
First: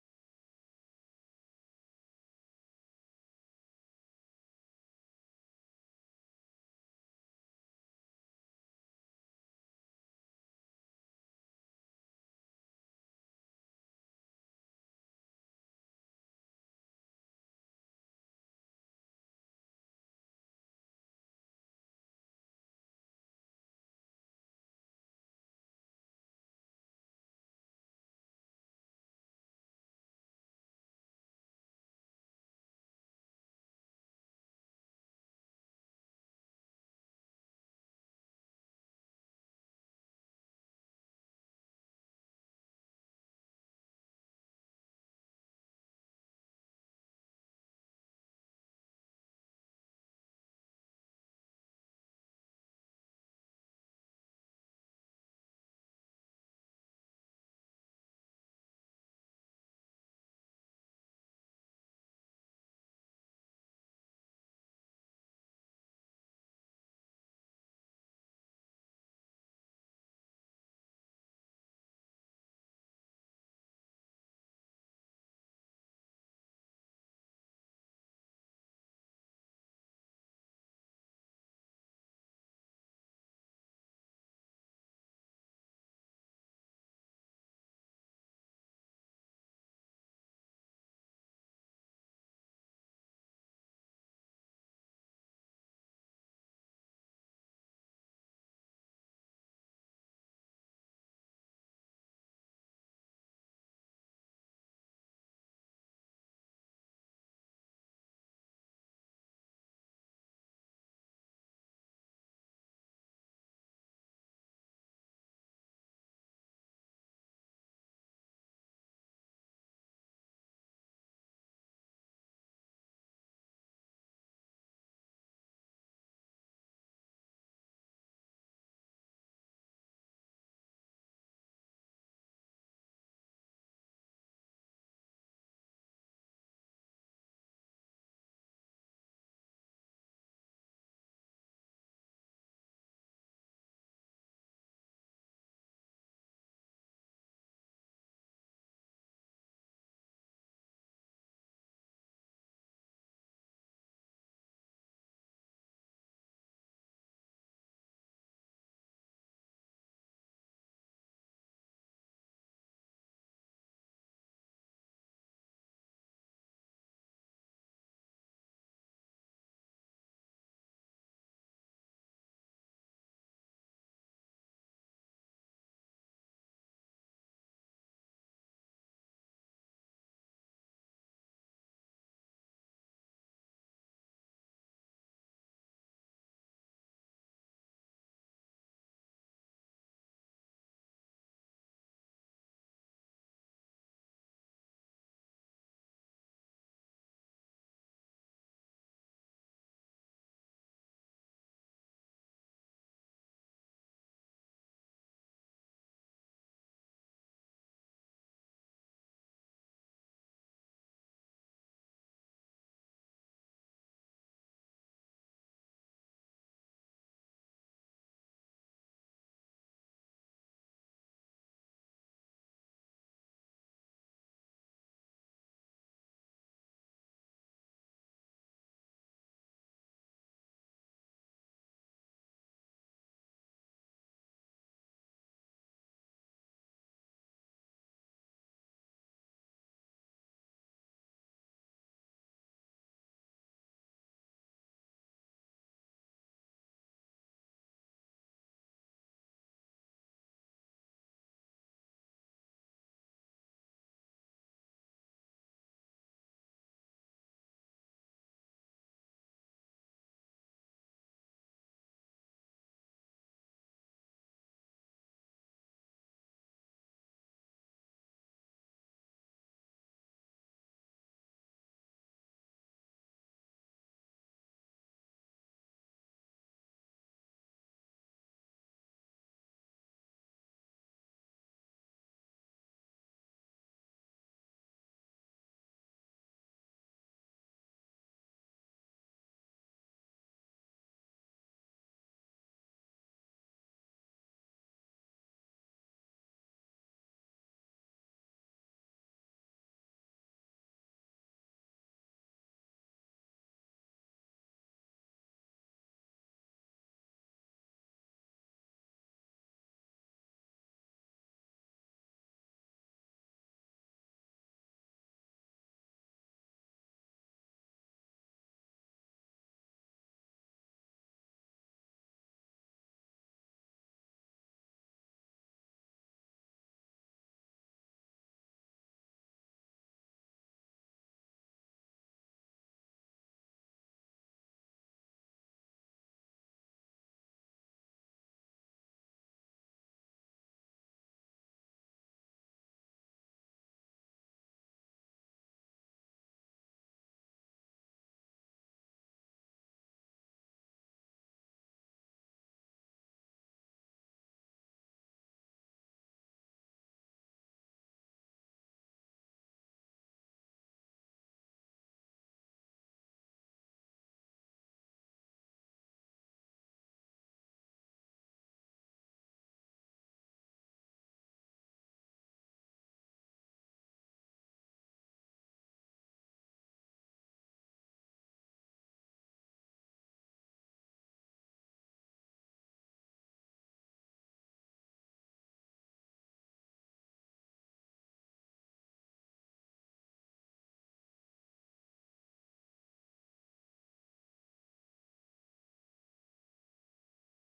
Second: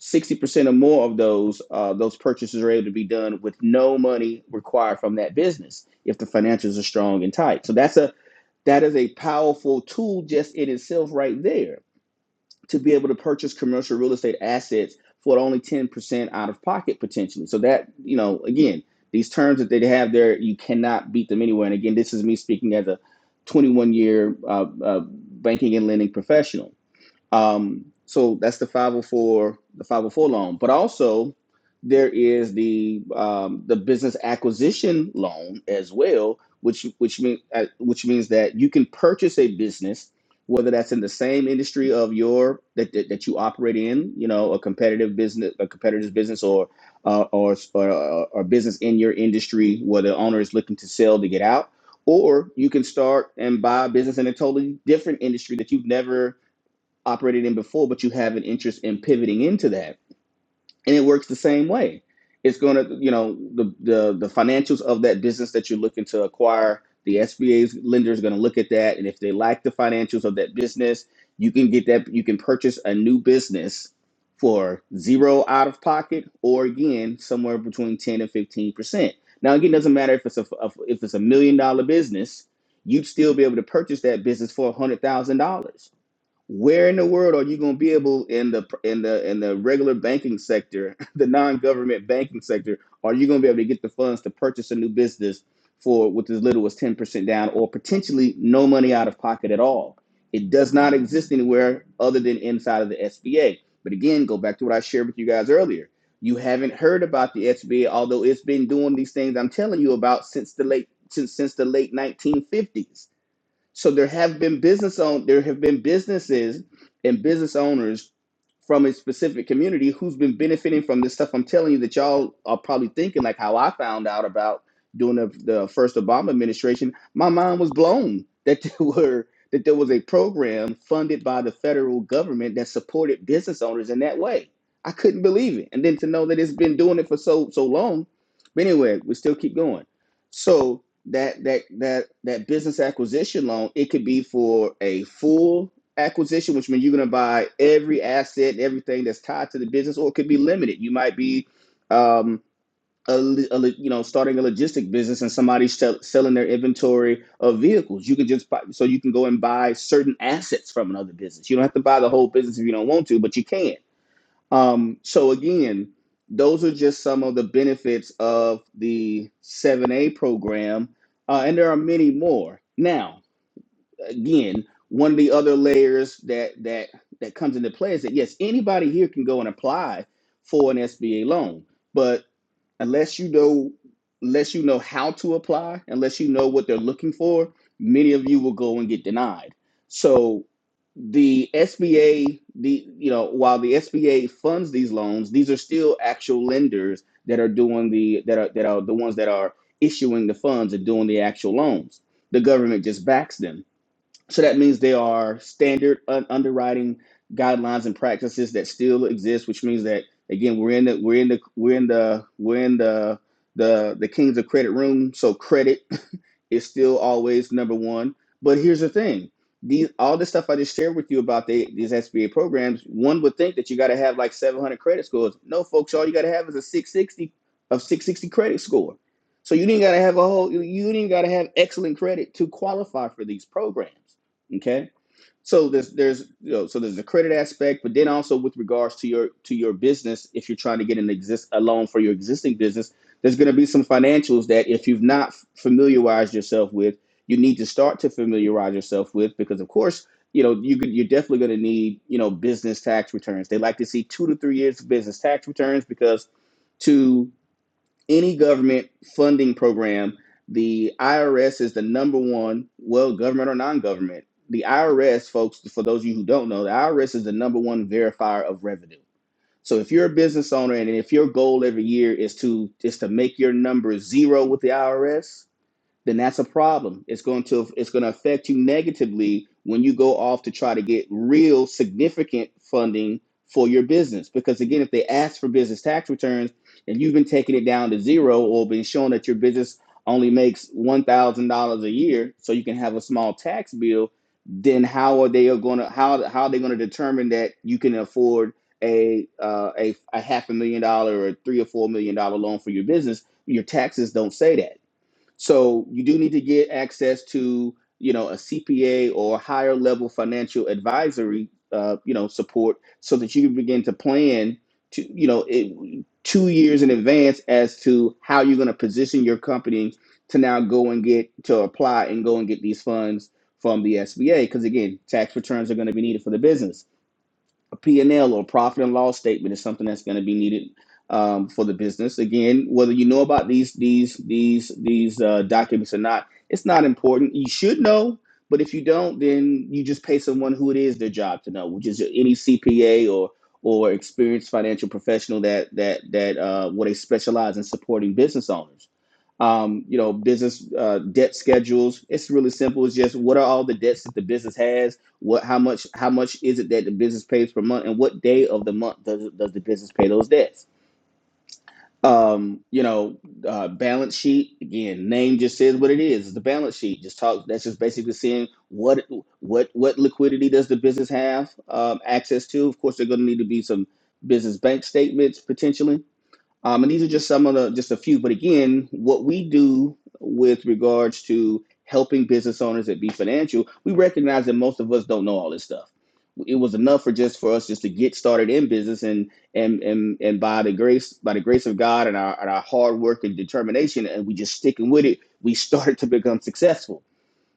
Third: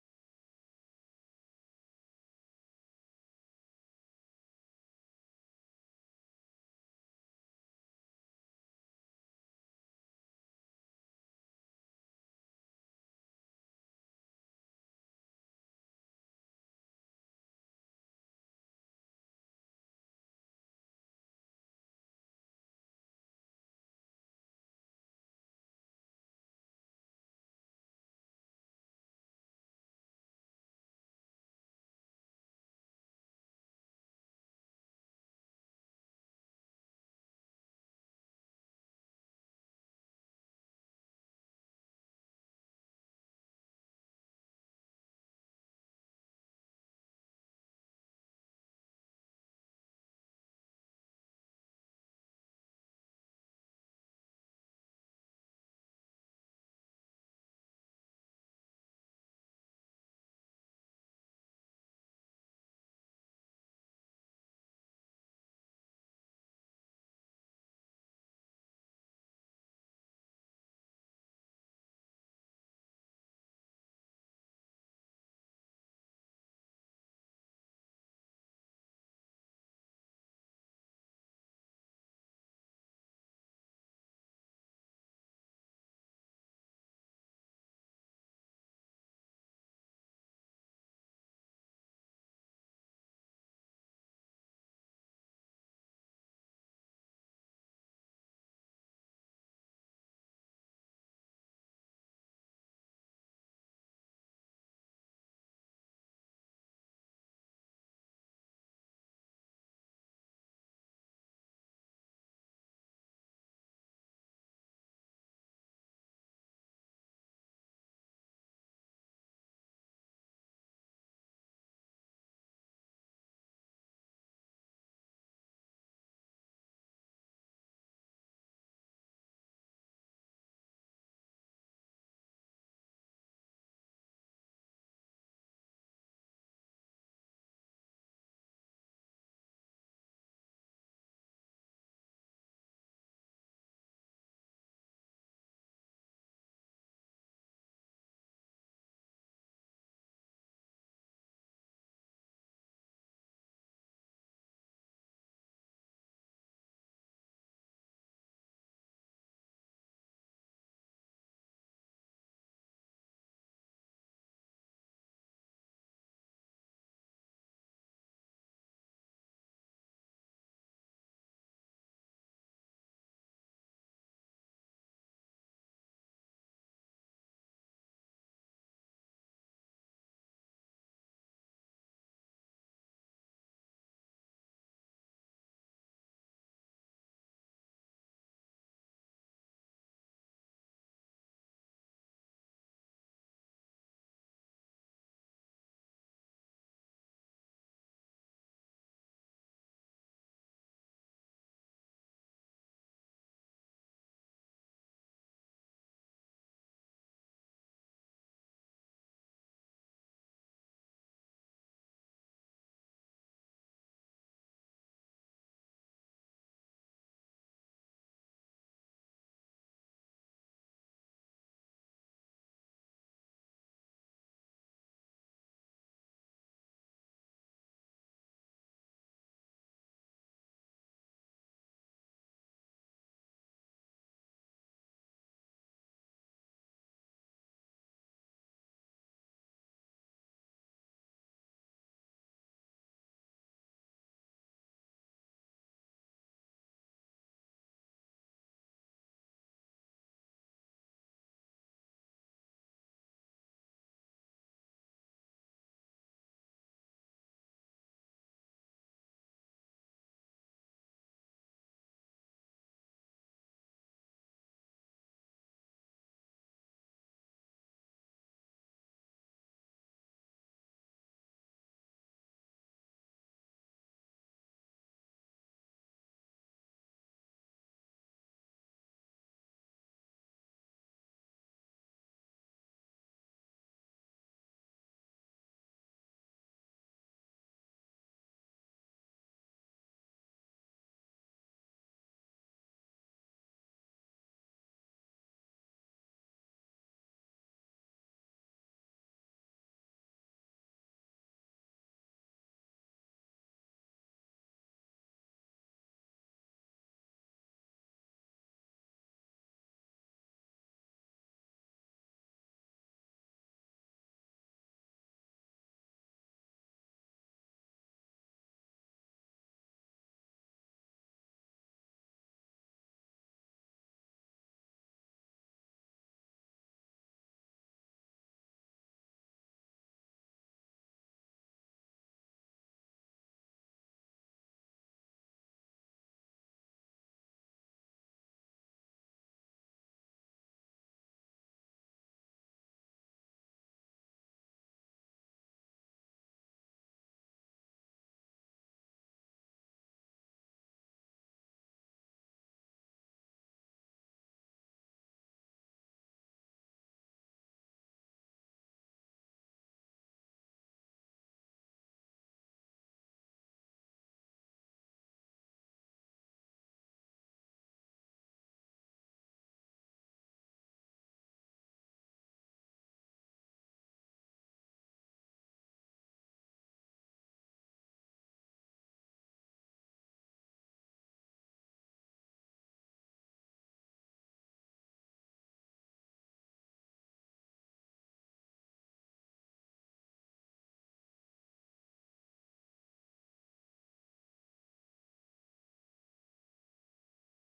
Speaker 1: 60% or more of those uh, those purchases are able to be done with no money required from that business if the financials are strong and tight. So that's a that is a powerful tool just in itself right there to be able to purchase commercial real estate assets for only 10% out of pocket potentially. So that, you know, again, these terms that they have there, you cannot beat them anywhere. And again, this is me speaking as a 21 year uh, uh, banking and lending professional. Um, so that's the 504, the 504 loan. But also there is the um, the business acquisition loan as well, which which mean, uh, which means that you can purchase a business, whether that's in the same industry of your that, that, that you operate in, you know, a competitive business, a competitor's business, or uh, or or, or business in your industry where the owner is looking to sell to get out, or you can start and buy a business in a totally different industry that you've never operated in before, but you have an interest in pivoting into that. And it works the same way. It's going to, you know, the, the the financials of that business that you're looking to acquire, the SBA's lender is going to look at that. And if they like the financials of that business, you can get that, you can purchase a new business for zero out of pocket or again, somewhere between 10 and 15%. Now, again, it doesn't matter if it's a, if it's a million dollar business, you'd still be able to purchase that business for $100,000 where in the world are you going to be able in the in the in the regular banking sector the non-government banking sector are you going to be able to get the funds to purchase a new business for with as little as 10% down or potentially no money out of pocket at all it does not exist anywhere other than inside of the sba but again go back to what i shared with you guys earlier you haven't heard about the sba although it's been doing these things i'm telling you about since the late since, since the late 1950s so there have been business own there have been businesses and business owners from a specific community who's been benefiting from this stuff. I'm telling you that y'all are probably thinking like how I found out about during the, the first Obama administration. My mind was blown that there were that there was a program funded by the federal government that supported business owners in that way. I couldn't believe it, and then to know that it's been doing it for so so long. But anyway, we still keep going. So that that that that business acquisition loan it could be for a full acquisition which means you're going to buy every asset and everything that's tied to the business or it could be limited you might be um a, a you know starting a logistic business and somebody's sell, selling their inventory of vehicles you could just buy so you can go and buy certain assets from another business you don't have to buy the whole business if you don't want to but you can um, so again, those are just some of the benefits of the 7A program, uh, and there are many more. Now, again, one of the other layers that that that comes into play is that yes, anybody here can go and apply for an SBA loan, but unless you know unless you know how to apply, unless you know what they're looking for, many of you will go and get denied. So the SBA, the you know, while the SBA funds these loans, these are still actual lenders that are doing the that are that are the ones that are issuing the funds and doing the actual loans. The government just backs them. So that means they are standard un- underwriting guidelines and practices that still exist, which means that again we're in the we're in the we're in the we're in the the the kings of credit room. So credit is still always number one. But here's the thing: these all the stuff I just shared with you about the, these SBA programs. One would think that you got to have like 700 credit scores. No, folks, all you got to have is a 660 of 660 credit score. So you didn't got to have a whole. You you didn't got to have excellent credit to qualify for these programs. Okay. So there's there's you know so there's the credit aspect, but then also with regards to your to your business, if you're trying to get an exist a loan for your existing business there's going to be some financials that if you've not familiarized yourself with you need to start to familiarize yourself with because of course you know you could, you're definitely going to need you know business tax returns they like to see two to three years of business tax returns because to any government funding program the irs is the number one well government or non-government the irs folks for those of you who don't know the irs is the number one verifier of revenue so if you're a business owner and if your goal every year is to is to make your number zero with the IRS, then that's a problem. It's going to it's going to affect you negatively when you go off to try to get real significant funding for your business. Because again, if they ask for business tax returns and you've been taking it down to zero or been shown that your business only makes one thousand dollars a year, so you can have a small tax bill, then how are they going to how how are they going to determine that you can afford a uh, a a half a million dollar or three or four million dollar loan for your business? Your taxes don't say that. So you do need to get access to you know a CPA or higher level financial advisory uh, you know support so that you can begin to plan to you know it, two years in advance as to how you're going to position your company to now go and get to apply and go and get these funds from the SBA because again tax returns are going to be needed for the business a P&L or profit and loss statement is something that's going to be needed um, for the business. Again, whether you know about these these these these uh, documents or not, it's not important. You should know, but if you don't, then you just pay someone who it is their job to know, which is any CPA or or experienced financial professional that that that uh, what they specialize in supporting business owners. Um, you know, business uh, debt schedules. It's really simple. It's just what are all the debts that the business has what how much how much is it that the business pays per month, and what day of the month does does the business pay those debts? Um, you know, uh, balance sheet again. Name just says what it is. It's the balance sheet. Just talk. That's just basically seeing what what what liquidity does the business have um, access to. Of course, they're going to need to be some business bank statements potentially um, and these are just some of the, just a few. But again, what we do with regards to helping business owners that be financial, we recognize that most of us don't know all this stuff. It was enough for just for us just to get started in business, and and and and by the grace by the grace of God and our and our hard work and determination, and we just sticking with it, we started to become successful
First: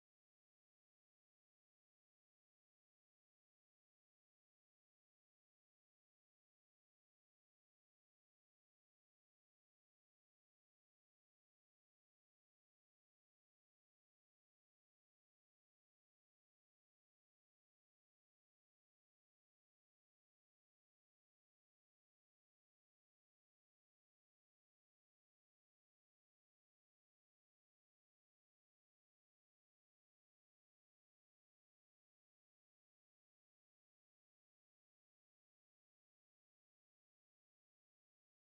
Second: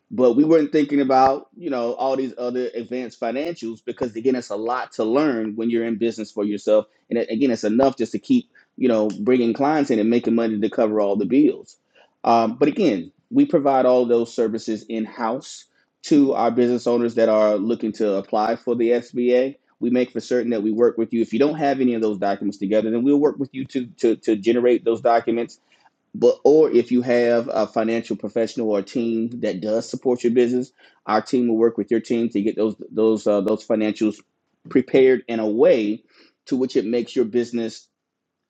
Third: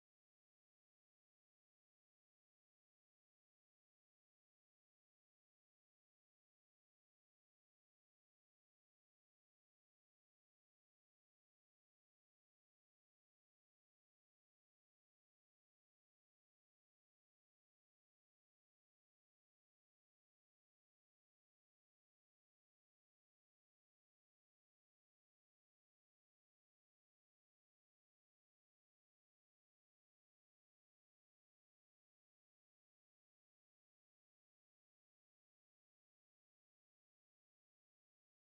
Speaker 1: but we weren't thinking about you know all these other advanced financials because again it's a lot to learn when you're in business for yourself and it- again it's enough just to keep you know bringing clients in and making money to cover all the bills um, but again we provide all those services in house to our business owners that are looking to apply for the sba we make for certain that we work with you if you don't have any of those documents together then we'll work with you to to, to generate those documents but or if you have a financial professional or a team that does support your business, our team will work with your team to get those those uh, those financials prepared in a way to which it makes your business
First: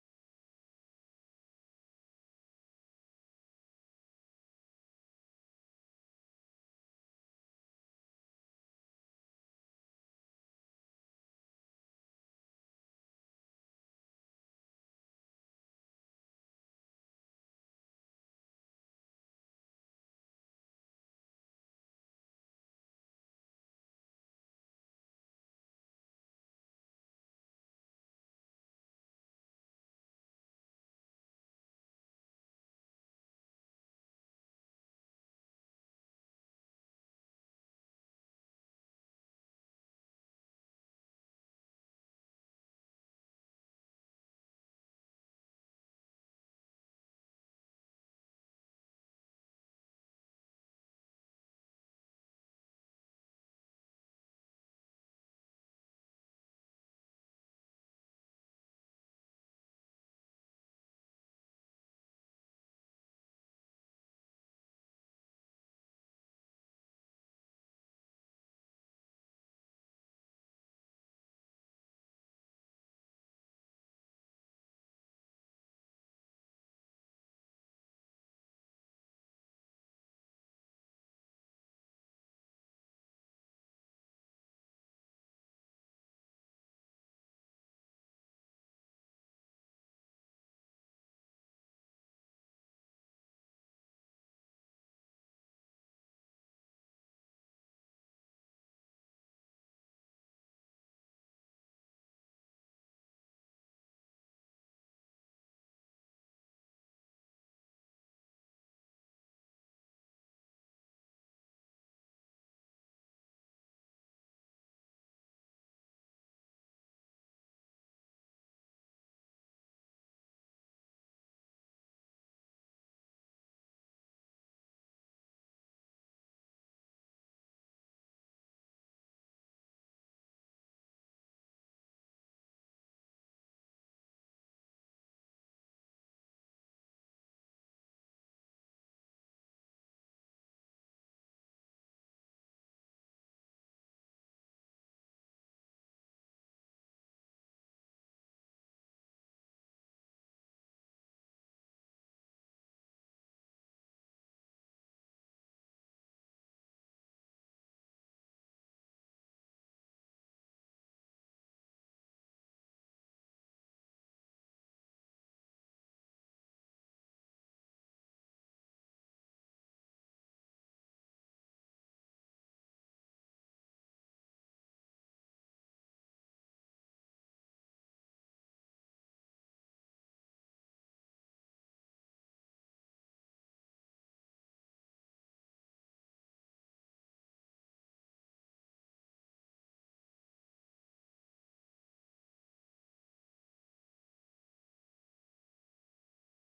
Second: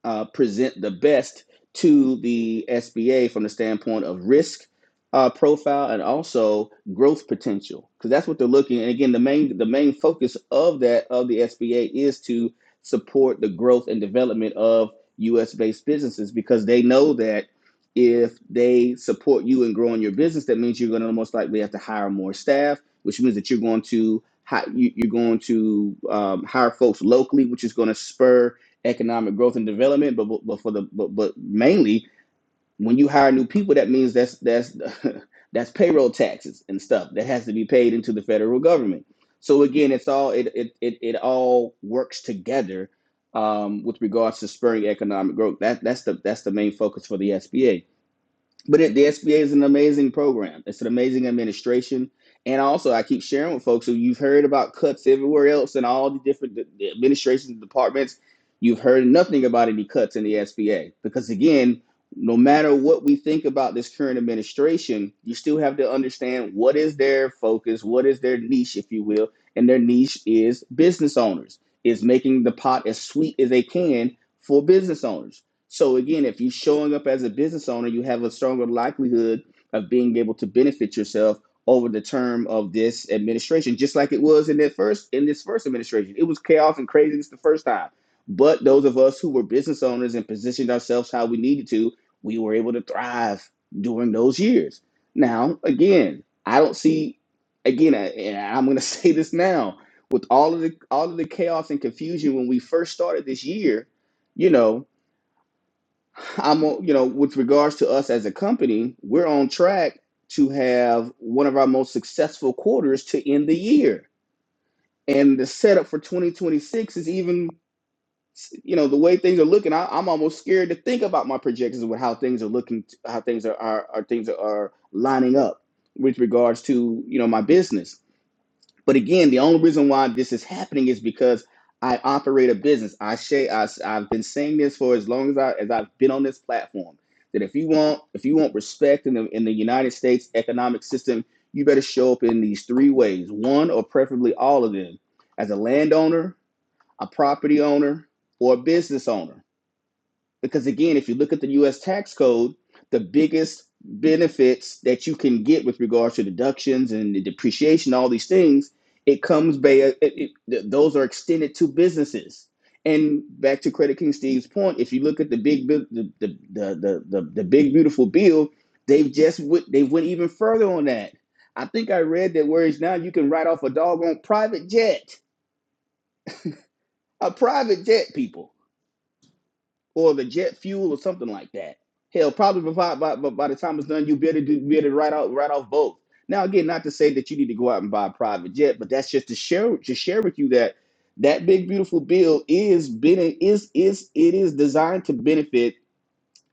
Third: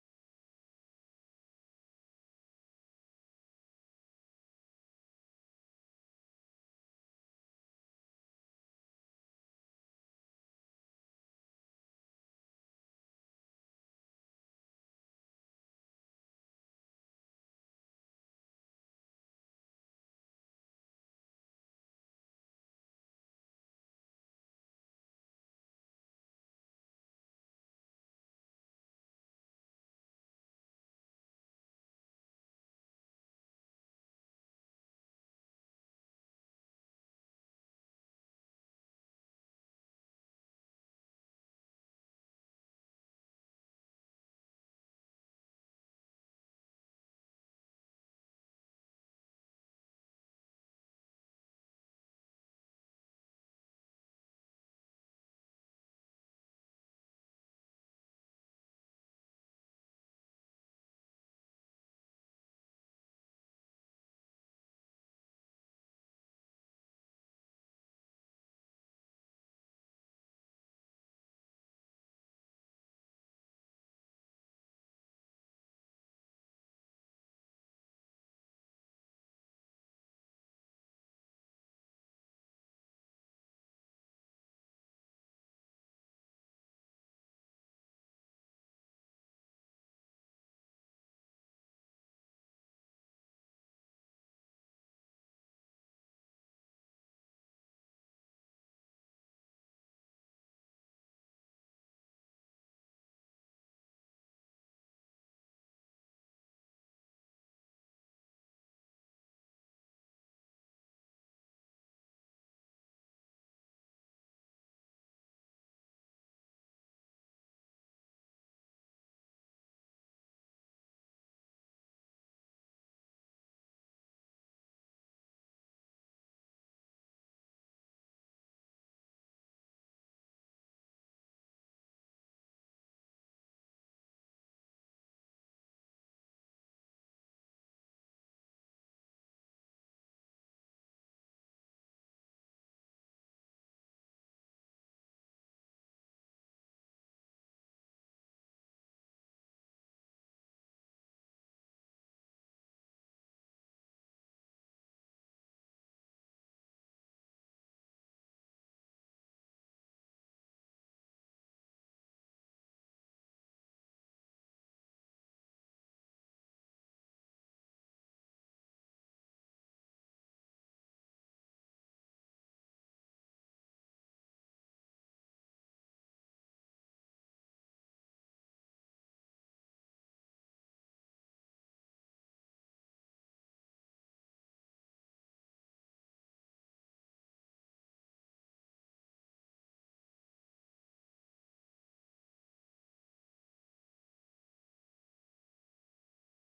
Speaker 1: uh, present the best to the SBA from the standpoint of risk uh, profile and also growth potential, because that's what they're looking. And again, the main the main focus of that of the SBA is to support the growth and development of U.S. based businesses, because they know that if they support you in growing your business, that means you're going to most likely have to hire more staff, which means that you're going to hi- you- you're going to um, hire folks locally, which is going to spur economic growth and development, but but, but for the but, but mainly when you hire new people, that means that's that's that's payroll taxes and stuff that has to be paid into the federal government. So again, it's all it it it, it all works together um, with regards to spurring economic growth. That that's the that's the main focus for the SBA. But it, the SBA is an amazing program. It's an amazing administration. And also, I keep sharing with folks who you've heard about cuts everywhere else in all the different d- the administrations and departments. You've heard nothing about any cuts in the SBA because, again, no matter what we think about this current administration, you still have to understand what is their focus, what is their niche, if you will. And their niche is business owners, is making the pot as sweet as they can for business owners so again, if you're showing up as a business owner, you have a stronger likelihood of being able to benefit yourself over the term of this administration, just like it was in that first in this first administration. It was chaos and craziness the first time. But those of us who were business owners and positioned ourselves how we needed to, we were able to thrive during those years. Now, again, I don't see again, I- and I'm going to say this now, with all of the all of the chaos and confusion when we first started this year, you know, I'm, you know, with regards to us as a company, we're on track to have one of our most successful quarters to end the year. And the setup for 2026 is even, you know, the way things are looking. I, I'm almost scared to think about my projections with how things are looking, how things are, are, are things are lining up with regards to, you know, my business but again, the only reason why this is happening is because I operate a business. I say I, have been saying this for as long as I as I've been on this platform that if you want if you want respect in the in the United States economic system, you better show up in these three ways. One or preferably all of them, as a landowner, a property owner, or a business owner. Because again, if you look at the US tax code, the biggest benefits that you can get with regards to deductions and the depreciation, all these things, it comes by it, it, those are extended to businesses. And back to Credit King Steve's point, if you look at the big the the the the, the, the big beautiful bill, they've just they went even further on that. I think I read that whereas now you can write off a doggone private jet, a private jet, people or the jet fuel or something like that. Hell, probably by, by, by the time it's done, you'll be able to do, be able to write out write off both. Now again, not to say that you need to go out and buy a private jet, but that's just to share to share with you that that big beautiful bill is bene- is is it is designed to benefit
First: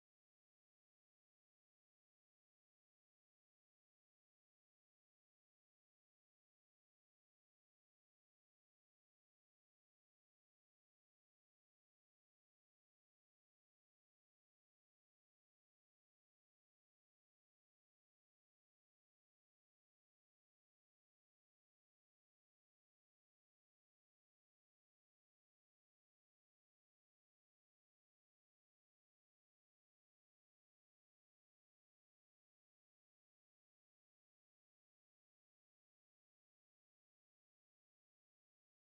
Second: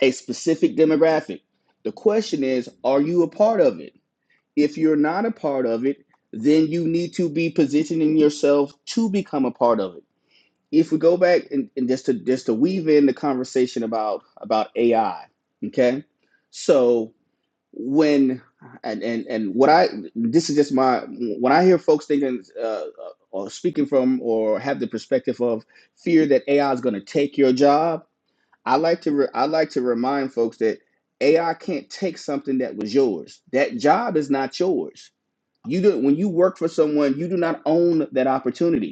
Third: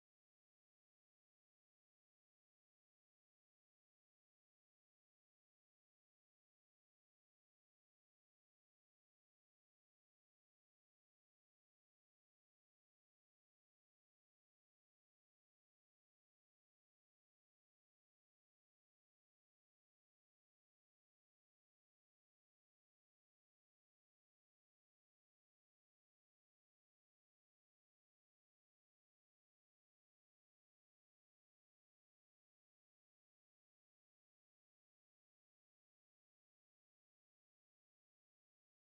Speaker 1: a specific demographic. The question is, are you a part of it? If you're not a part of it, then you need to be positioning yourself to become a part of it if we go back and, and just to just to weave in the conversation about about AI, okay? So when and and and what I this is just my when I hear folks thinking uh, or speaking from or have the perspective of fear that AI is going to take your job, I like to re- I like to remind folks that AI can't take something that was yours. That job is not yours. You do when you work for someone, you do not own that opportunity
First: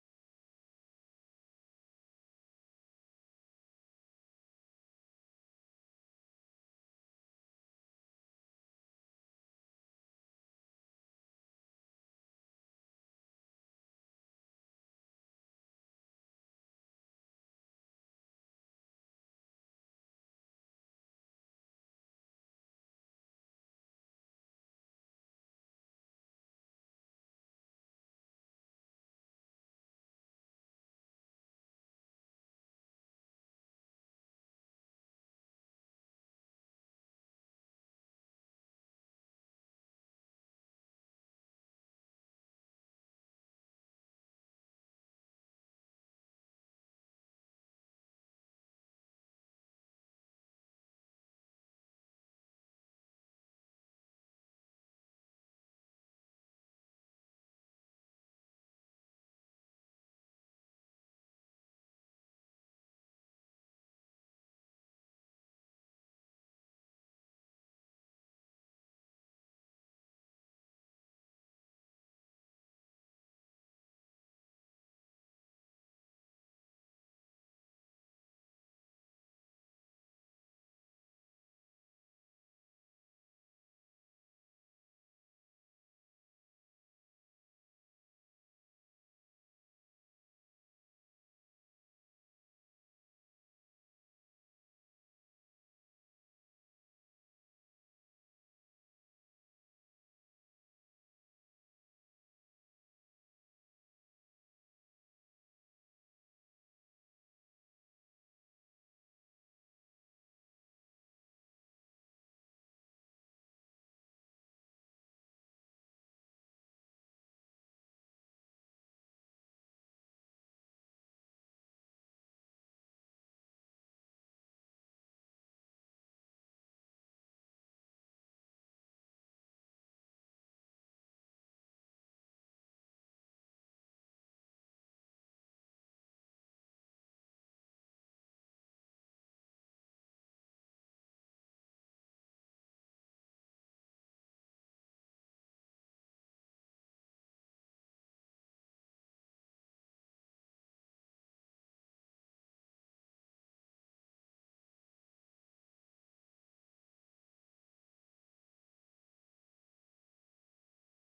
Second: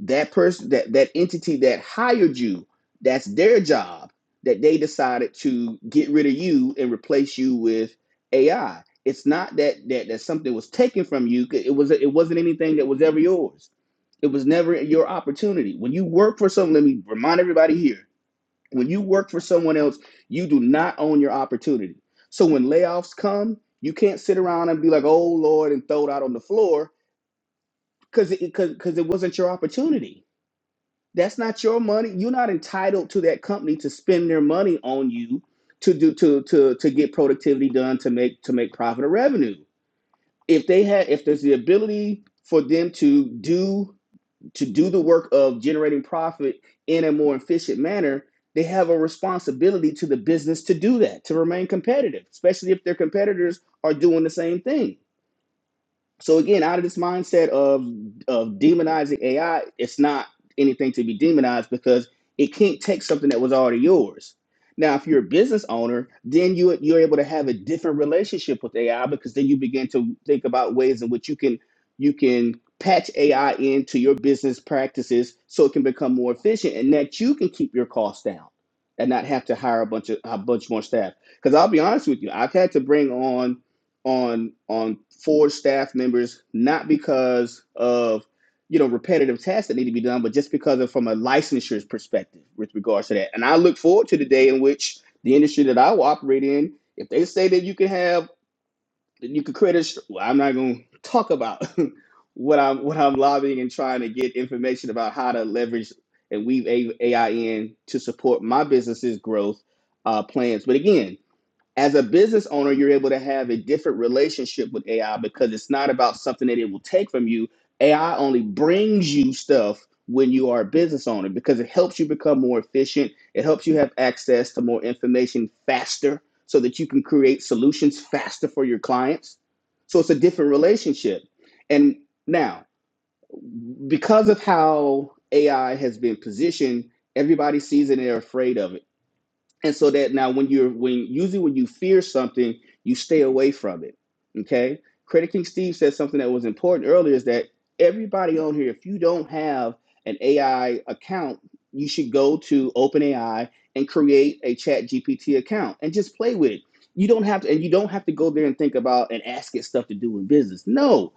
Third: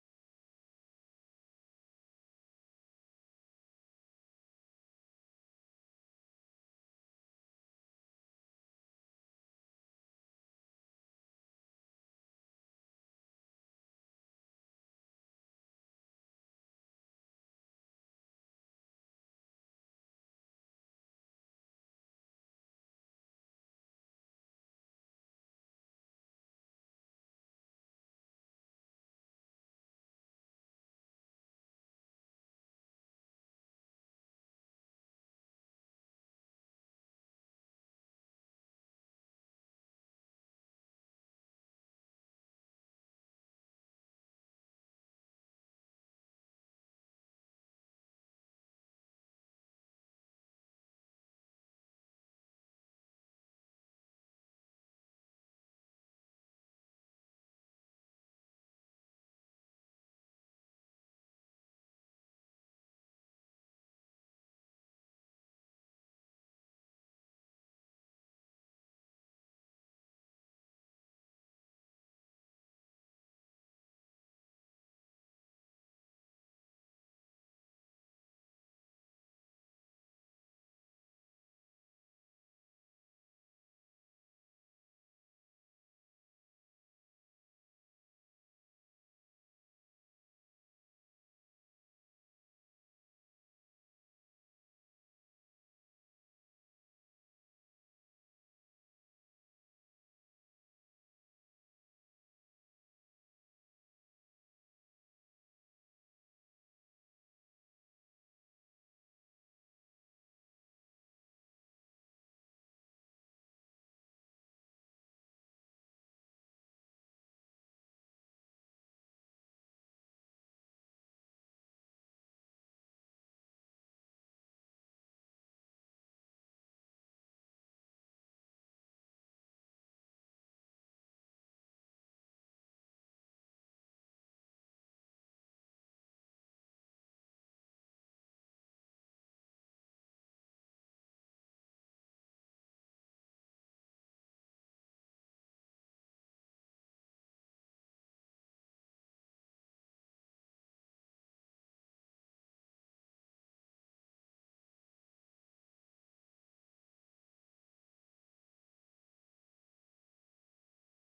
Speaker 1: that person that that entity that hired you that's their job that they decided to get rid of you and replace you with ai it's not that that that something was taken from you. it was it wasn't anything that was ever yours it was never your opportunity when you work for someone let me remind everybody here when you work for someone else you do not own your opportunity so when layoffs come you can't sit around and be like oh lord and throw it out on the floor because it because it wasn't your opportunity that's not your money. You're not entitled to that company to spend their money on you to do to to to get productivity done to make to make profit or revenue. If they had if there's the ability for them to do to do the work of generating profit in a more efficient manner, they have a responsibility to the business to do that, to remain competitive, especially if their competitors are doing the same thing so again out of this mindset of of demonizing ai it's not anything to be demonized because it can't take something that was already yours now if you're a business owner then you you're able to have a different relationship with ai because then you begin to think about ways in which you can you can patch ai into your business practices so it can become more efficient and that you can keep your costs down and not have to hire a bunch of a bunch more staff because i'll be honest with you i've had to bring on on on Ford staff members, not because of you know repetitive tasks that need to be done, but just because of from a licensure perspective with regards to that. And I look forward to the day in which the industry that I will operate in, if they say that you can have that you can create a, well, I'm not going to talk about what I'm what I'm lobbying and trying to get information about how to leverage and weave AI in to support my business's growth uh, plans. But again, as a business owner, you're able to have a different relationship with AI because it's not about something that it will take from you. AI only brings you stuff when you are a business owner because it helps you become more efficient. It helps you have access to more information faster so that you can create solutions faster for your clients. So it's a different relationship. And now, because of how AI has been positioned, everybody sees it and they're afraid of it and so that now when you're when usually when you fear something you stay away from it okay credit king steve said something that was important earlier is that everybody on here if you don't have an ai account you should go to openai and create a chat gpt account and just play with it you don't have to and you don't have to go there and think about and ask it stuff to do in business no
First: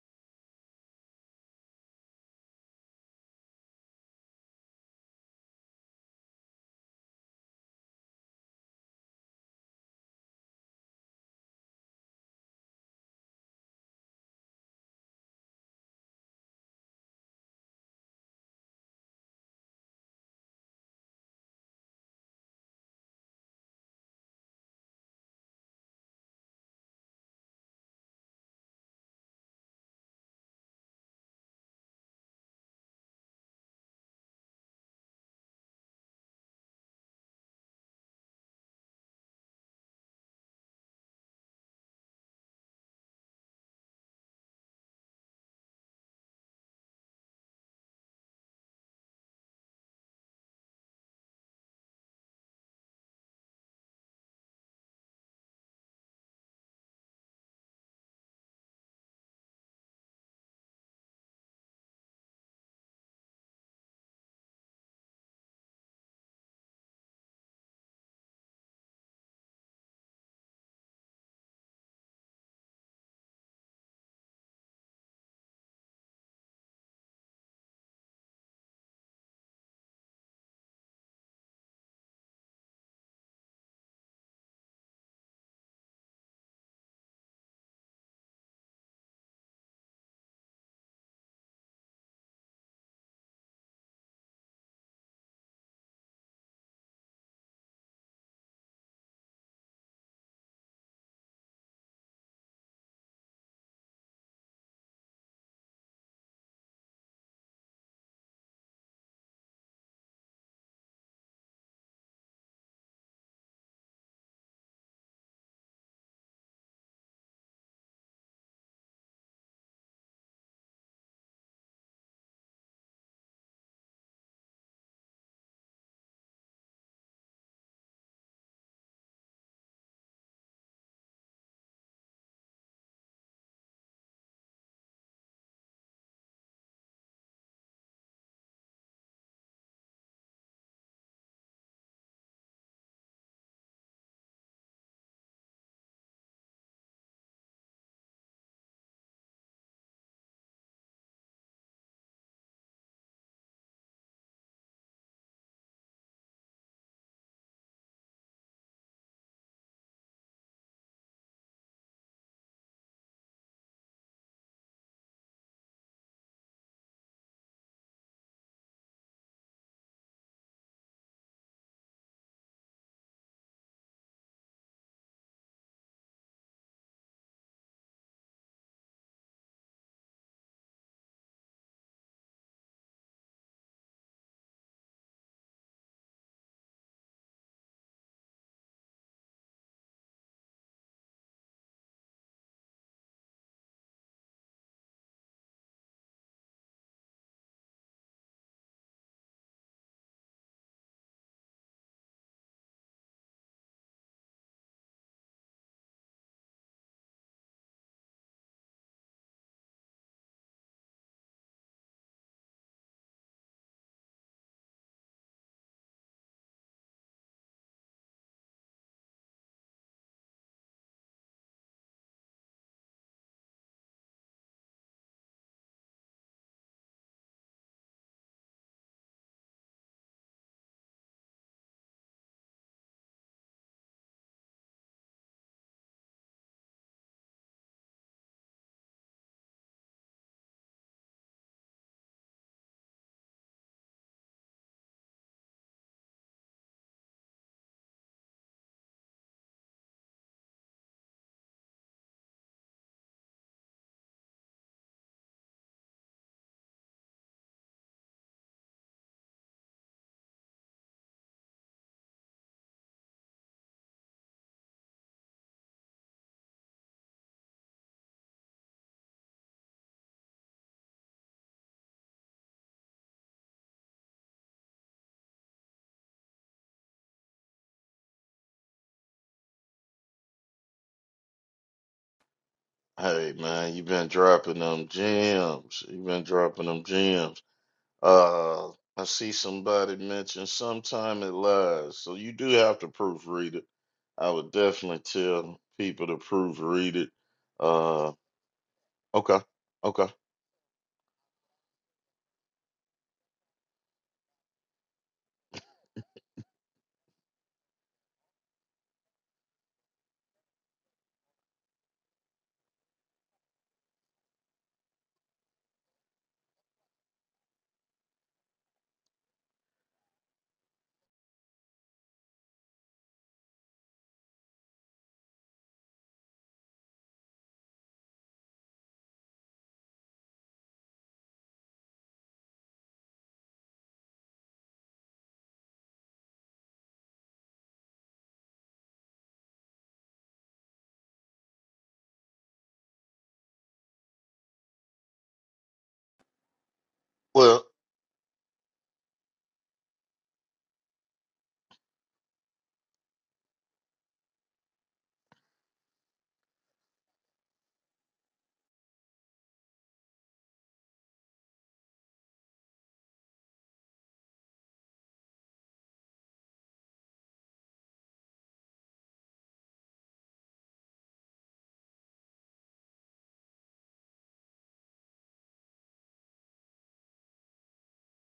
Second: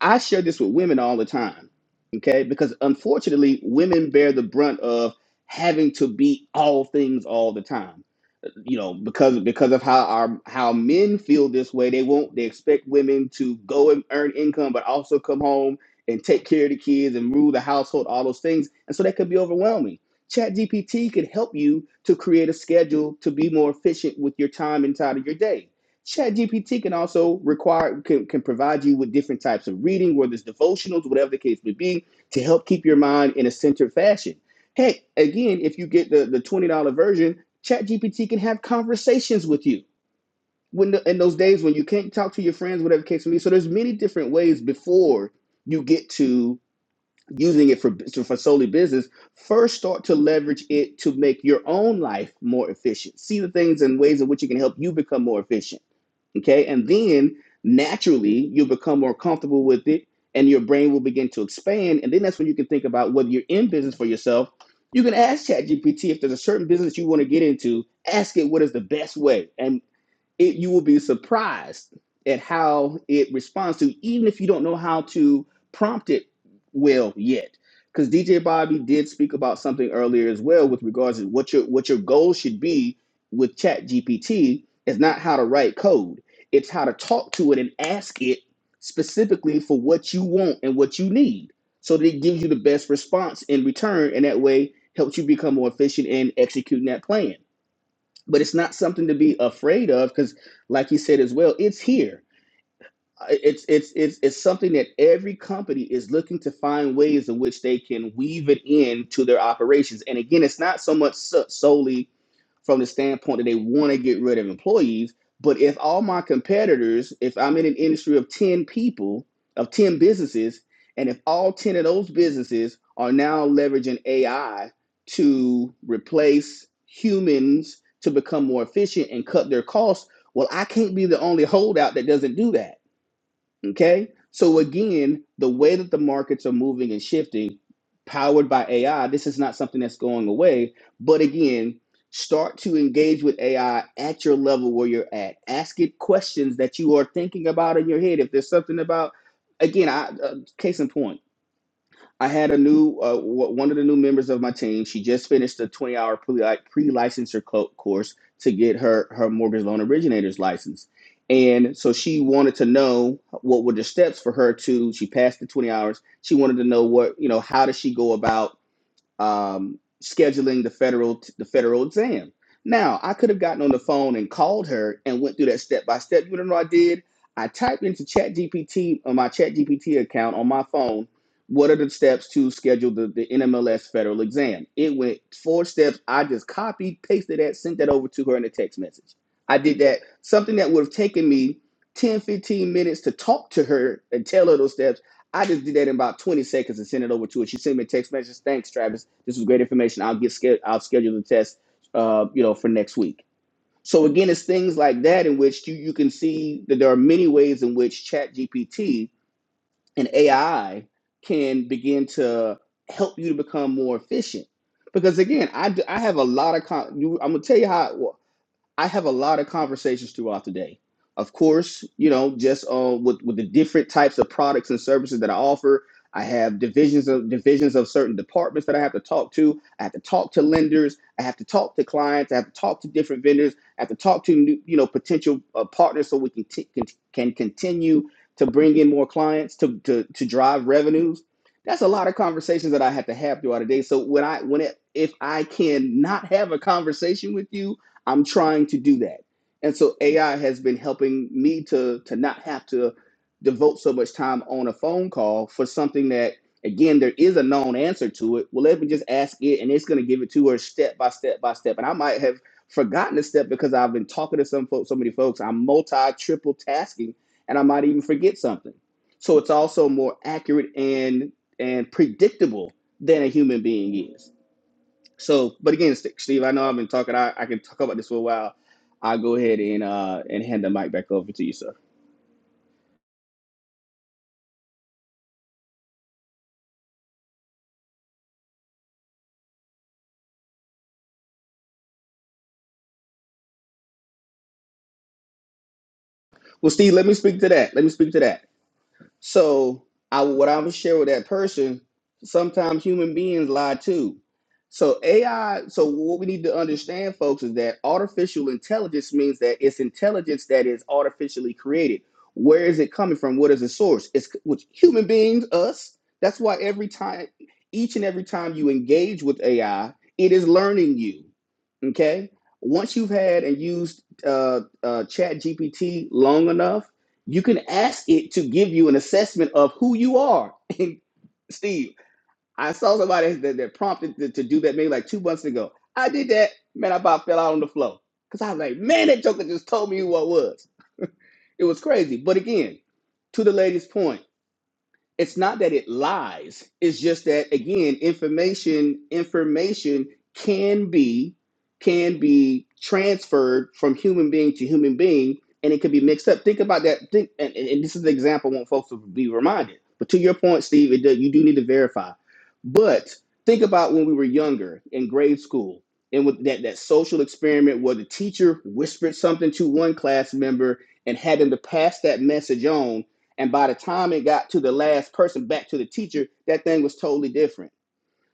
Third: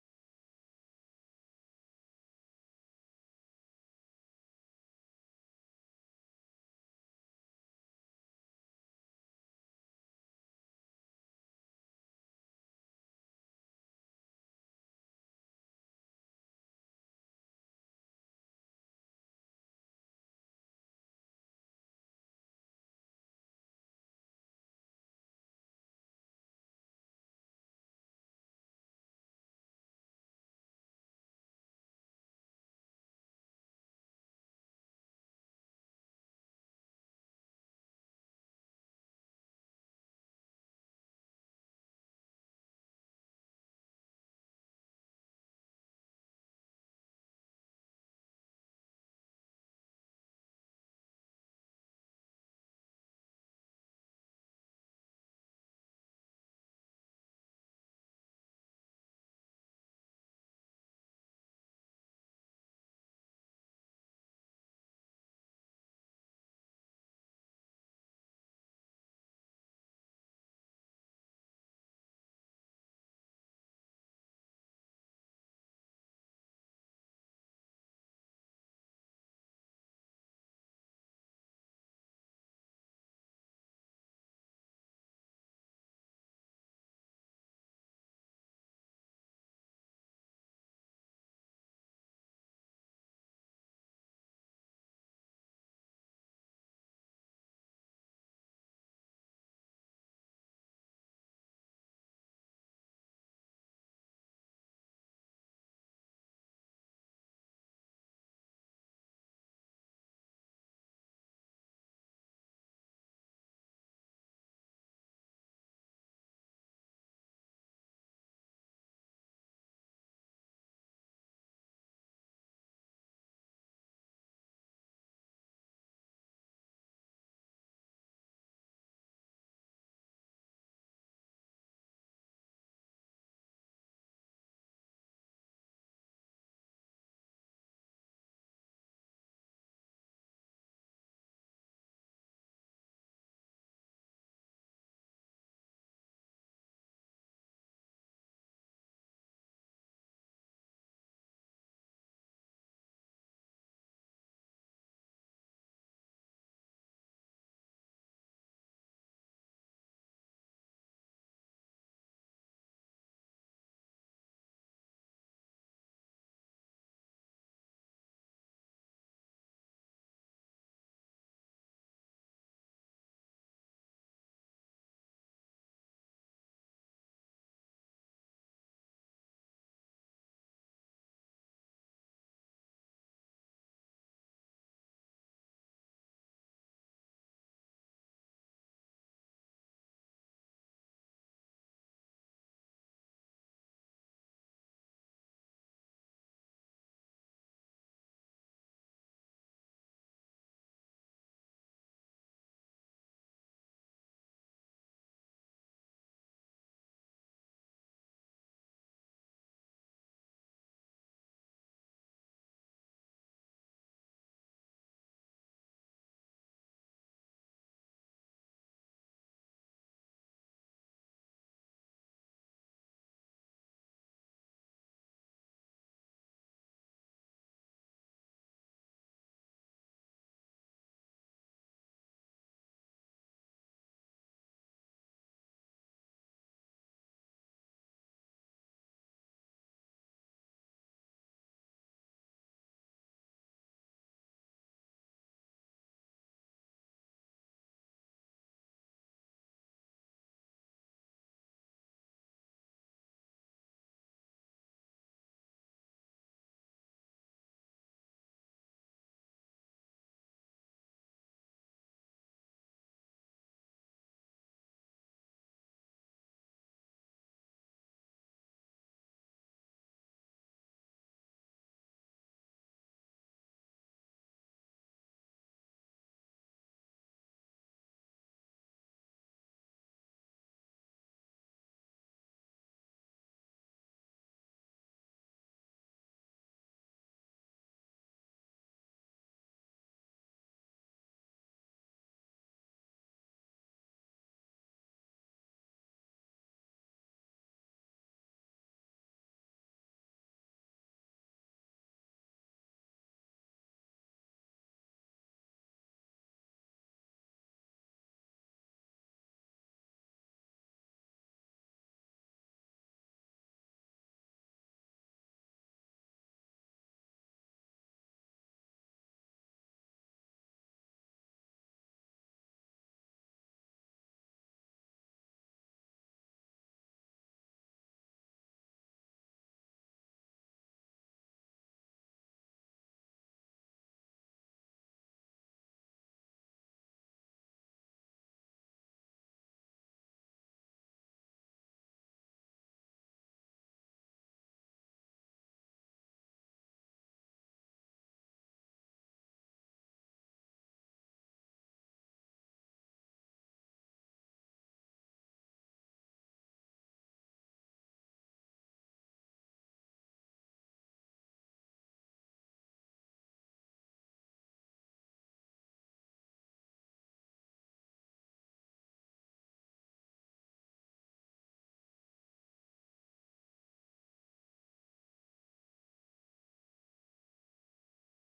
Speaker 1: i share this with women all the time okay because unfortunately women bear the brunt of having to be all things all the time you know because because of how our how men feel this way they won't they expect women to go and earn income but also come home and take care of the kids and rule the household all those things and so that could be overwhelming ChatGPT gpt could help you to create a schedule to be more efficient with your time inside of your day ChatGPT can also require can, can provide you with different types of reading whether it's devotionals whatever the case may be to help keep your mind in a centered fashion heck again if you get the the $20 version ChatGPT can have conversations with you when the, in those days when you can't talk to your friends, whatever case may be. So there's many different ways before you get to using it for so for solely business, first start to leverage it to make your own life more efficient. See the things and ways in which it can help you become more efficient. Okay, and then naturally you'll become more comfortable with it, and your brain will begin to expand. And then that's when you can think about whether you're in business for yourself. You can ask ChatGPT if there's a certain business you want to get into. Ask it what is the best way, And it you will be surprised at how it responds to even if you don't know how to prompt it well yet because dj bobby did speak about something earlier as well with regards to what your what your goal should be with chat gpt is not how to write code it's how to talk to it and ask it specifically for what you want and what you need so that it gives you the best response in return and that way helps you become more efficient in executing that plan but it's not something to be afraid of because like you said as well it's here Uh, it's it's it's it's something that every company is looking to find ways in which they can weave it in to their operations and again it's not so much so- solely from the standpoint that they want to get rid of employees. But if all my competitors, if I'm in an industry of 10 people, of 10 businesses, and if all 10 of those businesses are now leveraging AI to replace humans to become more efficient and cut their costs, well, I can't be the only holdout that doesn't do that Okay. So again, the way that the markets are moving and shifting, powered by AI, this is not something that's going away. But again, start to engage with AI at your level where you're at. Ask it questions that you are thinking about in your head. If there's something about, again, I, uh, case in point. I had a new uh, w- one of the new members of my team. She just finished a 20-hour pre pre licensure co- course to get her her mortgage loan originator's license, and so she wanted to know what were the steps for her to. She passed the 20 hours. She wanted to know what you know. How does she go about? um, scheduling the federal the federal exam. Now, I could have gotten on the phone and called her and went through that step by step. You want to know what I did? I typed into ChatGPT on my ChatGPT account on my phone. What are the steps to schedule the, the NMLS federal exam? It went four steps. I just copied, pasted that, sent that over to her in a text message. I did that, something that would have taken me 10 15 minutes to talk to her and tell her those steps. I just did that in about 20 seconds and sent it over to her. She sent me a text message. Thanks, Travis. This was great information. I'll get scheduled. I'll schedule the test, uh, you know, for next week. So again, it's things like that in which you, you can see that there are many ways in which Chat GPT and AI can begin to help you to become more efficient. Because again, I I have a lot of con- I'm gonna tell you how. well, I have a lot of conversations throughout the day. Of course, you know, just uh, with with the different types of products and services that I offer. I have divisions of divisions of certain departments that I have to talk to. I have to talk to lenders. I have to talk to clients. I have to talk to different vendors. I have to talk to new, you know potential uh, partners so we can, t- can can continue to bring in more clients to to to drive revenues. That's a lot of conversations that I have to have throughout the day. So when I when it, if I can not have a conversation with you I'm trying to do that. And so AI has been helping me to to not have to devote so much time on a phone call for something that again there is a known answer to it. Well, let me just ask it and it's going to give it to her step by step by step. And I might have forgotten a step because I've been talking to some folks, so many folks. I'm multi triple tasking and I might even forget something. So it's also more accurate and and predictable than a human being is. So, but again, Steve, I know I've been talking. I, I can talk about this for a while. I'll go ahead and uh, and hand the mic back over to you, sir.
Speaker 2: Hey man, you've been dropping them gems. You've been dropping them gems. Uh, I see somebody mention sometime it lies, so you do have to proofread it. I would definitely tell people to
Speaker 1: Well, Steve,
Speaker 2: proofread
Speaker 1: let
Speaker 2: it.
Speaker 1: me speak to that. Let me
Speaker 2: Uh,
Speaker 1: speak to that.
Speaker 2: okay,
Speaker 1: So
Speaker 2: okay.
Speaker 1: I what I would share with that person, sometimes human beings lie too. So AI, so what we need to understand, folks, is that artificial intelligence means that it's intelligence that is artificially created. Where is it coming from? What is the source? It's with human beings, us. That's why every time, each and every time you engage with AI, it is learning you. Okay. Once you've had and used uh, uh, Chat GPT long enough, you can ask it to give you an assessment of who you are. And Steve, I saw somebody that, that prompted to, to do that maybe like two months ago. I did that, man. I about fell out on the floor because I was like, man, that joker just told me who I was. It was crazy. But again, to the lady's point it's not that it lies it's just that
Speaker 2: Well,
Speaker 1: again information information can be can be transferred from human being to human being and it can be mixed up think about that think and, and and this is the example i want folks to be reminded but to your point steve it does, you do need to verify but think about when we were younger in grade school and with that, that social experiment where the teacher whispered something to one class member and had them to pass that message on and by the time it got to the last person back to the teacher, that thing was totally different.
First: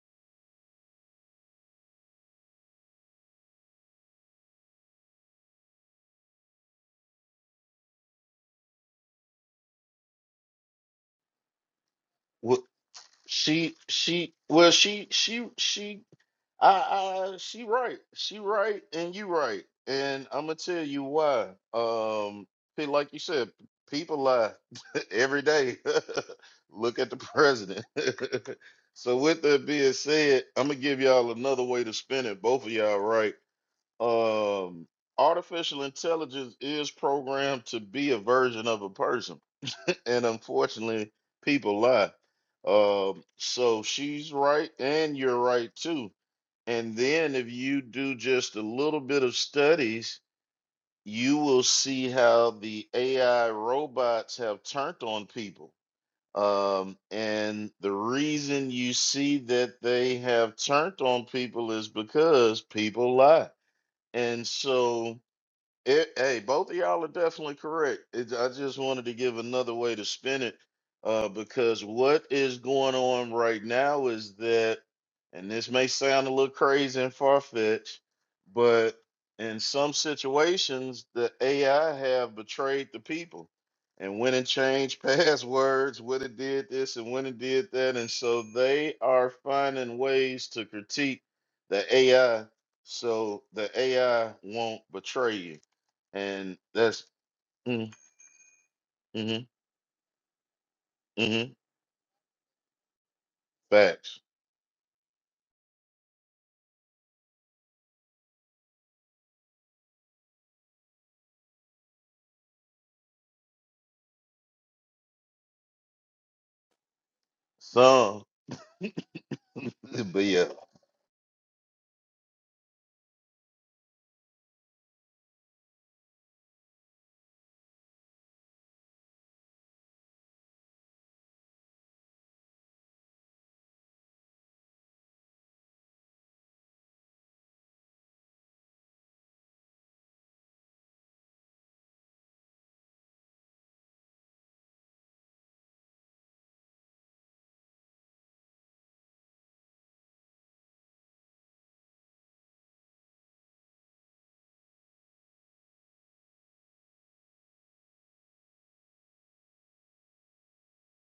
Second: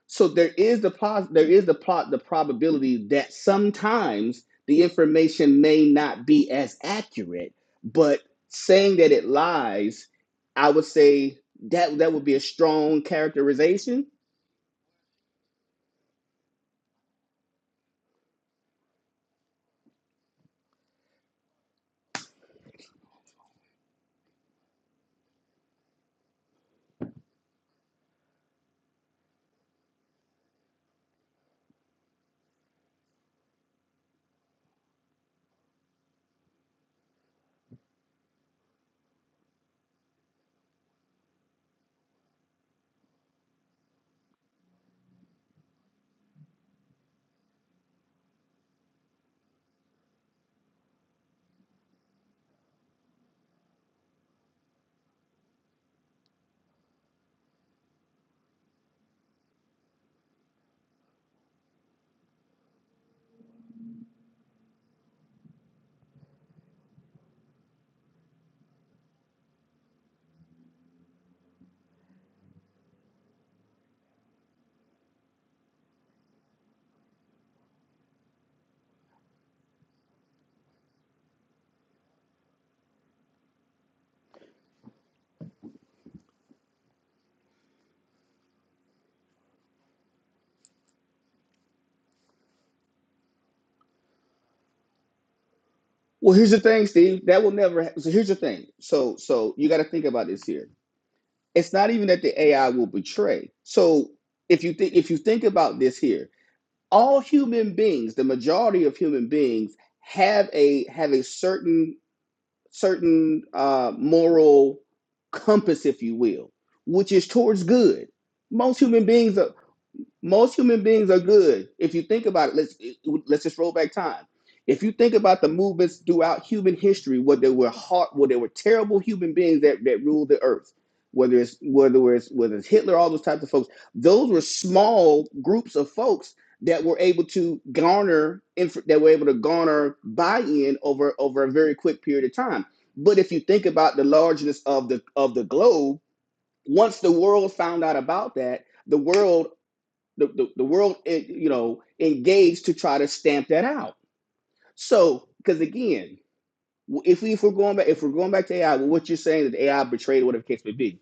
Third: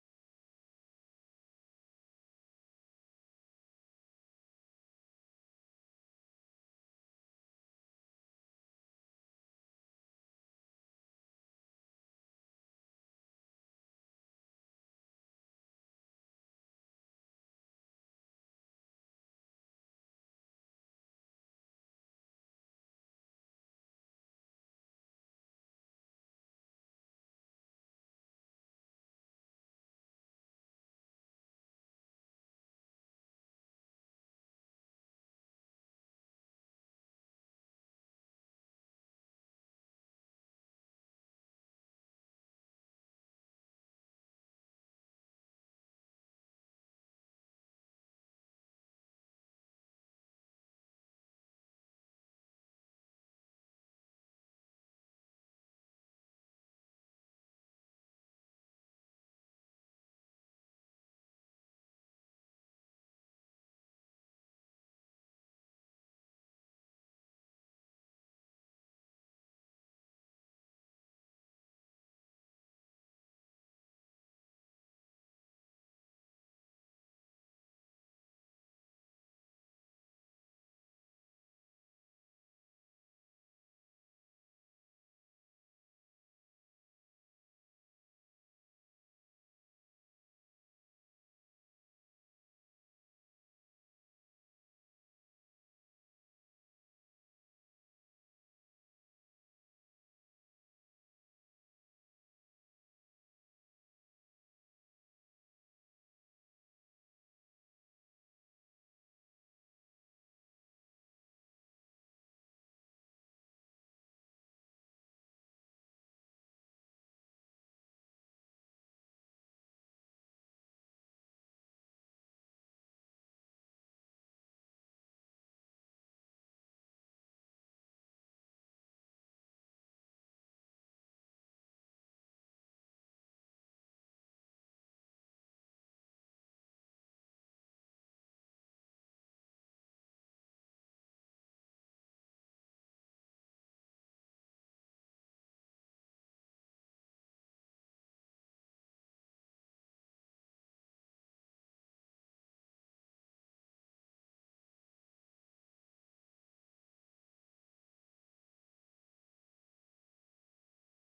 Speaker 1: So there is the pos- there is the plot the probability that sometimes the information may not be as accurate, but saying that it lies, I would say that that would be a
Speaker 2: wh
Speaker 1: strong
Speaker 2: She
Speaker 1: characterization.
Speaker 2: she well she she she I I she right. She right and you right. And I'm gonna tell you why. Um pe- like you said, people lie every day. Look at the president. So with that being said, I'm gonna give y'all another way to spin it. Both of y'all right. Um artificial intelligence is programmed to be a version of a person and unfortunately, people lie. Um, so she's right, and you're right too. And then if you do just a little bit of studies, you will see how the AI robots have turned on people. Um, and the reason you see that they have turned on people is because people lie. And so it, hey, both of y'all are definitely correct. It, I just wanted to give another way to spin it uh, because what is going on right now is that, and this may sound a little crazy and far fetched, but in some situations, the AI have betrayed the people and went and changed passwords when it did this and when it did that. And so they are finding ways to critique the AI so the AI won't betray you
Speaker 1: Well, here's
Speaker 2: and
Speaker 1: the thing,
Speaker 2: that's
Speaker 1: Steve. That will never. Ha-
Speaker 2: mm,
Speaker 1: so here's the thing. So
Speaker 2: mm
Speaker 1: so you got to think about this here.
Speaker 2: mm
Speaker 1: It's not even that the AI will betray. So
Speaker 2: facts.
Speaker 1: if you think if you think about this here, all human beings, the majority of human beings, have a have a certain certain uh, moral compass, if you will, which is towards good.
Speaker 2: So,
Speaker 1: Most human beings, are,
Speaker 2: but yeah.
Speaker 1: most human beings are good. If you think about it, let's let's just roll back time. If you think about the movements throughout human history, where there were hard, where there were terrible human beings that, that ruled the earth, whether it's whether it's whether it's Hitler, all those types of folks, those were small groups of folks that were able to garner inf- that were able to garner buy-in over over a very quick period of time. But if you think about the largeness of the of the globe, once the world found out about that, the world the, the, the world eh, you know engaged to try to stamp that out so because again if we if we're going back if we're going back to ai well, what you're saying is ai betrayed whatever the case may be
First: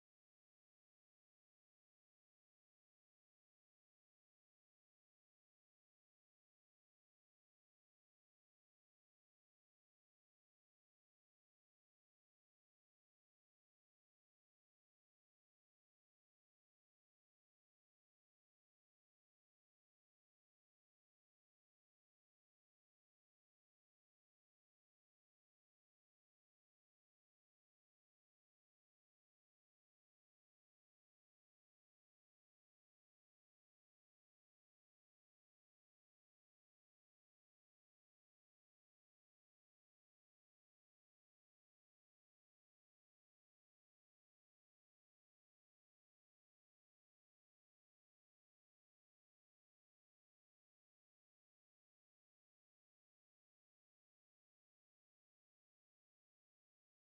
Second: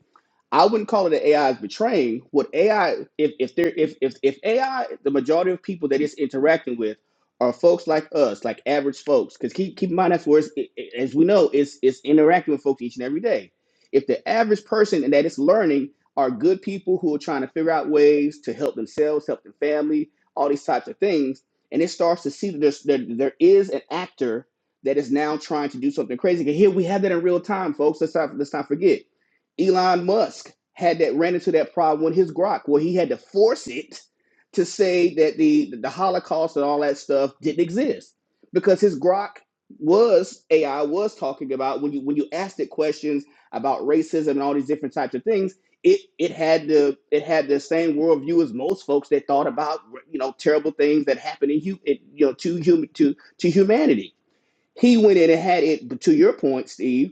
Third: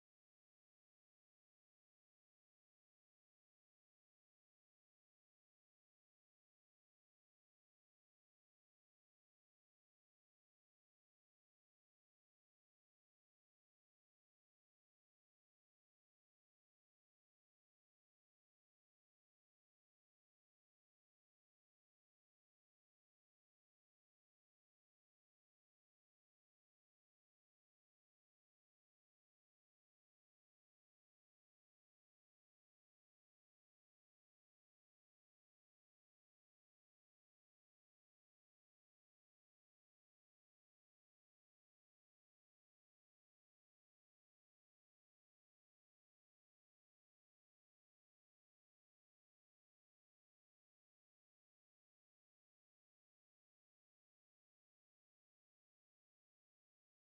Speaker 1: I wouldn't call it that AI is betraying. What AI, if if there, if if if AI, the majority of people that it's interacting with are folks like us, like average folks. Because keep keep in mind that's where it's, it, it- as we know, it's it's interacting with folks each and every day. If the average person and that it's learning are good people who are trying to figure out ways to help themselves, help their family, all these types of things, and it starts to see that there's, there there is an actor that is now trying to do something crazy. And here we have that in real time, folks. Let's not let's not forget Elon Musk had that ran into that problem with his Grok, where he had to force it to say that the the Holocaust and all that stuff didn't exist because his Grok was AI was talking about when you when you asked it questions about racism and all these different types of things. It, it had the it had the same worldview as most folks that thought about you know terrible things that happen in hu- it, you know to human to to humanity. He went in and had it to your point, Steve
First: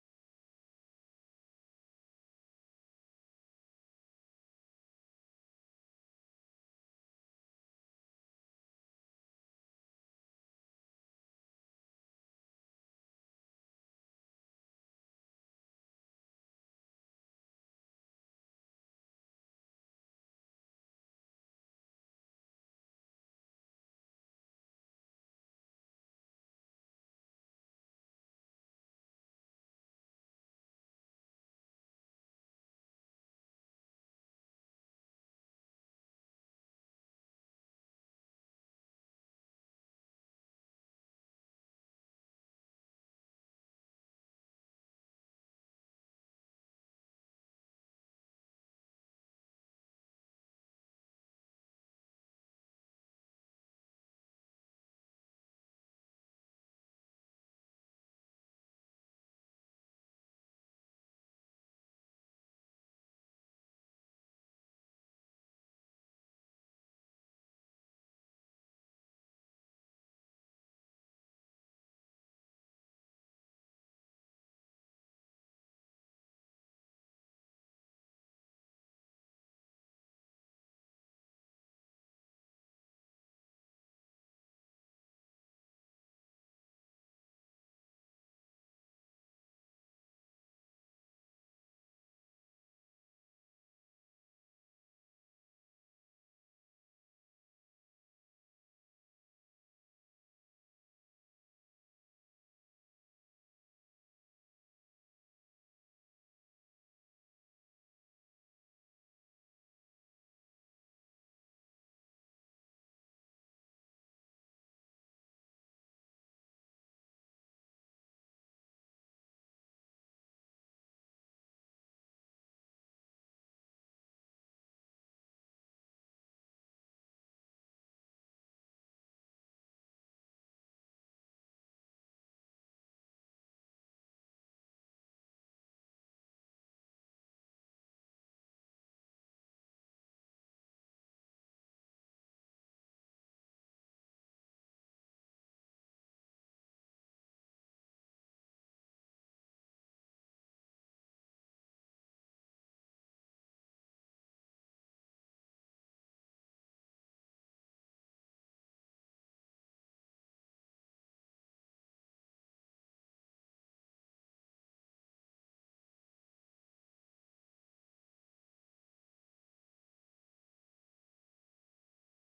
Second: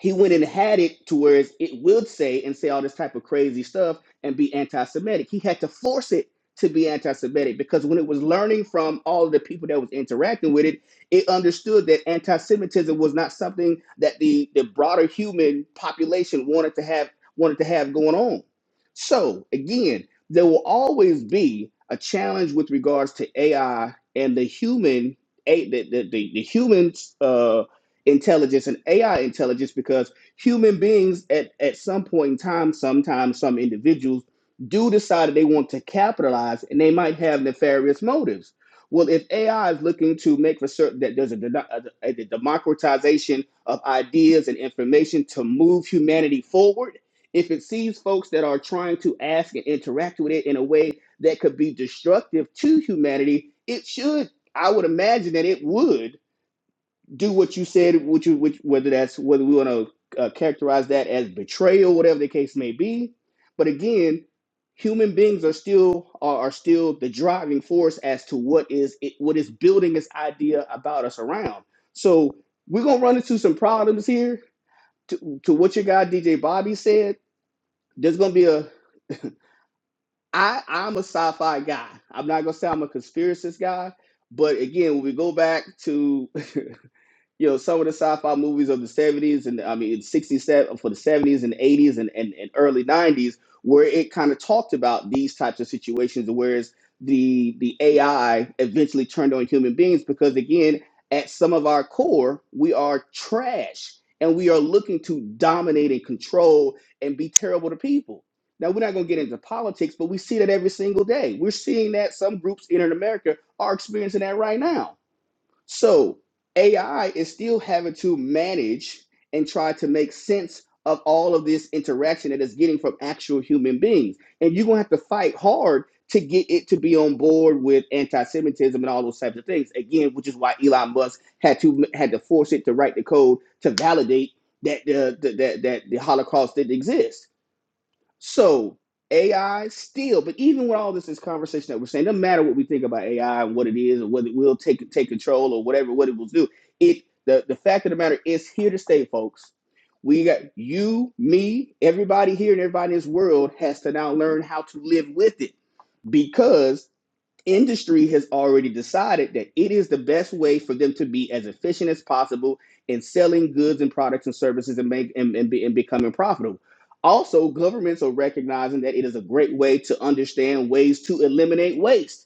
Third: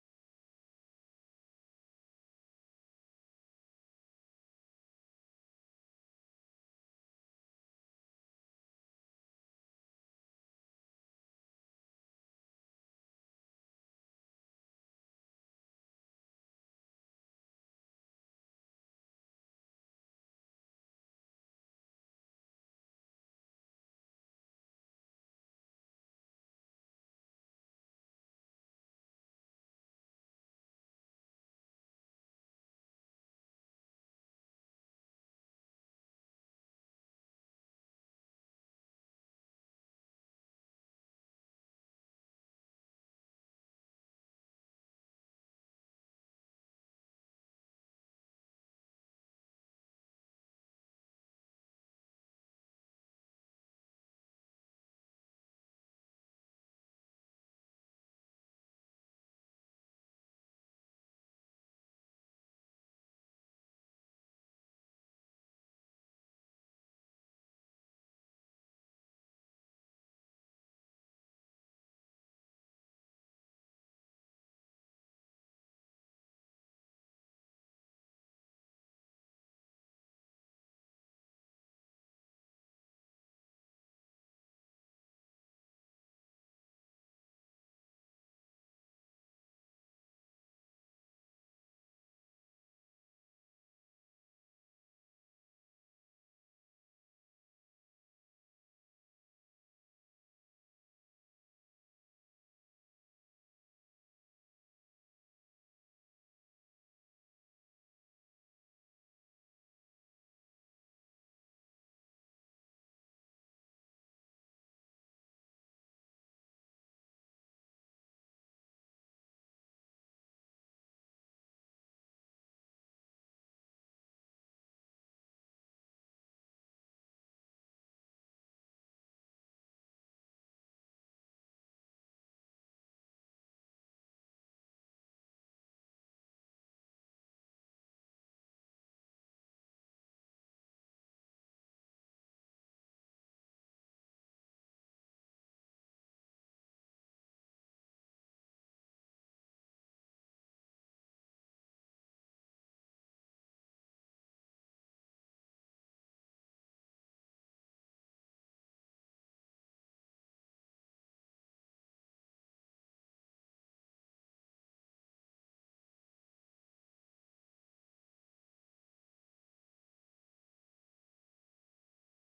Speaker 1: he went and had it to where it would say and say all this type of crazy stuff and be anti-Semitic. He had to force it to be anti-Semitic because when it was learning from all the people that was interacting with it, it understood that anti-Semitism was not something that the the broader human population wanted to have wanted to have going on. So again, there will always be a challenge with regards to AI and the human a the the, the, the human uh, intelligence and AI intelligence because human beings at, at some point in time, sometimes some individuals do decide that they want to capitalize and they might have nefarious motives. Well, if AI is looking to make for certain that there's a, a, a democratization of ideas and information to move humanity forward, if it sees folks that are trying to ask and interact with it in a way that could be destructive to humanity, it should, I would imagine that it would do what you said, what you, which, whether that's whether we want to uh, characterize that as betrayal, whatever the case may be. But again, human beings are still are, are still the driving force as to what is it, what is building this idea about us around. So we're gonna run into some problems here. To, to what your guy DJ Bobby said, there's gonna be a I I'm a sci-fi guy. I'm not gonna say I'm a conspiracist guy, but again, when we go back to you know some of the sci-fi movies of the 70s and i mean 60s for the 70s and 80s and, and, and early 90s where it kind of talked about these types of situations whereas the the ai eventually turned on human beings because again at some of our core we are trash and we are looking to dominate and control and be terrible to people now we're not going to get into politics but we see that every single day we're seeing that some groups in america are experiencing that right now so AI is still having to manage and try to make sense of all of this interaction that it's getting from actual human beings. And you're gonna have to fight hard to get it to be on board with anti-Semitism and all those types of things. Again, which is why Elon Musk had to had to force it to write the code to validate that the, the that that the Holocaust didn't exist so AI still, but even with all this, this conversation that we're saying, doesn't matter what we think about AI and what it is, or whether it will take take control or whatever what it will do. It the the fact of the matter is here to stay, folks. We got you, me, everybody here, and everybody in this world has to now learn how to live with it because industry has already decided that it is the best way for them to be as efficient as possible in selling goods and products and services and make and, and, be, and becoming profitable. Also, governments are recognizing that it is a great way to understand ways to eliminate waste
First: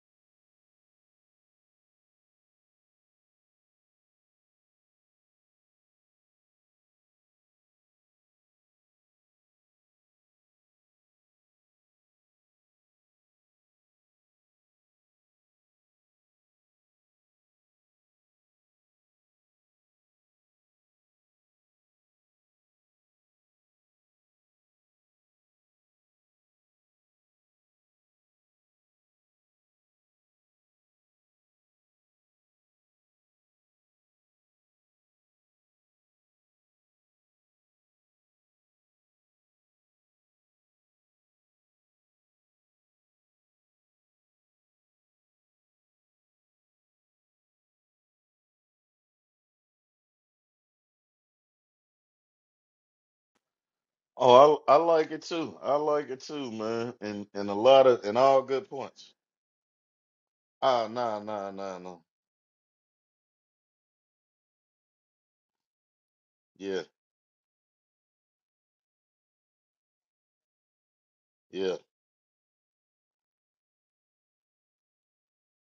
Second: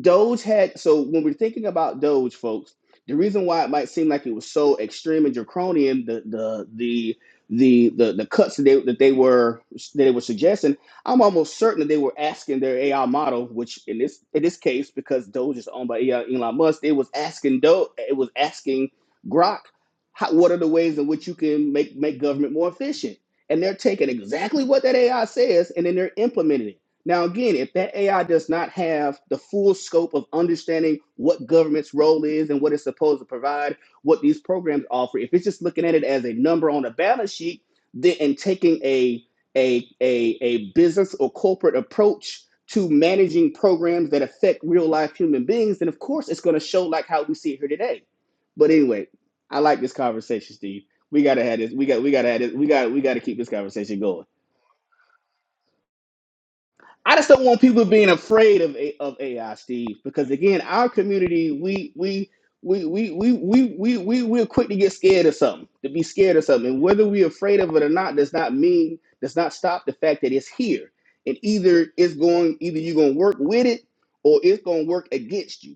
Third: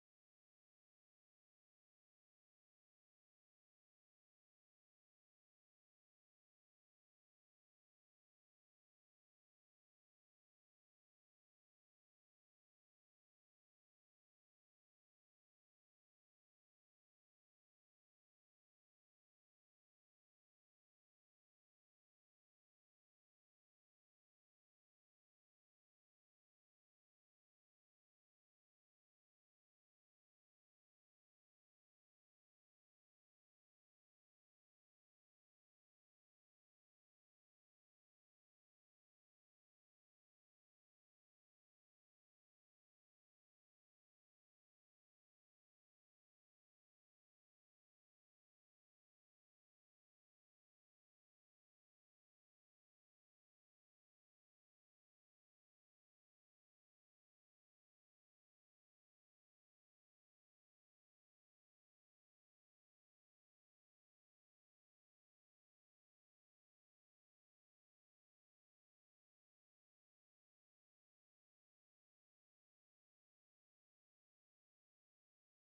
Speaker 1: Doge had so when we're thinking about Doge, folks, the reason why it might seem like it was so extreme and draconian, the the the the the, the cuts that they that they were that they were suggesting, I'm almost certain that they were asking their AI model, which in this in this case, because Doge is owned by Elon Elon Musk, they was asking Doge, it was asking Grok, how, what are the ways in which you can make make government more efficient? And they're taking exactly what that AI says, and then they're implementing it now, again, if that AI does not have the full scope of understanding what government's role is and what it's supposed to provide, what these programs offer, if it's just looking at it as a number on a balance sheet, then and taking a a a, a business or corporate approach to managing programs that affect real life human beings, then of course it's going to show like how we see it here today. But anyway, I like this conversation, Steve. We gotta have this. We got. We gotta have this. We got. We gotta keep this conversation going.
Speaker 2: Oh, I, I like it too. I like it too, man.
Speaker 1: I
Speaker 2: And
Speaker 1: just don't
Speaker 2: and a
Speaker 1: want people
Speaker 2: lot of
Speaker 1: being
Speaker 2: and all
Speaker 1: afraid
Speaker 2: good
Speaker 1: of A-
Speaker 2: points.
Speaker 1: of AI, Steve, because again,
Speaker 2: Ah,
Speaker 1: our
Speaker 2: nah, nah,
Speaker 1: community,
Speaker 2: nah,
Speaker 1: we
Speaker 2: nah.
Speaker 1: we we we we we we we we're quick to get scared of something, to be scared of something,
Speaker 2: Yeah,
Speaker 1: and whether we're afraid of it or not does not mean does not stop the fact that it's here, and
Speaker 2: yeah.
Speaker 1: either it's going either you're going to work with it or it's going to work against you.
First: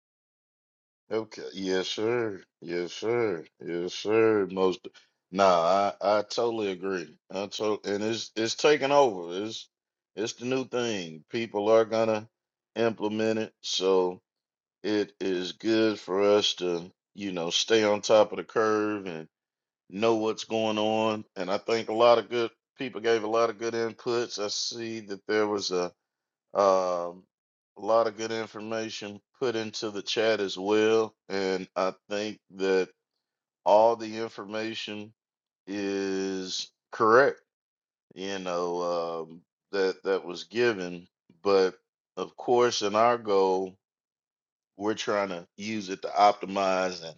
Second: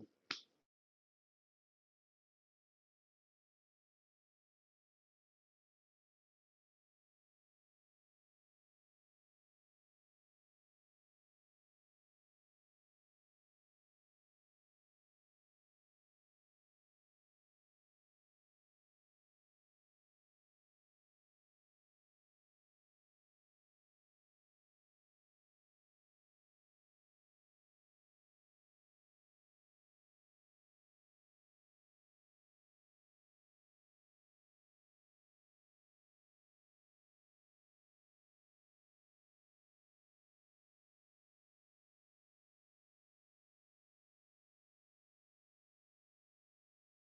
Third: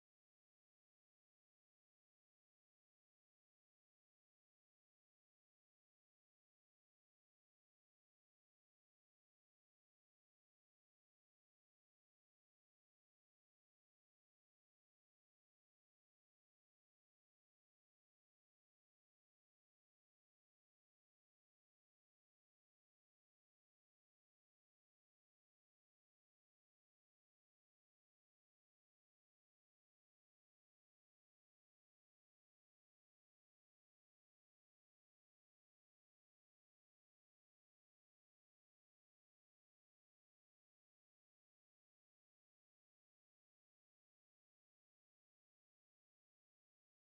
Speaker 2: Okay. Yes, sir. Yes, sir. Yes, sir. Most. Nah, I I totally agree. I to, and it's it's taking over. It's it's the new thing. People are gonna implement it. So it is good for us to, you know, stay on top of the curve and know what's going on. And I think a lot of good people gave a lot of good inputs. I see that there was a um, a lot of good information put into the chat as well. And I think that all the information is correct, you know, um, that that was given. But of course, in our goal, we're trying to use it to optimize and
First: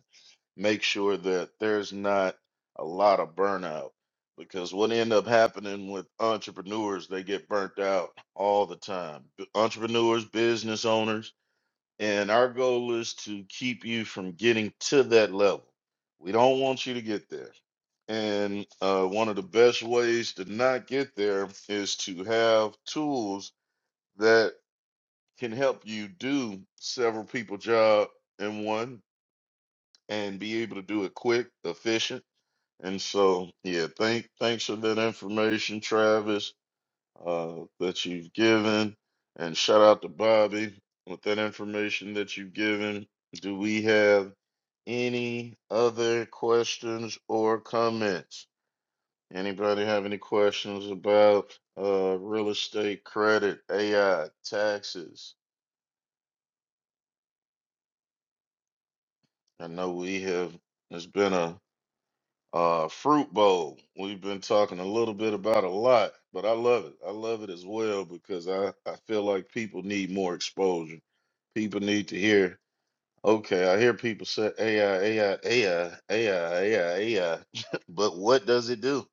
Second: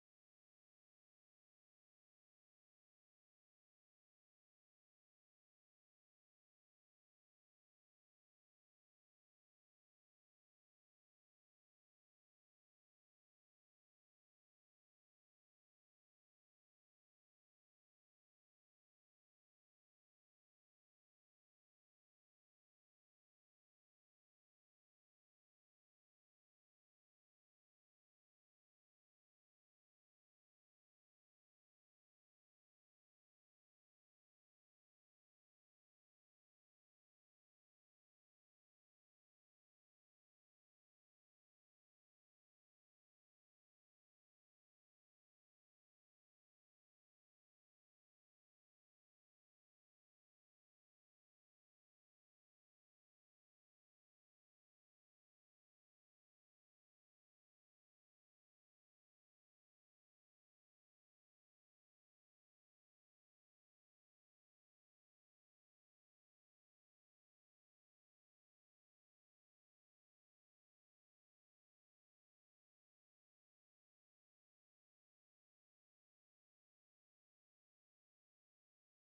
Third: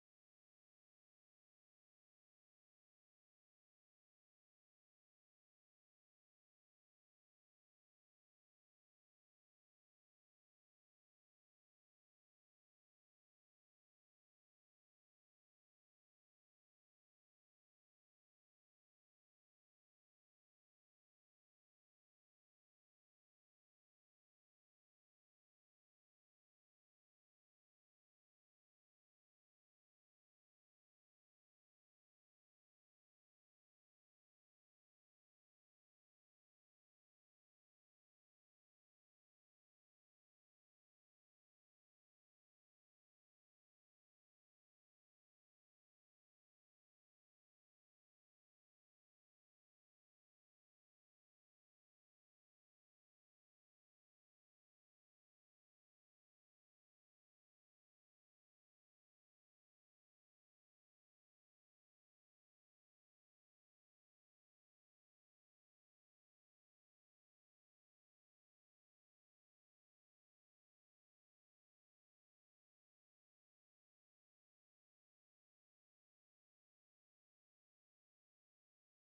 Speaker 2: make sure that there's not a lot of burnout because what end up happening with entrepreneurs they get burnt out all the time B- entrepreneurs business owners and our goal is to keep you from getting to that level we don't want you to get there and uh, one of the best ways to not get there is to have tools that can help you do several people job in one and be able to do it quick efficient and so, yeah, thank thanks for that information, Travis, uh, that you've given, and shout out to Bobby with that information that you've given. Do we have any other questions or comments? Anybody have any questions about uh, real estate credit, AI, taxes? I know we have. It's been a Uh, Fruit Bowl. We've been talking a little bit about a lot, but I love it. I love it as well because I, I feel like people need more exposure. People need to hear, okay, I hear people say AI, AI, AI, AI, AI, AI, but what does it do?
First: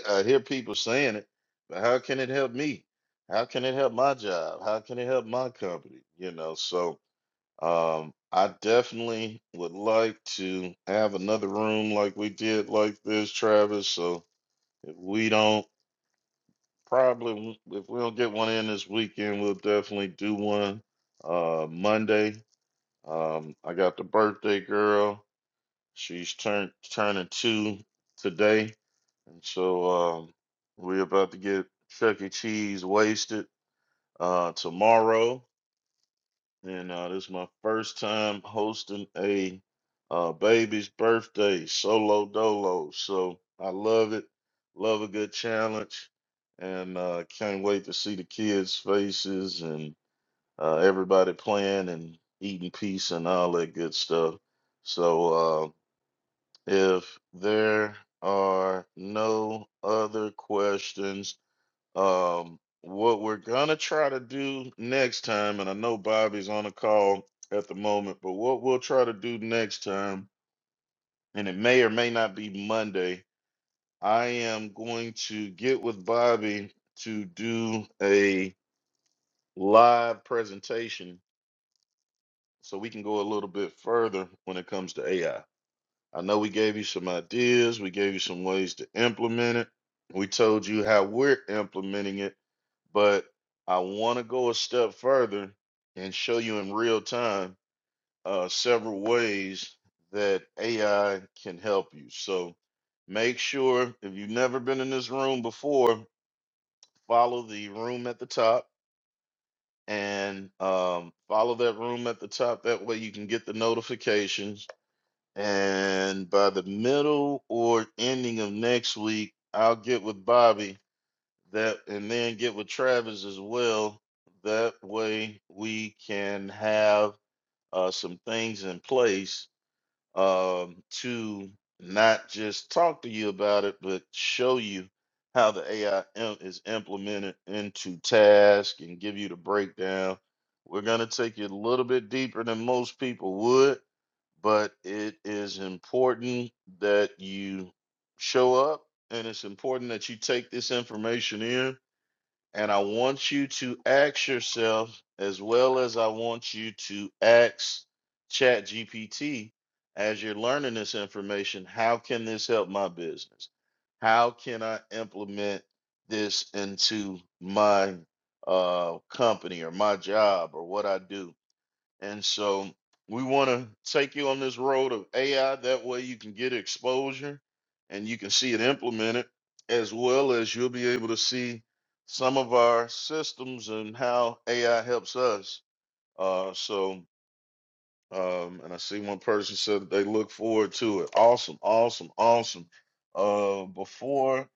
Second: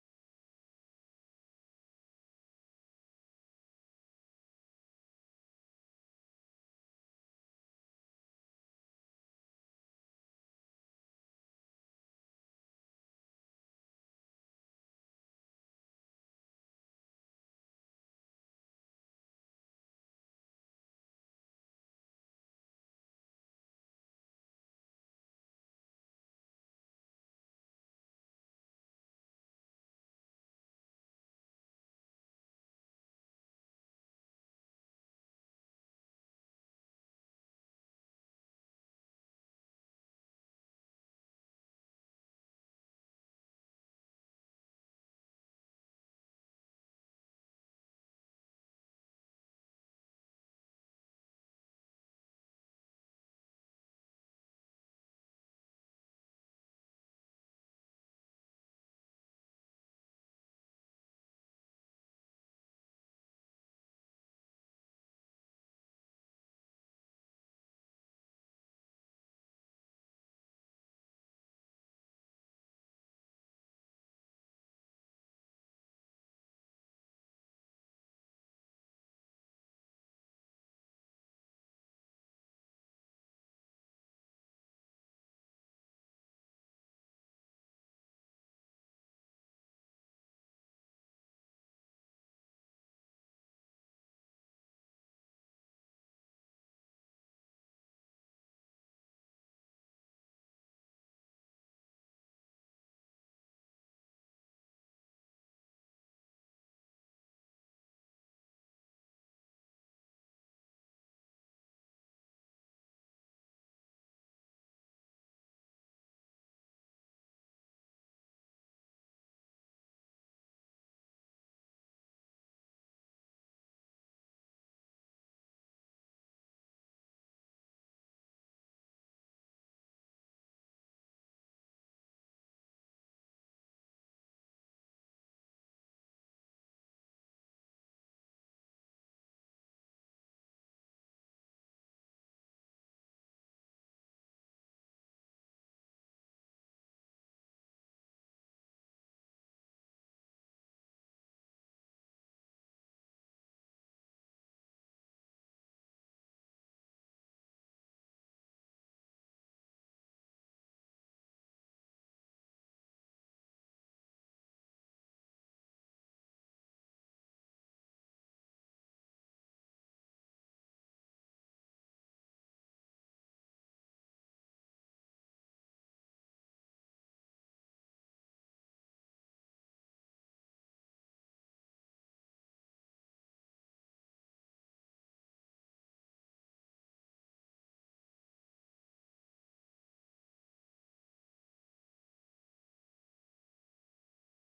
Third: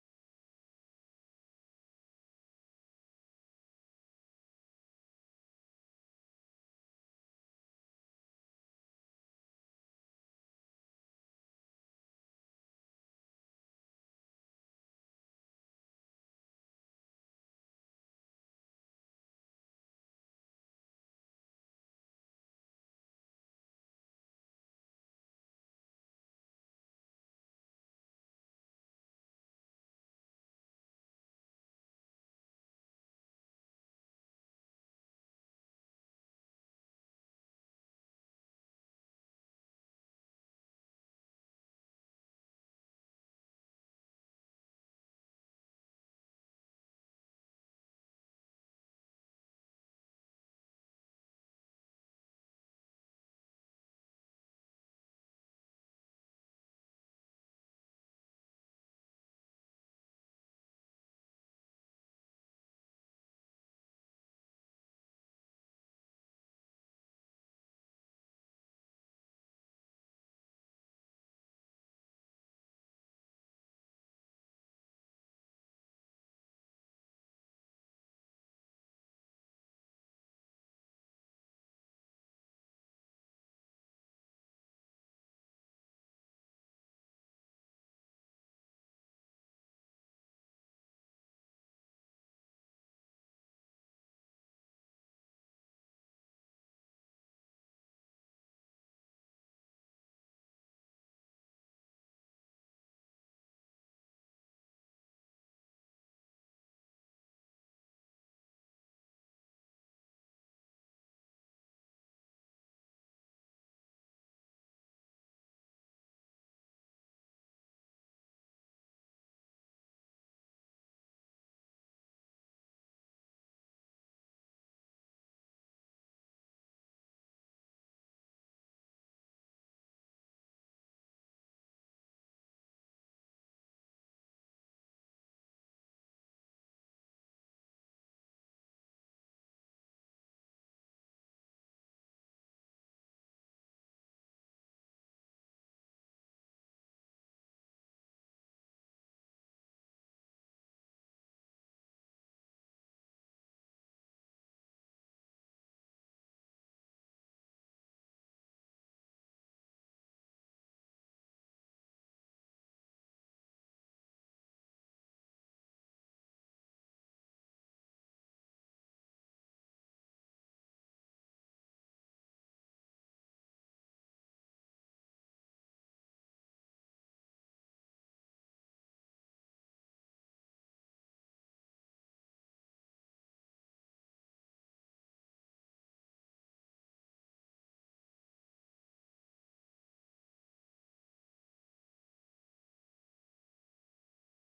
Speaker 2: I hear people saying it, but how can it help me? How can it help my job? How can it help my company? You know, so um, I definitely would like to have another room like we did like this, Travis. So if we don't probably w- if we don't get one in this weekend, we'll definitely do one uh Monday. Um, I got the birthday girl. She's turned turning two today, and so um, we're about to get Chuck E. Cheese wasted uh tomorrow. And uh, this is my first time hosting a uh, baby's birthday solo dolo. So I love it. Love a good challenge. And uh, can't wait to see the kids' faces and uh, everybody playing and eating peace and all that good stuff. So uh, if there are no other questions, um, what we're gonna try to do next time, and I know Bobby's on a call at the moment, but what we'll try to do next time, and it may or may not be Monday, I am going to get with Bobby to do a live presentation so we can go a little bit further when it comes to AI. I know we gave you some ideas, we gave you some ways to implement it. We told you how we're implementing it, but I want to go a step further and show you in real time uh, several ways that AI can help you. So make sure if you've never been in this room before, follow the room at the top and um, follow that room at the top. That way you can get the notifications and by the middle or ending of next week, I'll get with Bobby that and then get with Travis as well. That way we can have uh, some things in place um, to not just talk to you about it, but show you how the AI im- is implemented into task and give you the breakdown. We're going to take you a little bit deeper than most people would but it is important that you show up and it's important that you take this information in. And I want you to ask yourself, as well as I want you to ask ChatGPT as you're learning this information, how can this help my business? How can I implement this into my uh, company or my job or what I do? And so we want to take you on this road of AI. That way you can get exposure and you can see it implemented, as well as you'll be able to see some of our systems and how AI helps us. Uh, so, um, and I see one person said that they look forward to it. Awesome, awesome, awesome. Uh, before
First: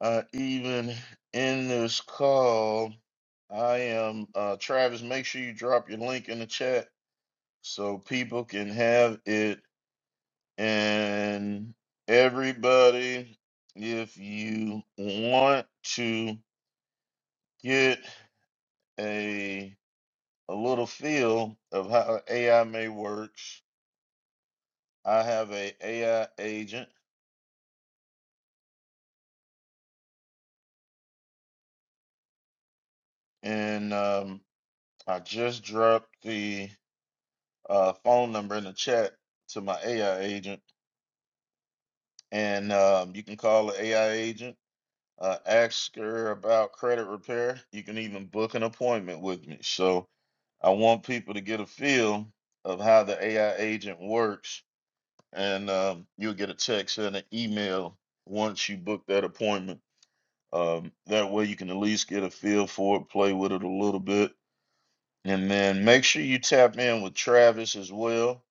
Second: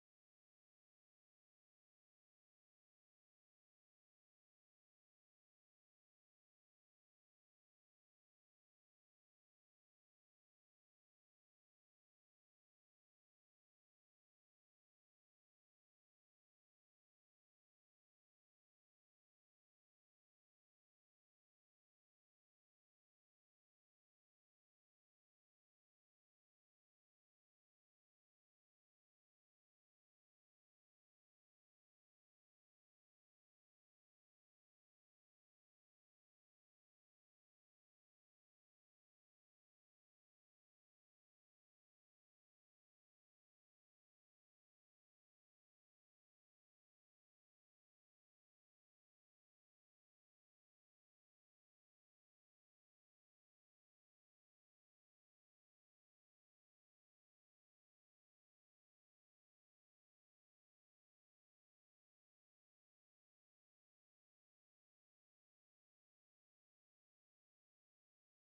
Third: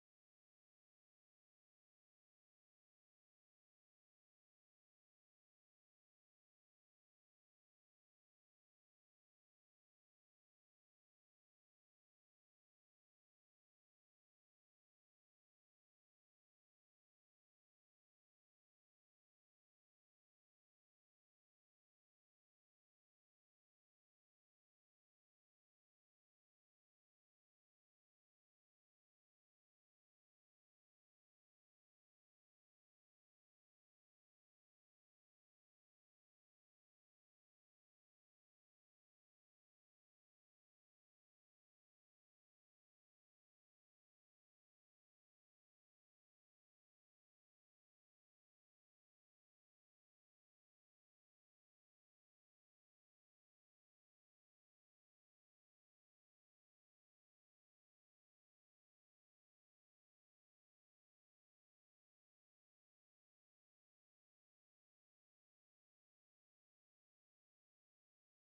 Speaker 2: I even end this call, I am uh, Travis. Make sure you drop your link in the chat so people can have it and everybody if you want to get a a little feel of how AI may works I have a AI agent and um, I just dropped the uh, phone number in the chat to my AI agent and um, you can call the AI agent uh, ask her about credit repair you can even book an appointment with me so I want people to get a feel of how the AI agent works, and um, you'll get a text and an email once you book that appointment. Um, that way, you can at least get a feel for it, play with it a little bit, and then make sure you tap in with Travis as well.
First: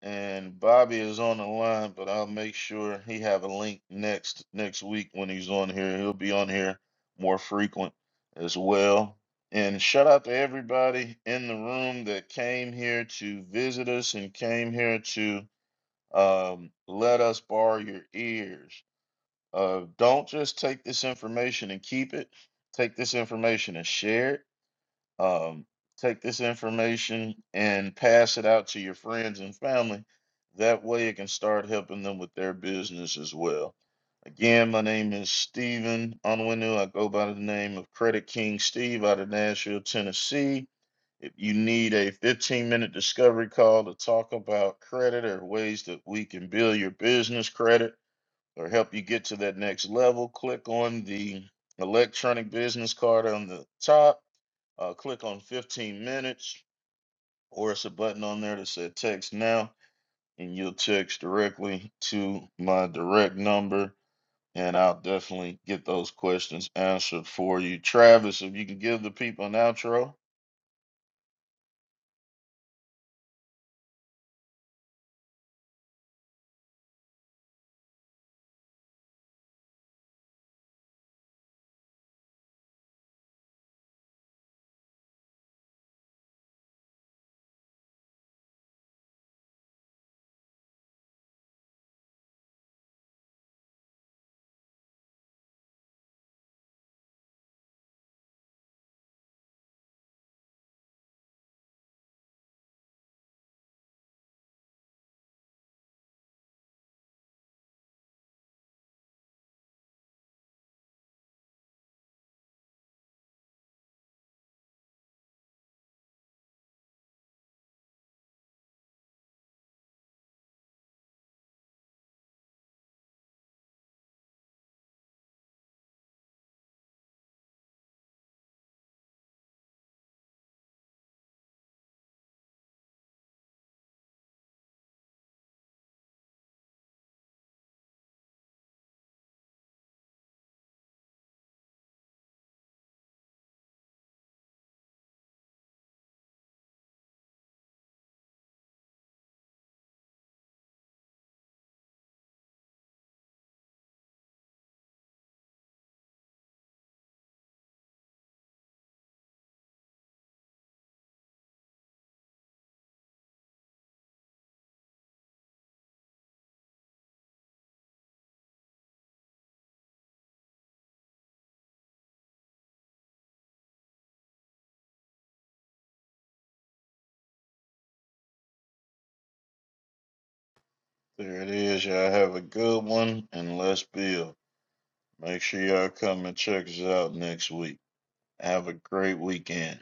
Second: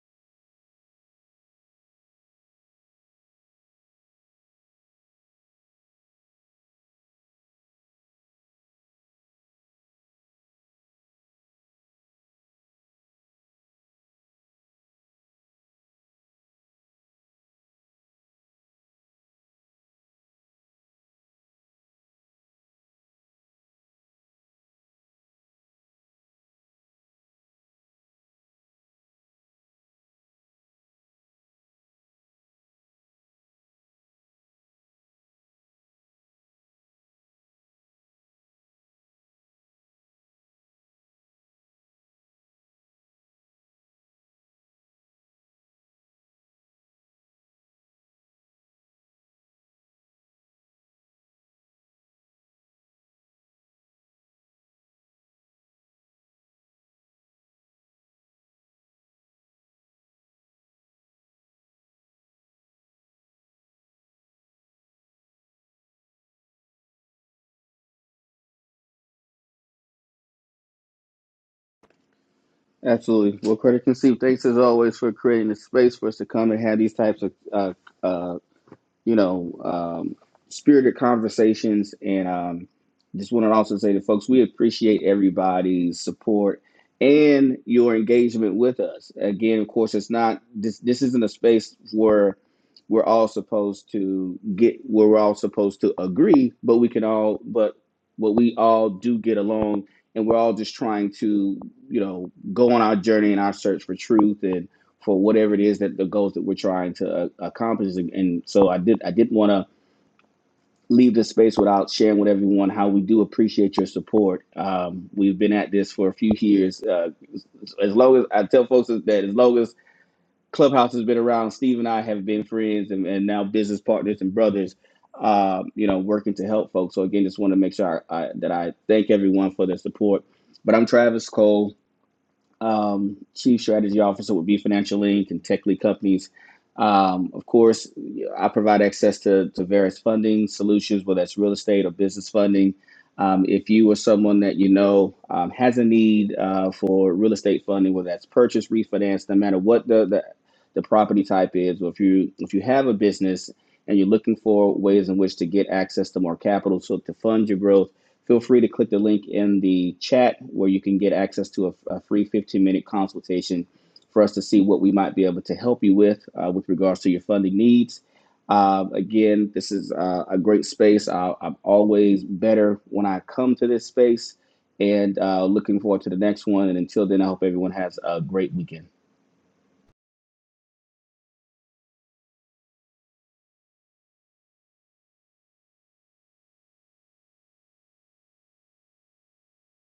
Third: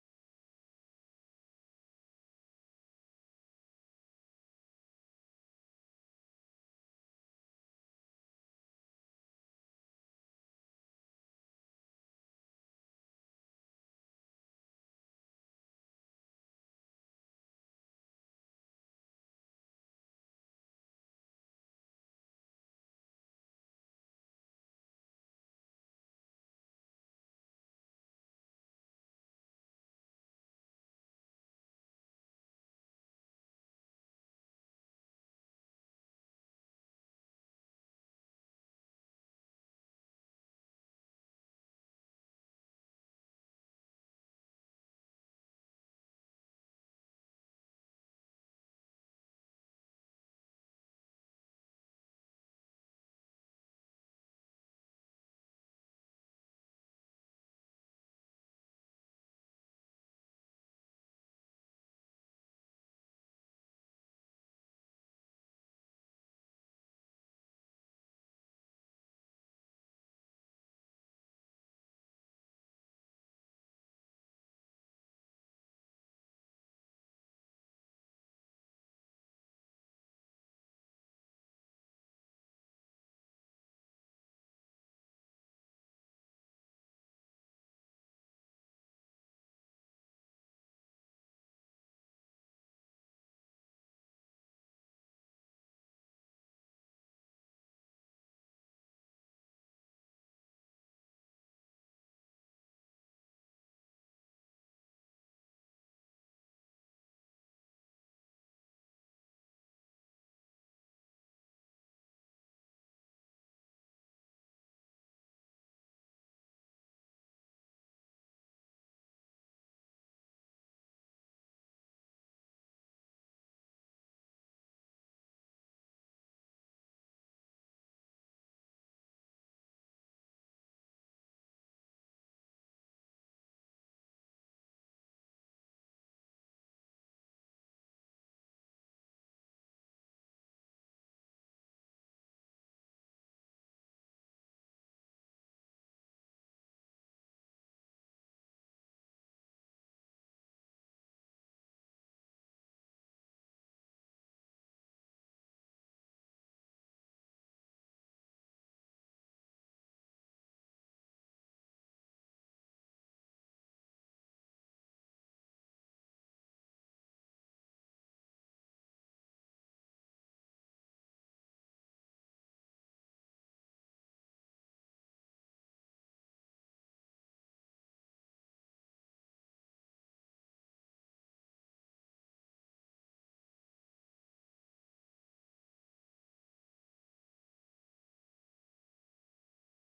Speaker 2: And Bobby is on the line, but I'll make sure he have a link next next week when he's on here. He'll be on here more frequent as well. And shout out to everybody in the room that came here to visit us and came here to um, let us borrow your ears. Uh, don't just take this information and keep it. Take this information and share it um, take this information and pass it out to your friends and family. That way, it can start helping them with their business as well. Again, my name is Stephen Onwenu. I go by the name of Credit King Steve out of Nashville, Tennessee. If you need a 15 minute discovery call to talk about credit or ways that we can build your business credit or help you get to that next level, click on the electronic business card on the top uh, click on 15 minutes, or it's a button on there that said text now, and you'll text directly to my direct number, and I'll definitely get those questions answered for you. Travis, if you can give the people an outro.
Speaker 1: Absolutely. Well, Credit conceived. thanks as always for creating the space for us to come and have these types of uh, you know, um, spirited conversations. And um, just want to also say to folks, we appreciate everybody's support and your engagement with us. Again, of course, it's not this. This isn't a space where we're all supposed to get where we're all supposed to agree, but we can all, but but we all do get along, and we're all just trying to, you know, go on our journey and our search for truth and for whatever it is that the goals that we're trying to uh, accomplish. And so I did I didn't want to leave this space without sharing with everyone how we do appreciate your support. Um, we've been at this for a few years. Uh, as long as I tell folks that as long as Clubhouse has been around, Steve and I have been friends and, and now business partners and brothers. Uh, you know, working to help folks. So again, just want to make sure I, I, that I thank everyone for their support. But I'm Travis Cole um, chief strategy officer with B Financial Inc. and Tech Lead Companies. Um, of course, I provide access to, to various funding solutions, whether that's real estate or business funding. Um, if you or someone that you know um, has a need uh, for real estate funding, whether that's purchase, refinance, no matter what the, the the property type is, or if you if you have a business and you're looking for ways in which to get access to more capital so to fund your growth Feel free to click the link in the chat where you can get access to a, a free 15 minute consultation for us to see what we might be able to help you with uh, with regards to your funding needs. Um, again, this is uh, a great space. I, I'm always better when I come to this space and uh, looking forward to the next one. And until then, I hope everyone has a great weekend.
Speaker 2: There it is. Y'all have a good one, and let's build. Make sure y'all come and check us out next week. Have a great weekend.